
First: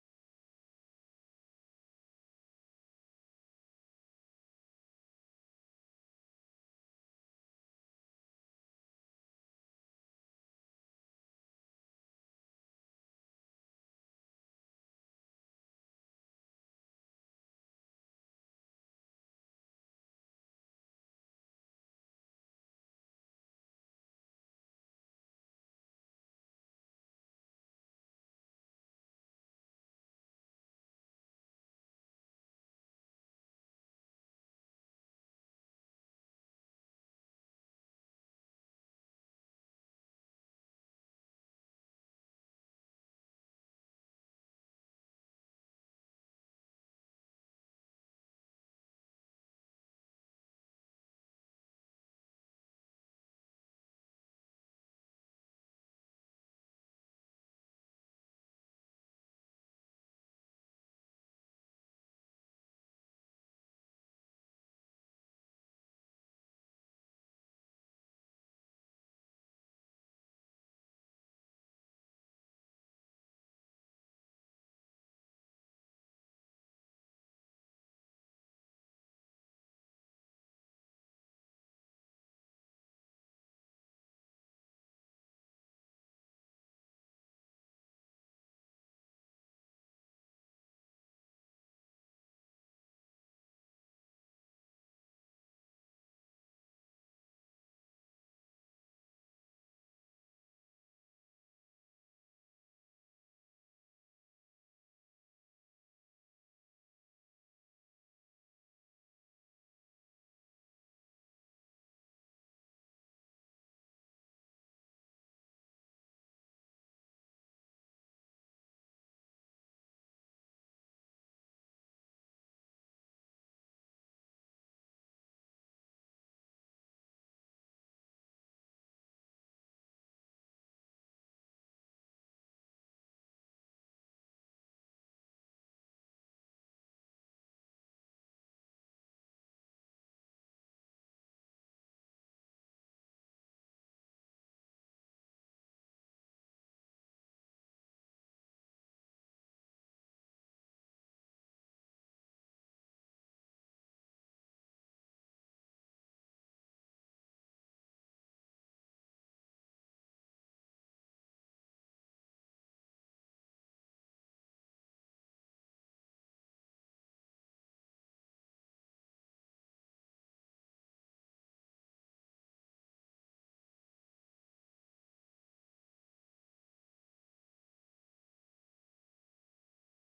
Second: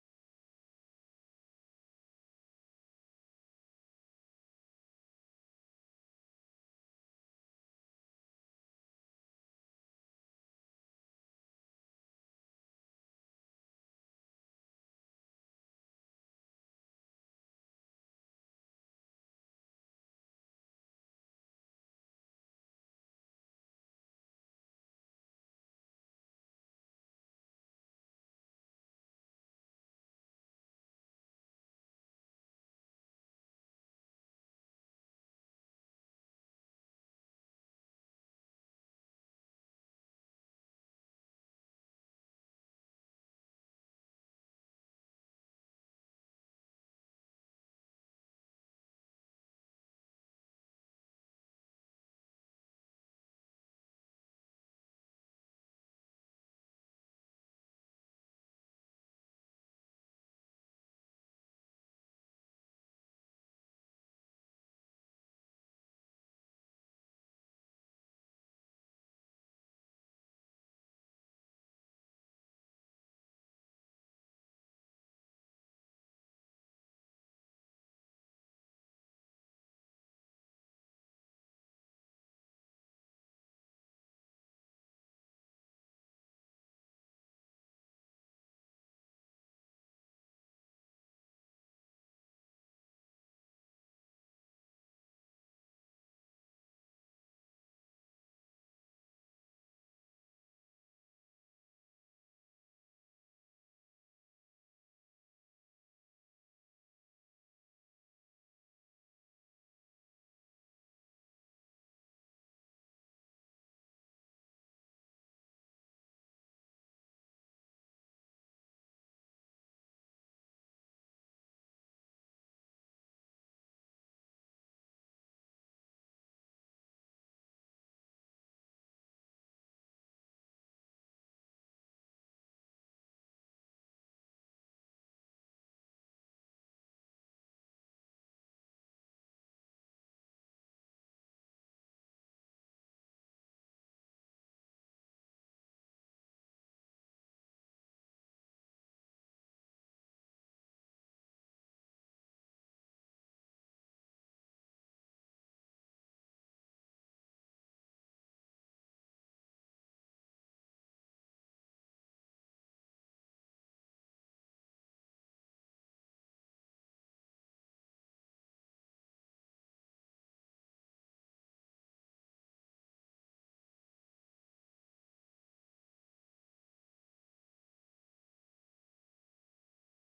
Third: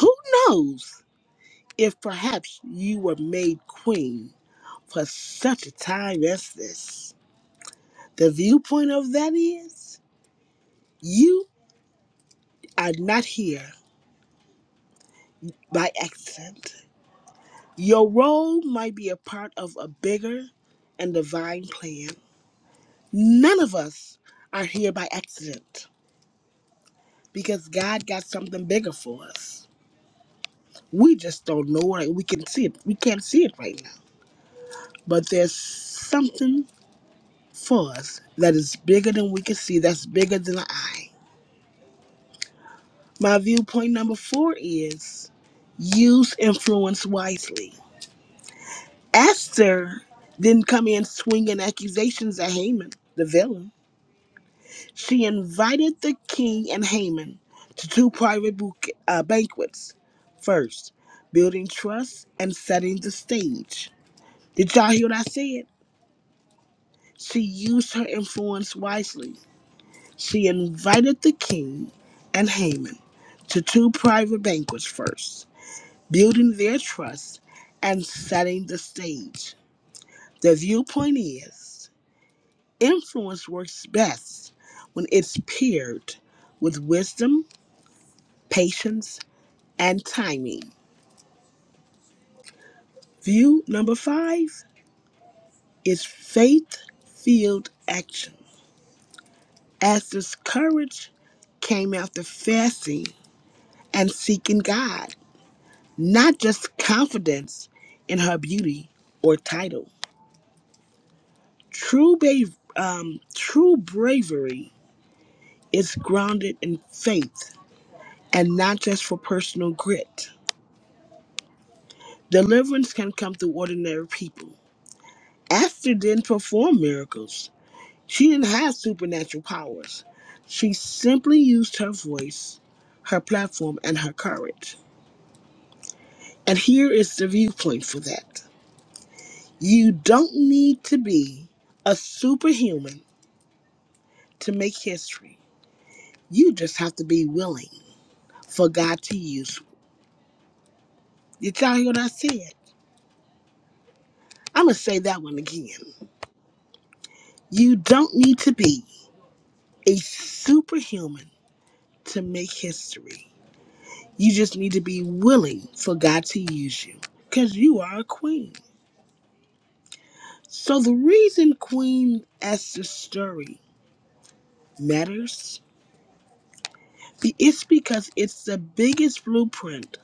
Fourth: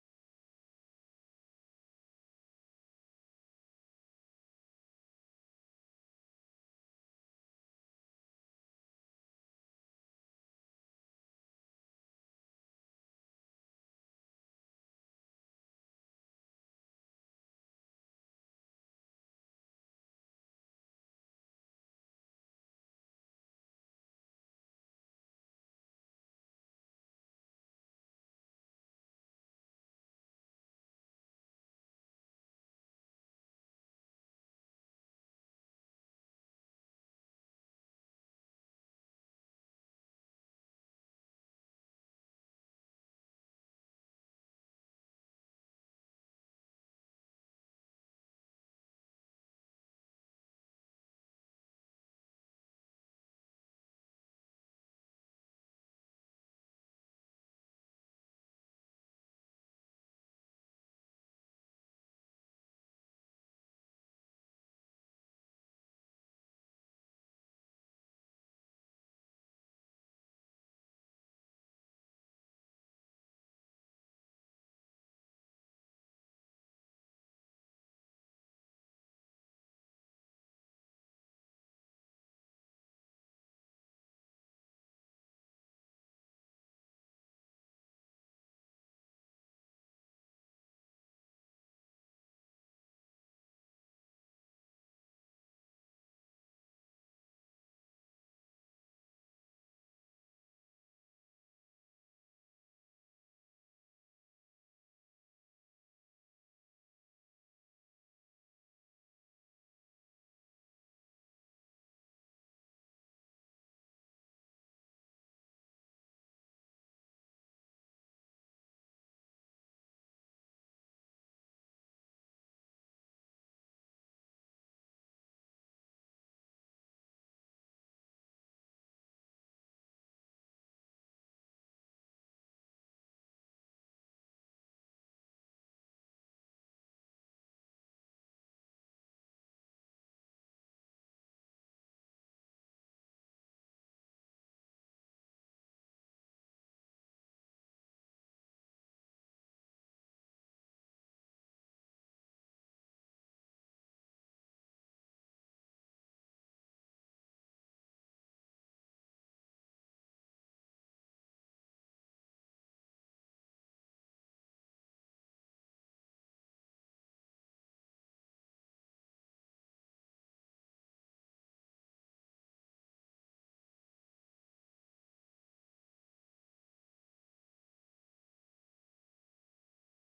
Who knows if perhaps you were made queen for such a time as this? The viewpoint of that is you are not here by accident. Your role might be a part of a bigger and divine plan. None of us are here by accident because God got something bigger for us. We just don't know it. We can see it. We can't see it right now. But there's something for us that is bigger than we can see, that's bigger than the eye. My viewpoint number four is use influence wisely. Esther didn't come in swinging accusations at Haman, the villain. She invited the king and Haman to two private bouquet, uh, banquets. First, building trust and setting the stage. Did y'all hear what I said? She used her influence wisely. She invited the king and Haman to two private banquets first, building their trust and setting the stage. The viewpoint is influence works best when it's paired with wisdom, patience, and timing. View number five is faith filled action. Esther's courage came after fasting and seeking God, not just confidence in her beauty or title. True, ba- um, true bravery is grounded in faith and not just for personal grit. Deliverance can come through ordinary people. Esther didn't perform miracles She didn't have supernatural powers. She simply used her voice, her platform, and her courage. And here is the viewpoint for that. You don't need to be a superhuman to make history. You just have to be willing for God to use. you. Did y'all hear what I said? I'm going to say that one again. You don't need to be a superhuman to make history. You just need to be willing for God to use you because you are a queen. So the reason Queen Esther's story matters is because it's the biggest blueprint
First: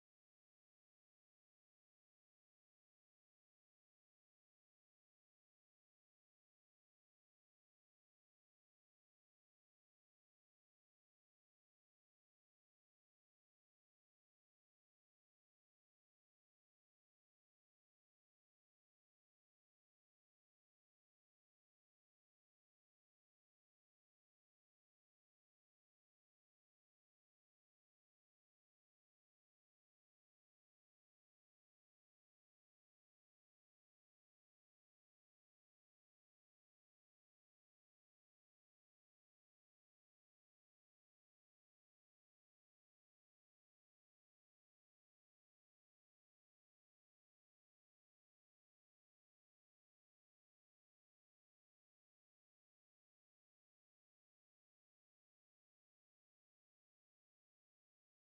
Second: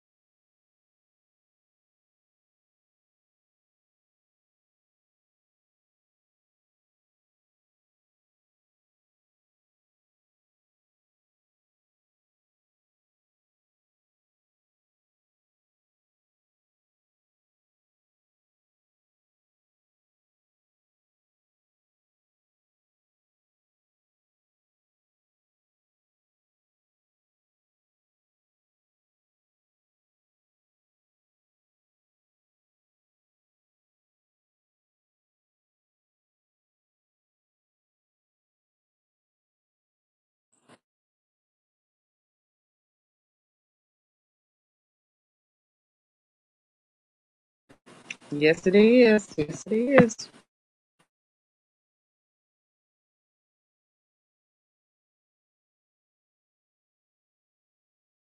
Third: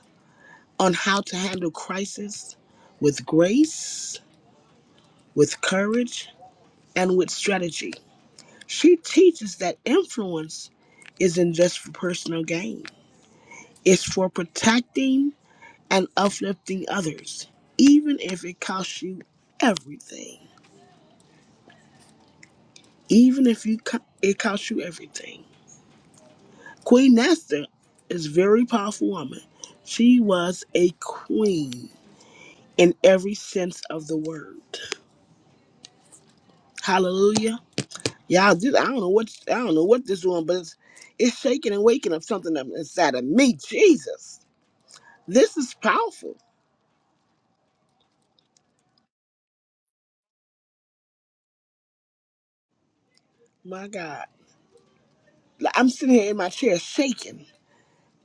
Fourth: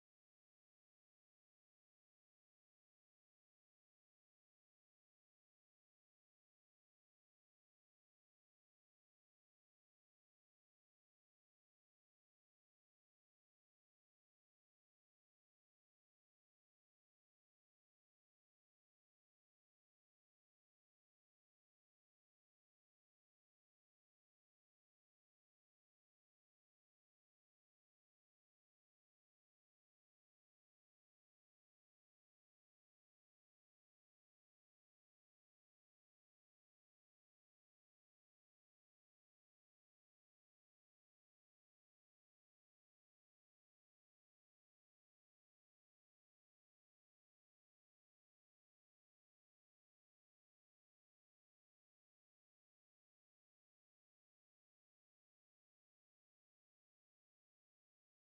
on how to handle crisis with grace, with courage, and with strategy. She teaches that influence isn't just for personal gain, it's for protecting and uplifting others, even if it costs you everything. Even if you co- it costs you everything. Queen Esther is a very powerful woman. She was a queen in every sense of the word. Hallelujah. Y'all, this, I don't know what I don't know what this one, but it's, it's shaking and waking up something up inside of me. Jesus, this is powerful. Yes, it is. Yes, it is. My God, Like, I'm sitting here in my chair shaking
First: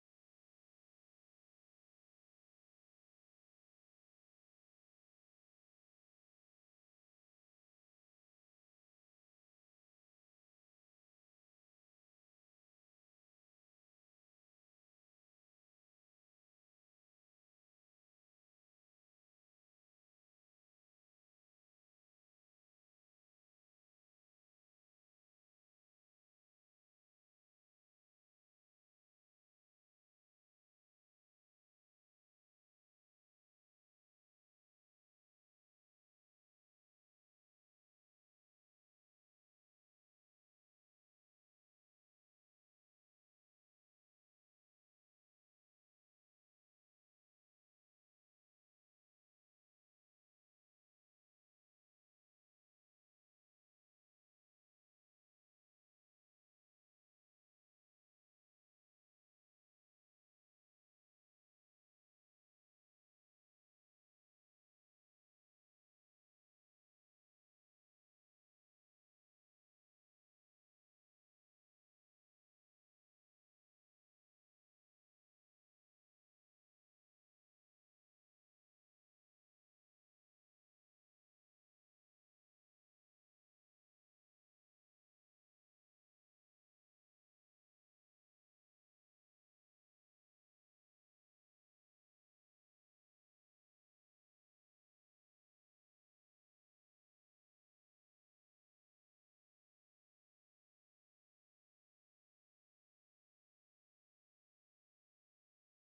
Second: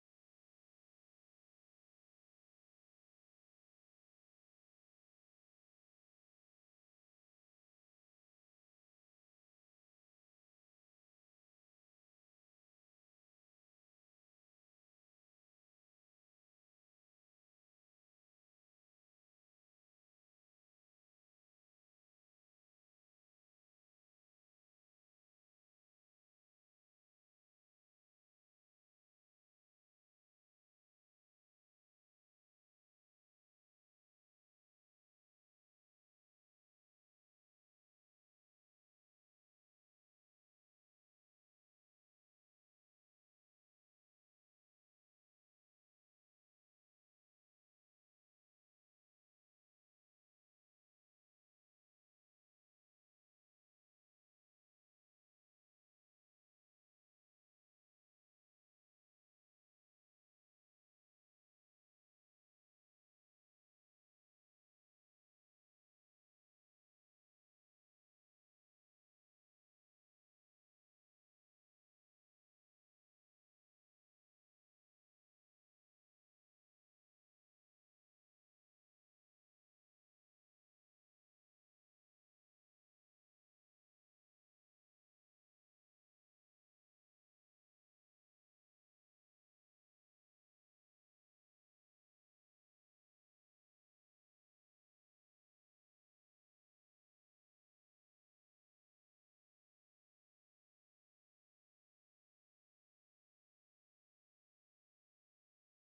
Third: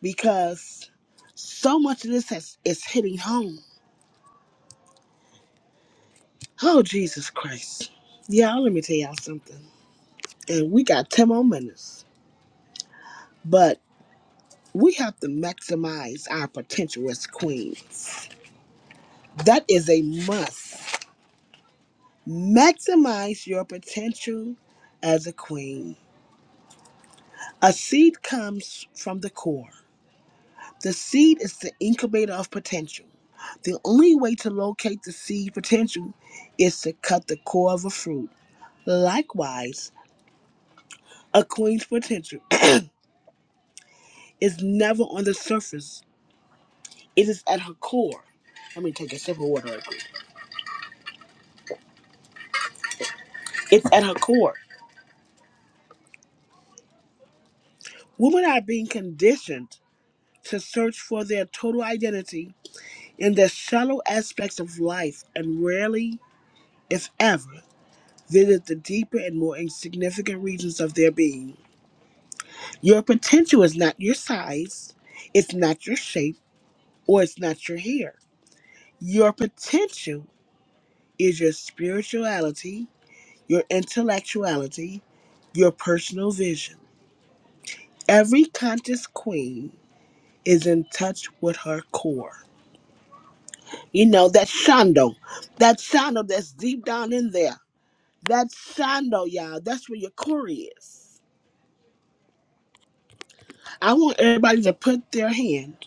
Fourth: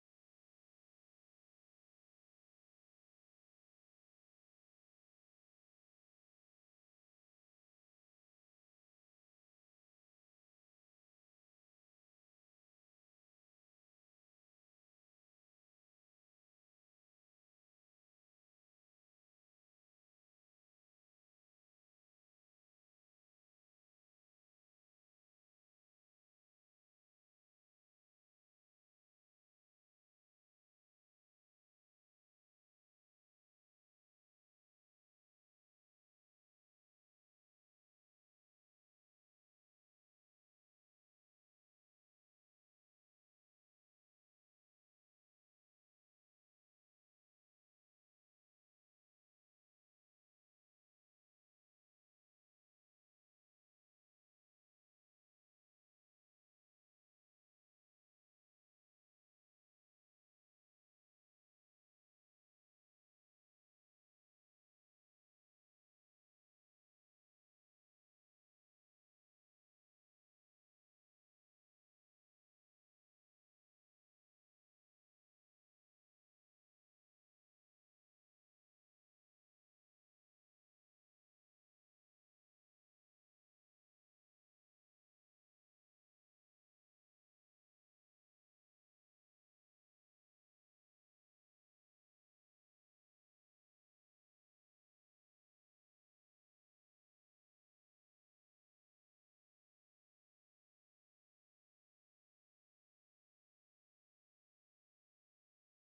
because so much of this has is hitting home. Oh Jesus Christ, y'all, let me tell y'all something. And we got ten more minutes, but. We have to maximize our potential as queens. That is a must. Maximize your potential as a queen. A seed comes from the core. The seed is the incubator of potential. The only way to locate the seed potential is to cut the core of a fruit. Likewise, a queen's potential is never on the surface, it is at her core. Let me take a sip of water. real quick. It's at her core. Women are being conditioned to search for their total identity in the shallow aspects of life and rarely, if ever, visit the deeper and more insignificant regions of their being. Your potential is not your size, it's not your shape, or it's not your hair. Your potential is your spirituality, your intellectuality, your personal vision. Every conscious queen is in touch with her core. You know, that shando, that shando that's deep down in there. That shando, y'all, that's where your core is. I want everybody to put their hand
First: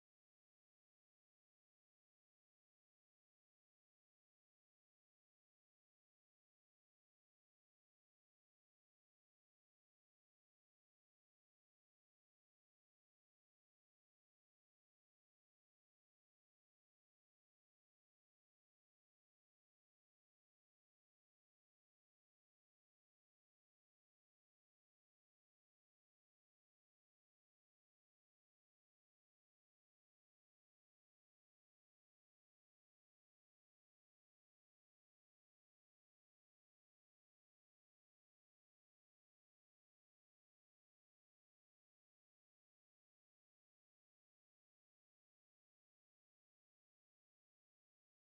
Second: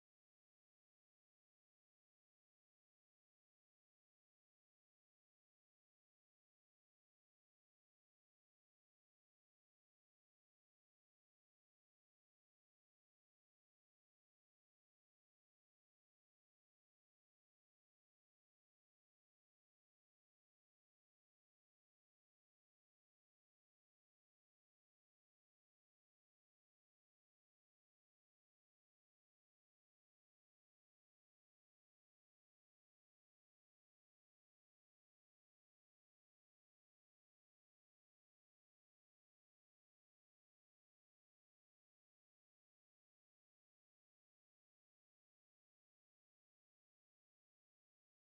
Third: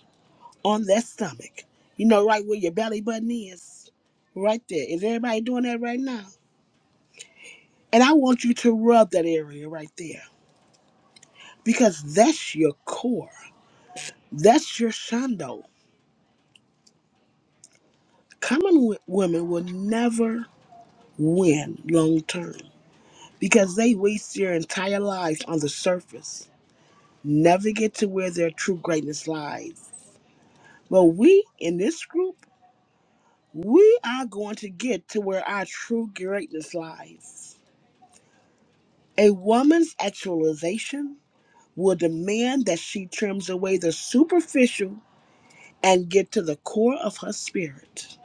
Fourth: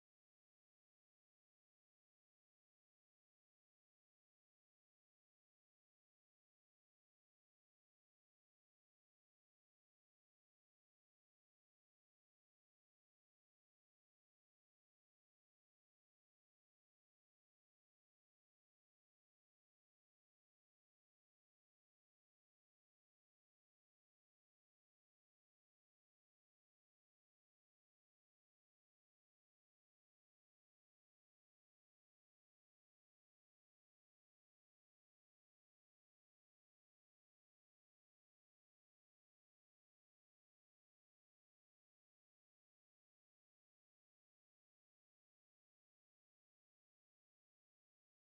on their stomach. You know, right where your belly button is. Right there. Is everybody doing that right now? And I want you to rub that area right there because that's your core. That's your shando. Common w- women will never win long term because they waste their entire lives on the surface never get to where their true greatness lies. But we in this group, we are going to get to where our true greatness lies. A woman's actualization will demand that she trims away the superficial and get to the core of her spirit.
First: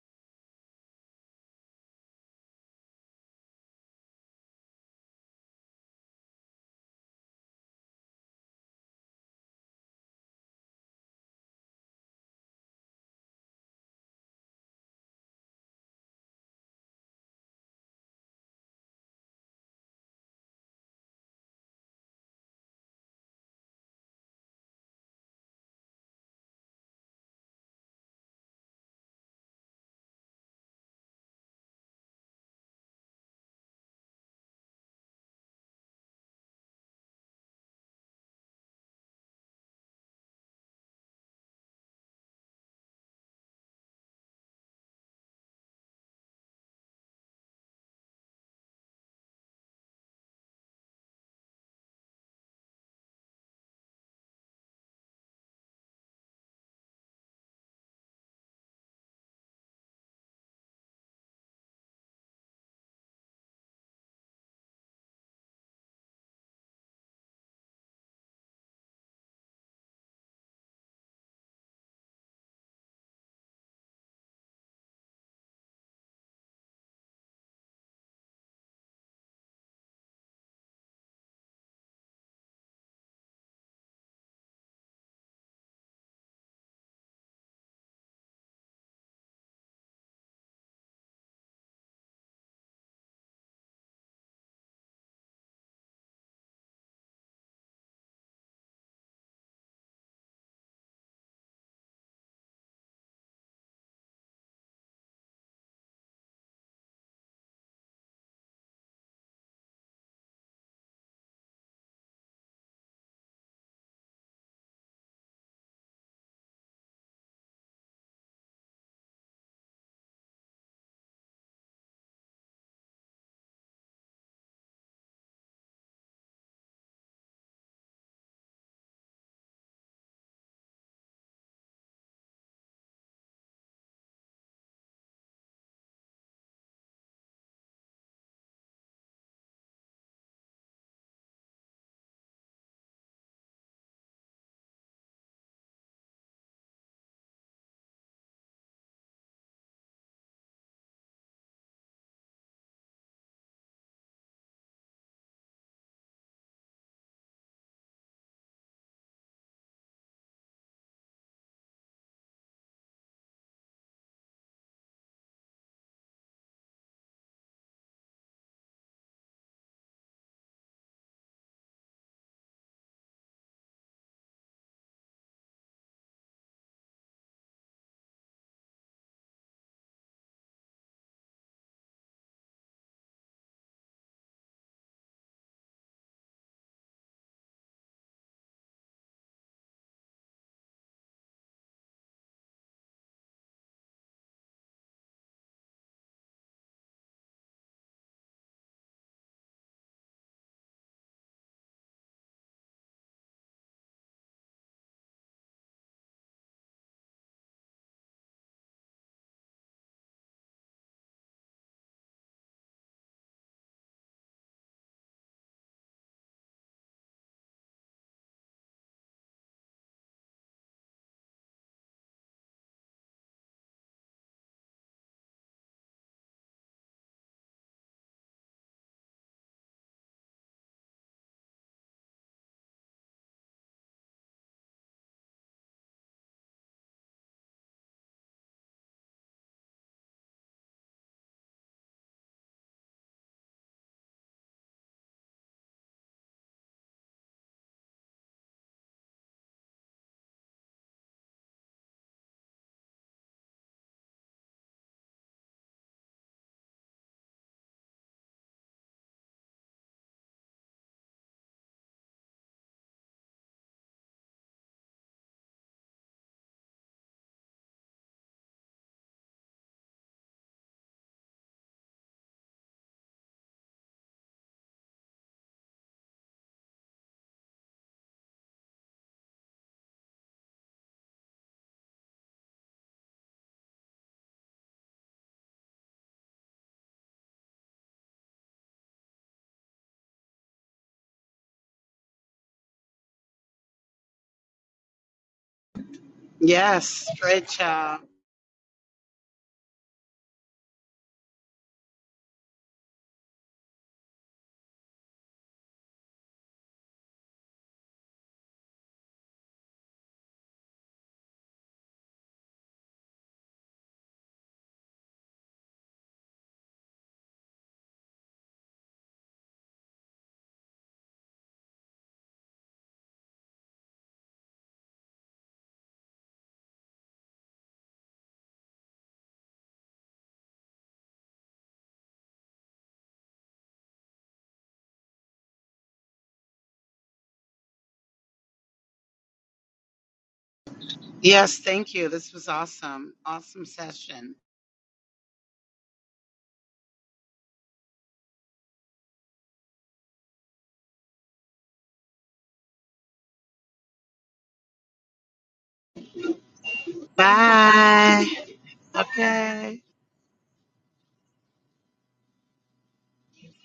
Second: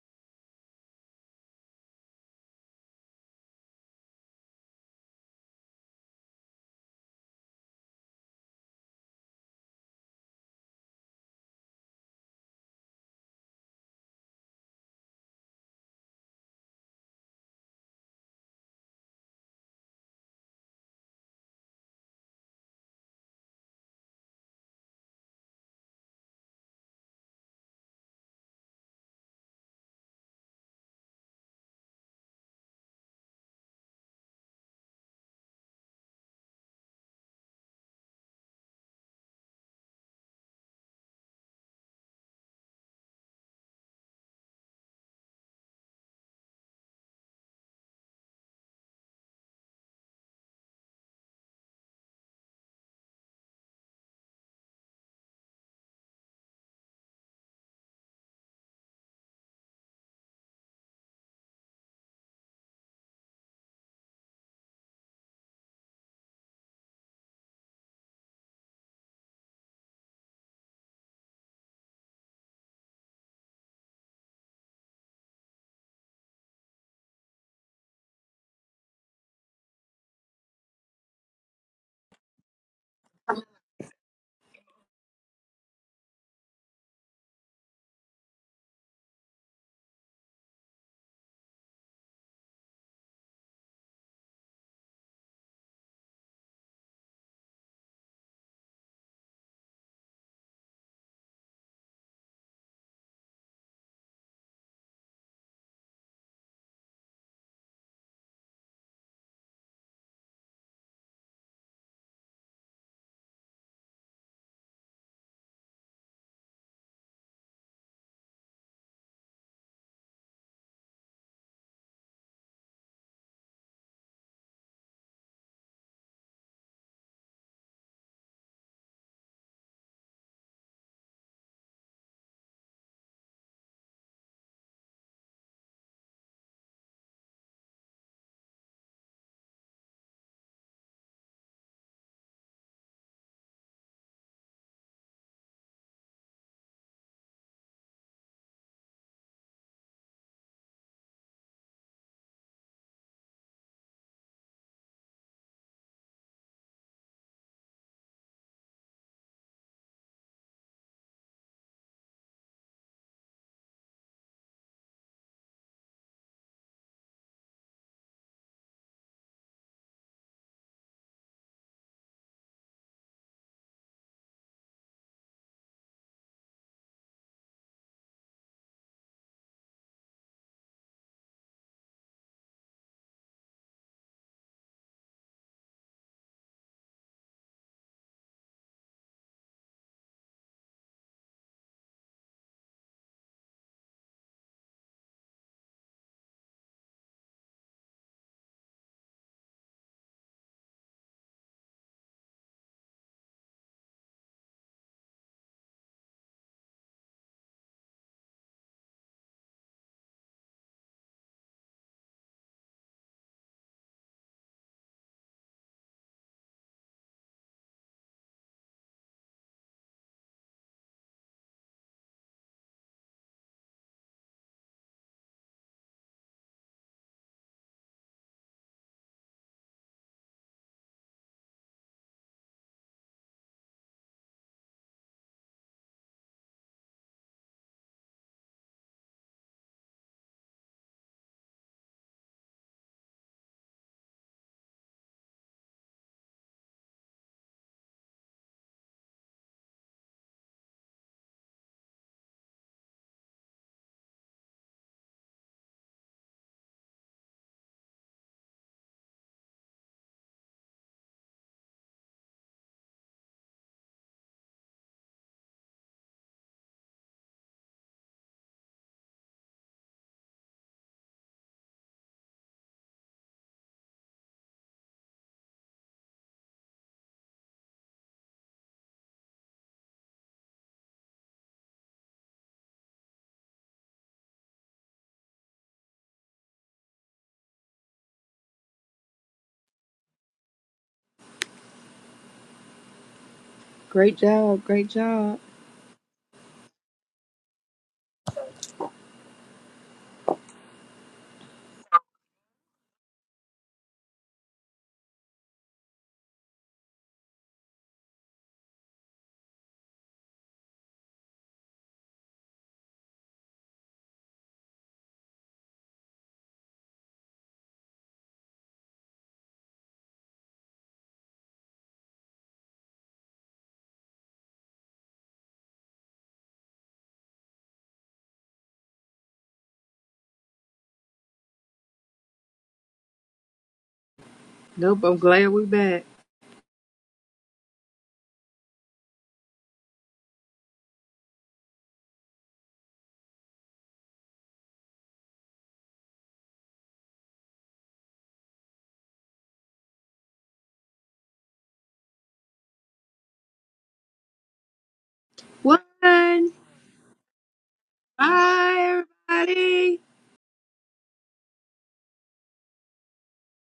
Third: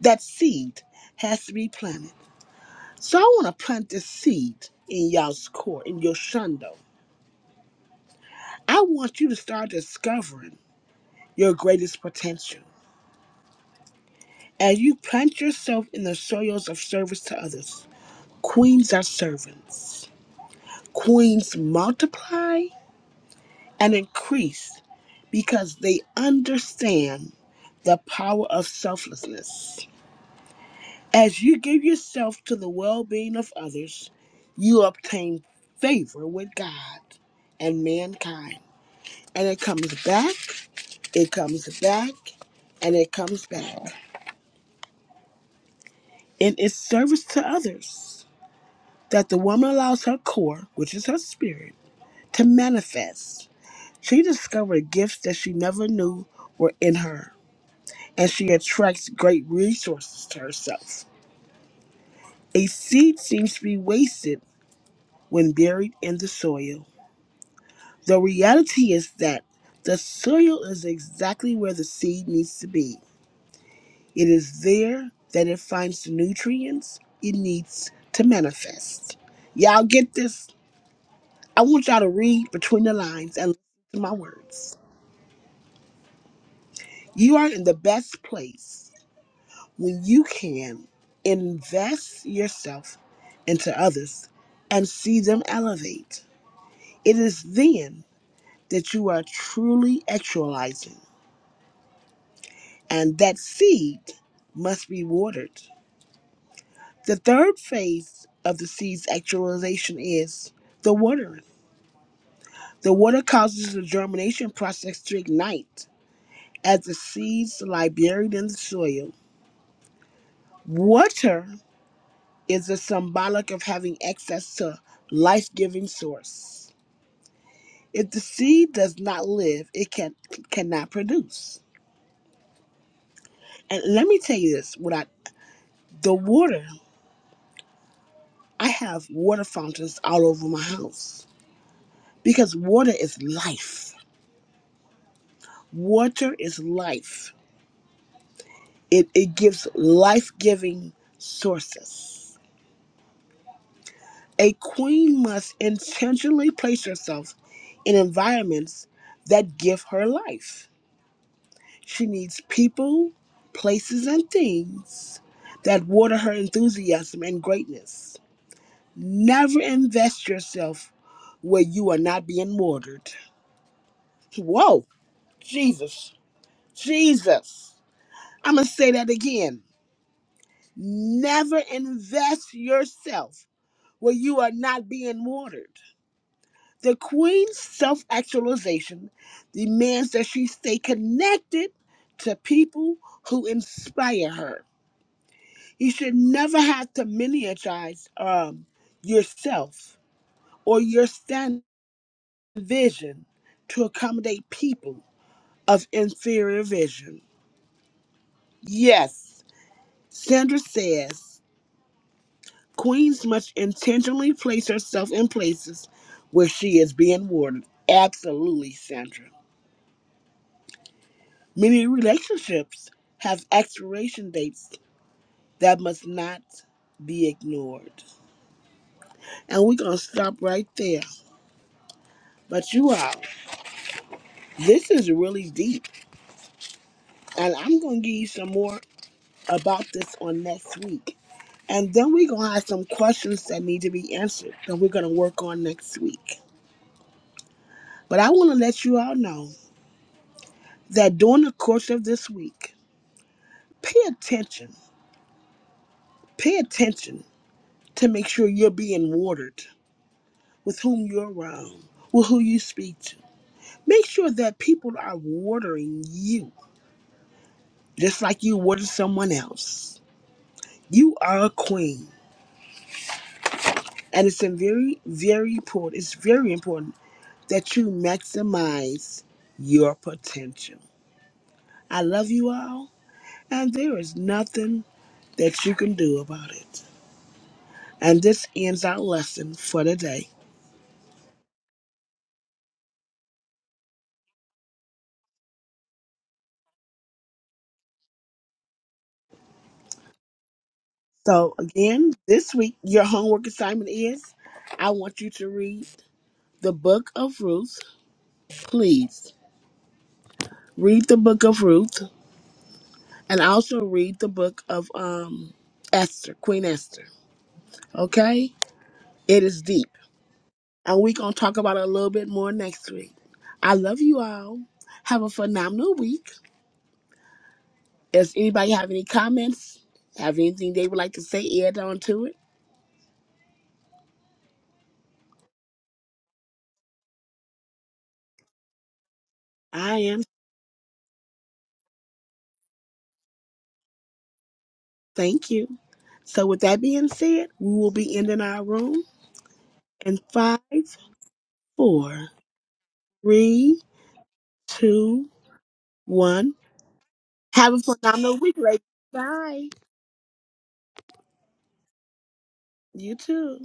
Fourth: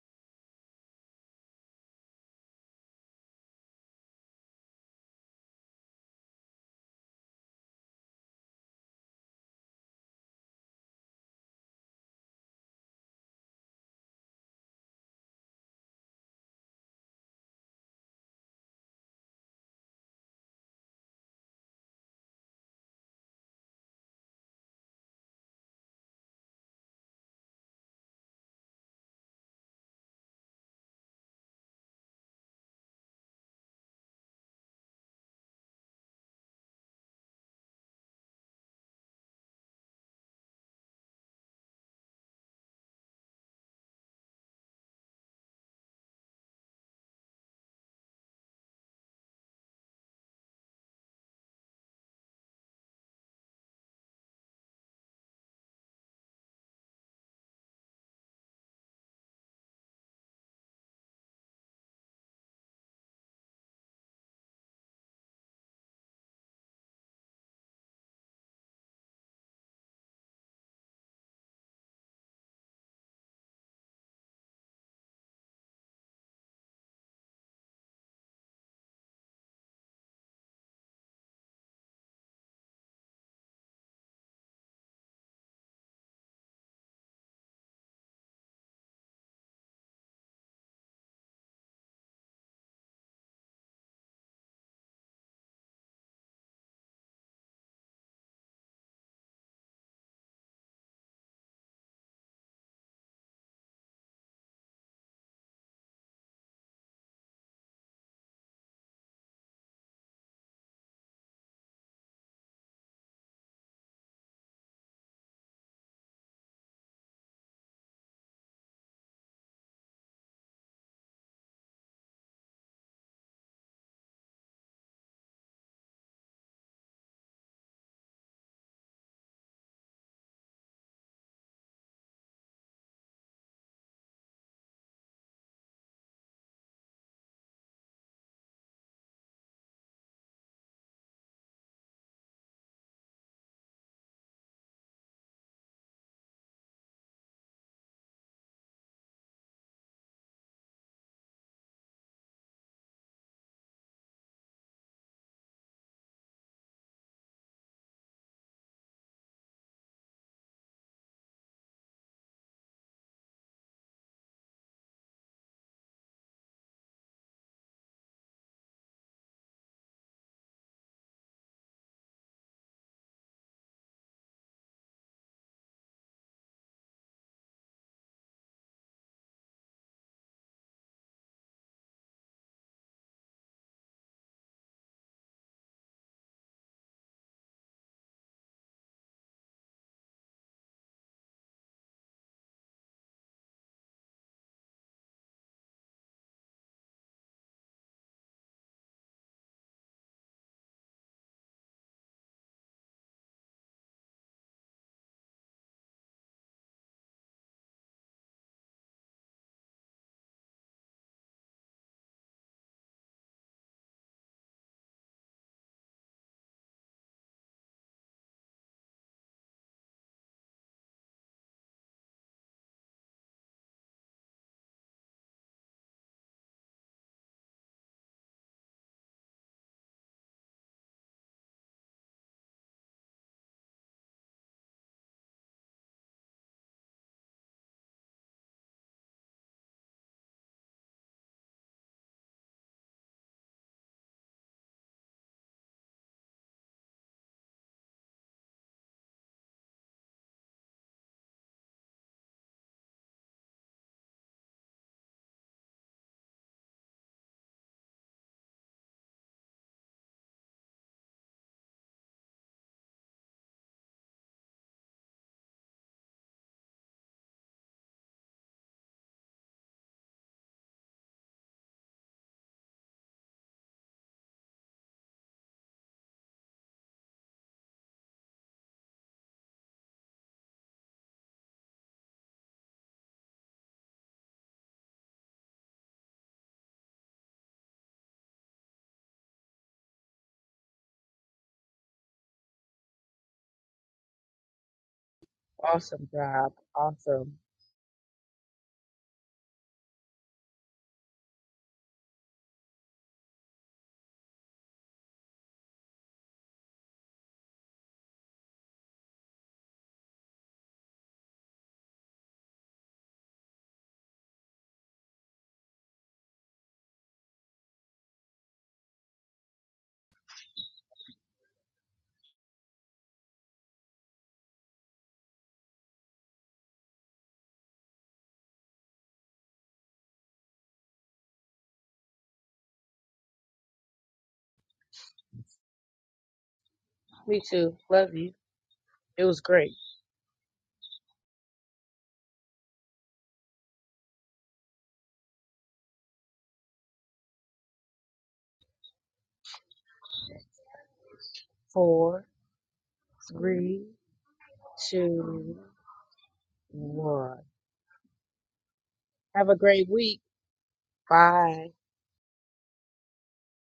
That seed has to be planted. So I want to plant this seed in y'all's core, in your shundo. I want you to start discovering your greatest potential. As you plant yourself in the soils of service to others, queens are servants. Queens multiply and increase because they understand the power of selflessness. As you give yourself to the well being of others, you obtain favor with God and mankind. And it comes back, it comes back, and it comes back. And it's service to others. that the woman allows her core, which is her spirit, to manifest. She discovered gifts that she never knew were in her, and she attracts great resources to herself. A seed seems to be wasted when buried in the soil. The reality is that the soil is exactly where the seed needs to be. It is there that it finds the nutrients it needs to manifest. Y'all get this? I want y'all to read between the lines and listen to my words. You are in the best place when you can invest yourself into others and see them elevate. It is then that you are truly actualizing, and that seed must be watered. The third phase of the seed's actualization is the watering. The water causes the germination process to ignite as the seeds lie buried in the soil Water is a symbolic of having access to life-giving source. If the seed does not live, it can cannot produce. And let me tell you this: without the water, I have water fountains all over my house because water is life. Water is life. It it gives life-giving sources. A queen must intentionally place herself in environments that give her life She needs people, places, and things that water her enthusiasm and greatness. Never invest yourself where you are not being watered. Whoa, Jesus, Jesus. I'm going to say that again. Never invest yourself where you are not being watered. The queen's self actualization demands that she stay connected to people who inspire her You should never have to miniaturize um, yourself or your stand vision to accommodate people of inferior vision. Yes, Sandra says queens must intentionally place herself in places where she is being warded. Absolutely, Sandra. Many relationships have expiration dates that must not be ignored. And we're going to stop right there. But you all. This is really deep. And I'm going to give you some more about this on next week. And then we're going to have some questions that need to be answered that we're going to work on next week. But I want to let you all know that during the course of this week, pay attention. Pay attention to make sure you're being watered with whom you're around, with who you speak to. Make sure that people are watering you just like you water someone else. You are a queen. And it's a very, very important. It's very important that you maximize your potential. I love you all, and there is nothing that you can do about it. And this ends our lesson for today. Great job. Great job. Awesome job. Yes, Awesome. great job. So again, this week your homework assignment is I want you to read the book of Ruth. Please read the book of Ruth and also read the book of um Esther, Queen Esther. Okay? It is deep. and we're going to talk about it a little bit more next week. I love you all. Have a phenomenal week. Does anybody have any comments? Have anything they would like to say? Add on to it. Nope, I'm glad we're back. Me too. Love you. It was great. I am. Yes, thank you. This was awesome. Awesome session. Thank you. So, with that being said, we will be ending our room in five, Four, four, three, three, two, two, One. Bye, one. one. Have a Bye. phenomenal week, ladies. Have a Bye. Okay. everybody. great week. Bye. You too.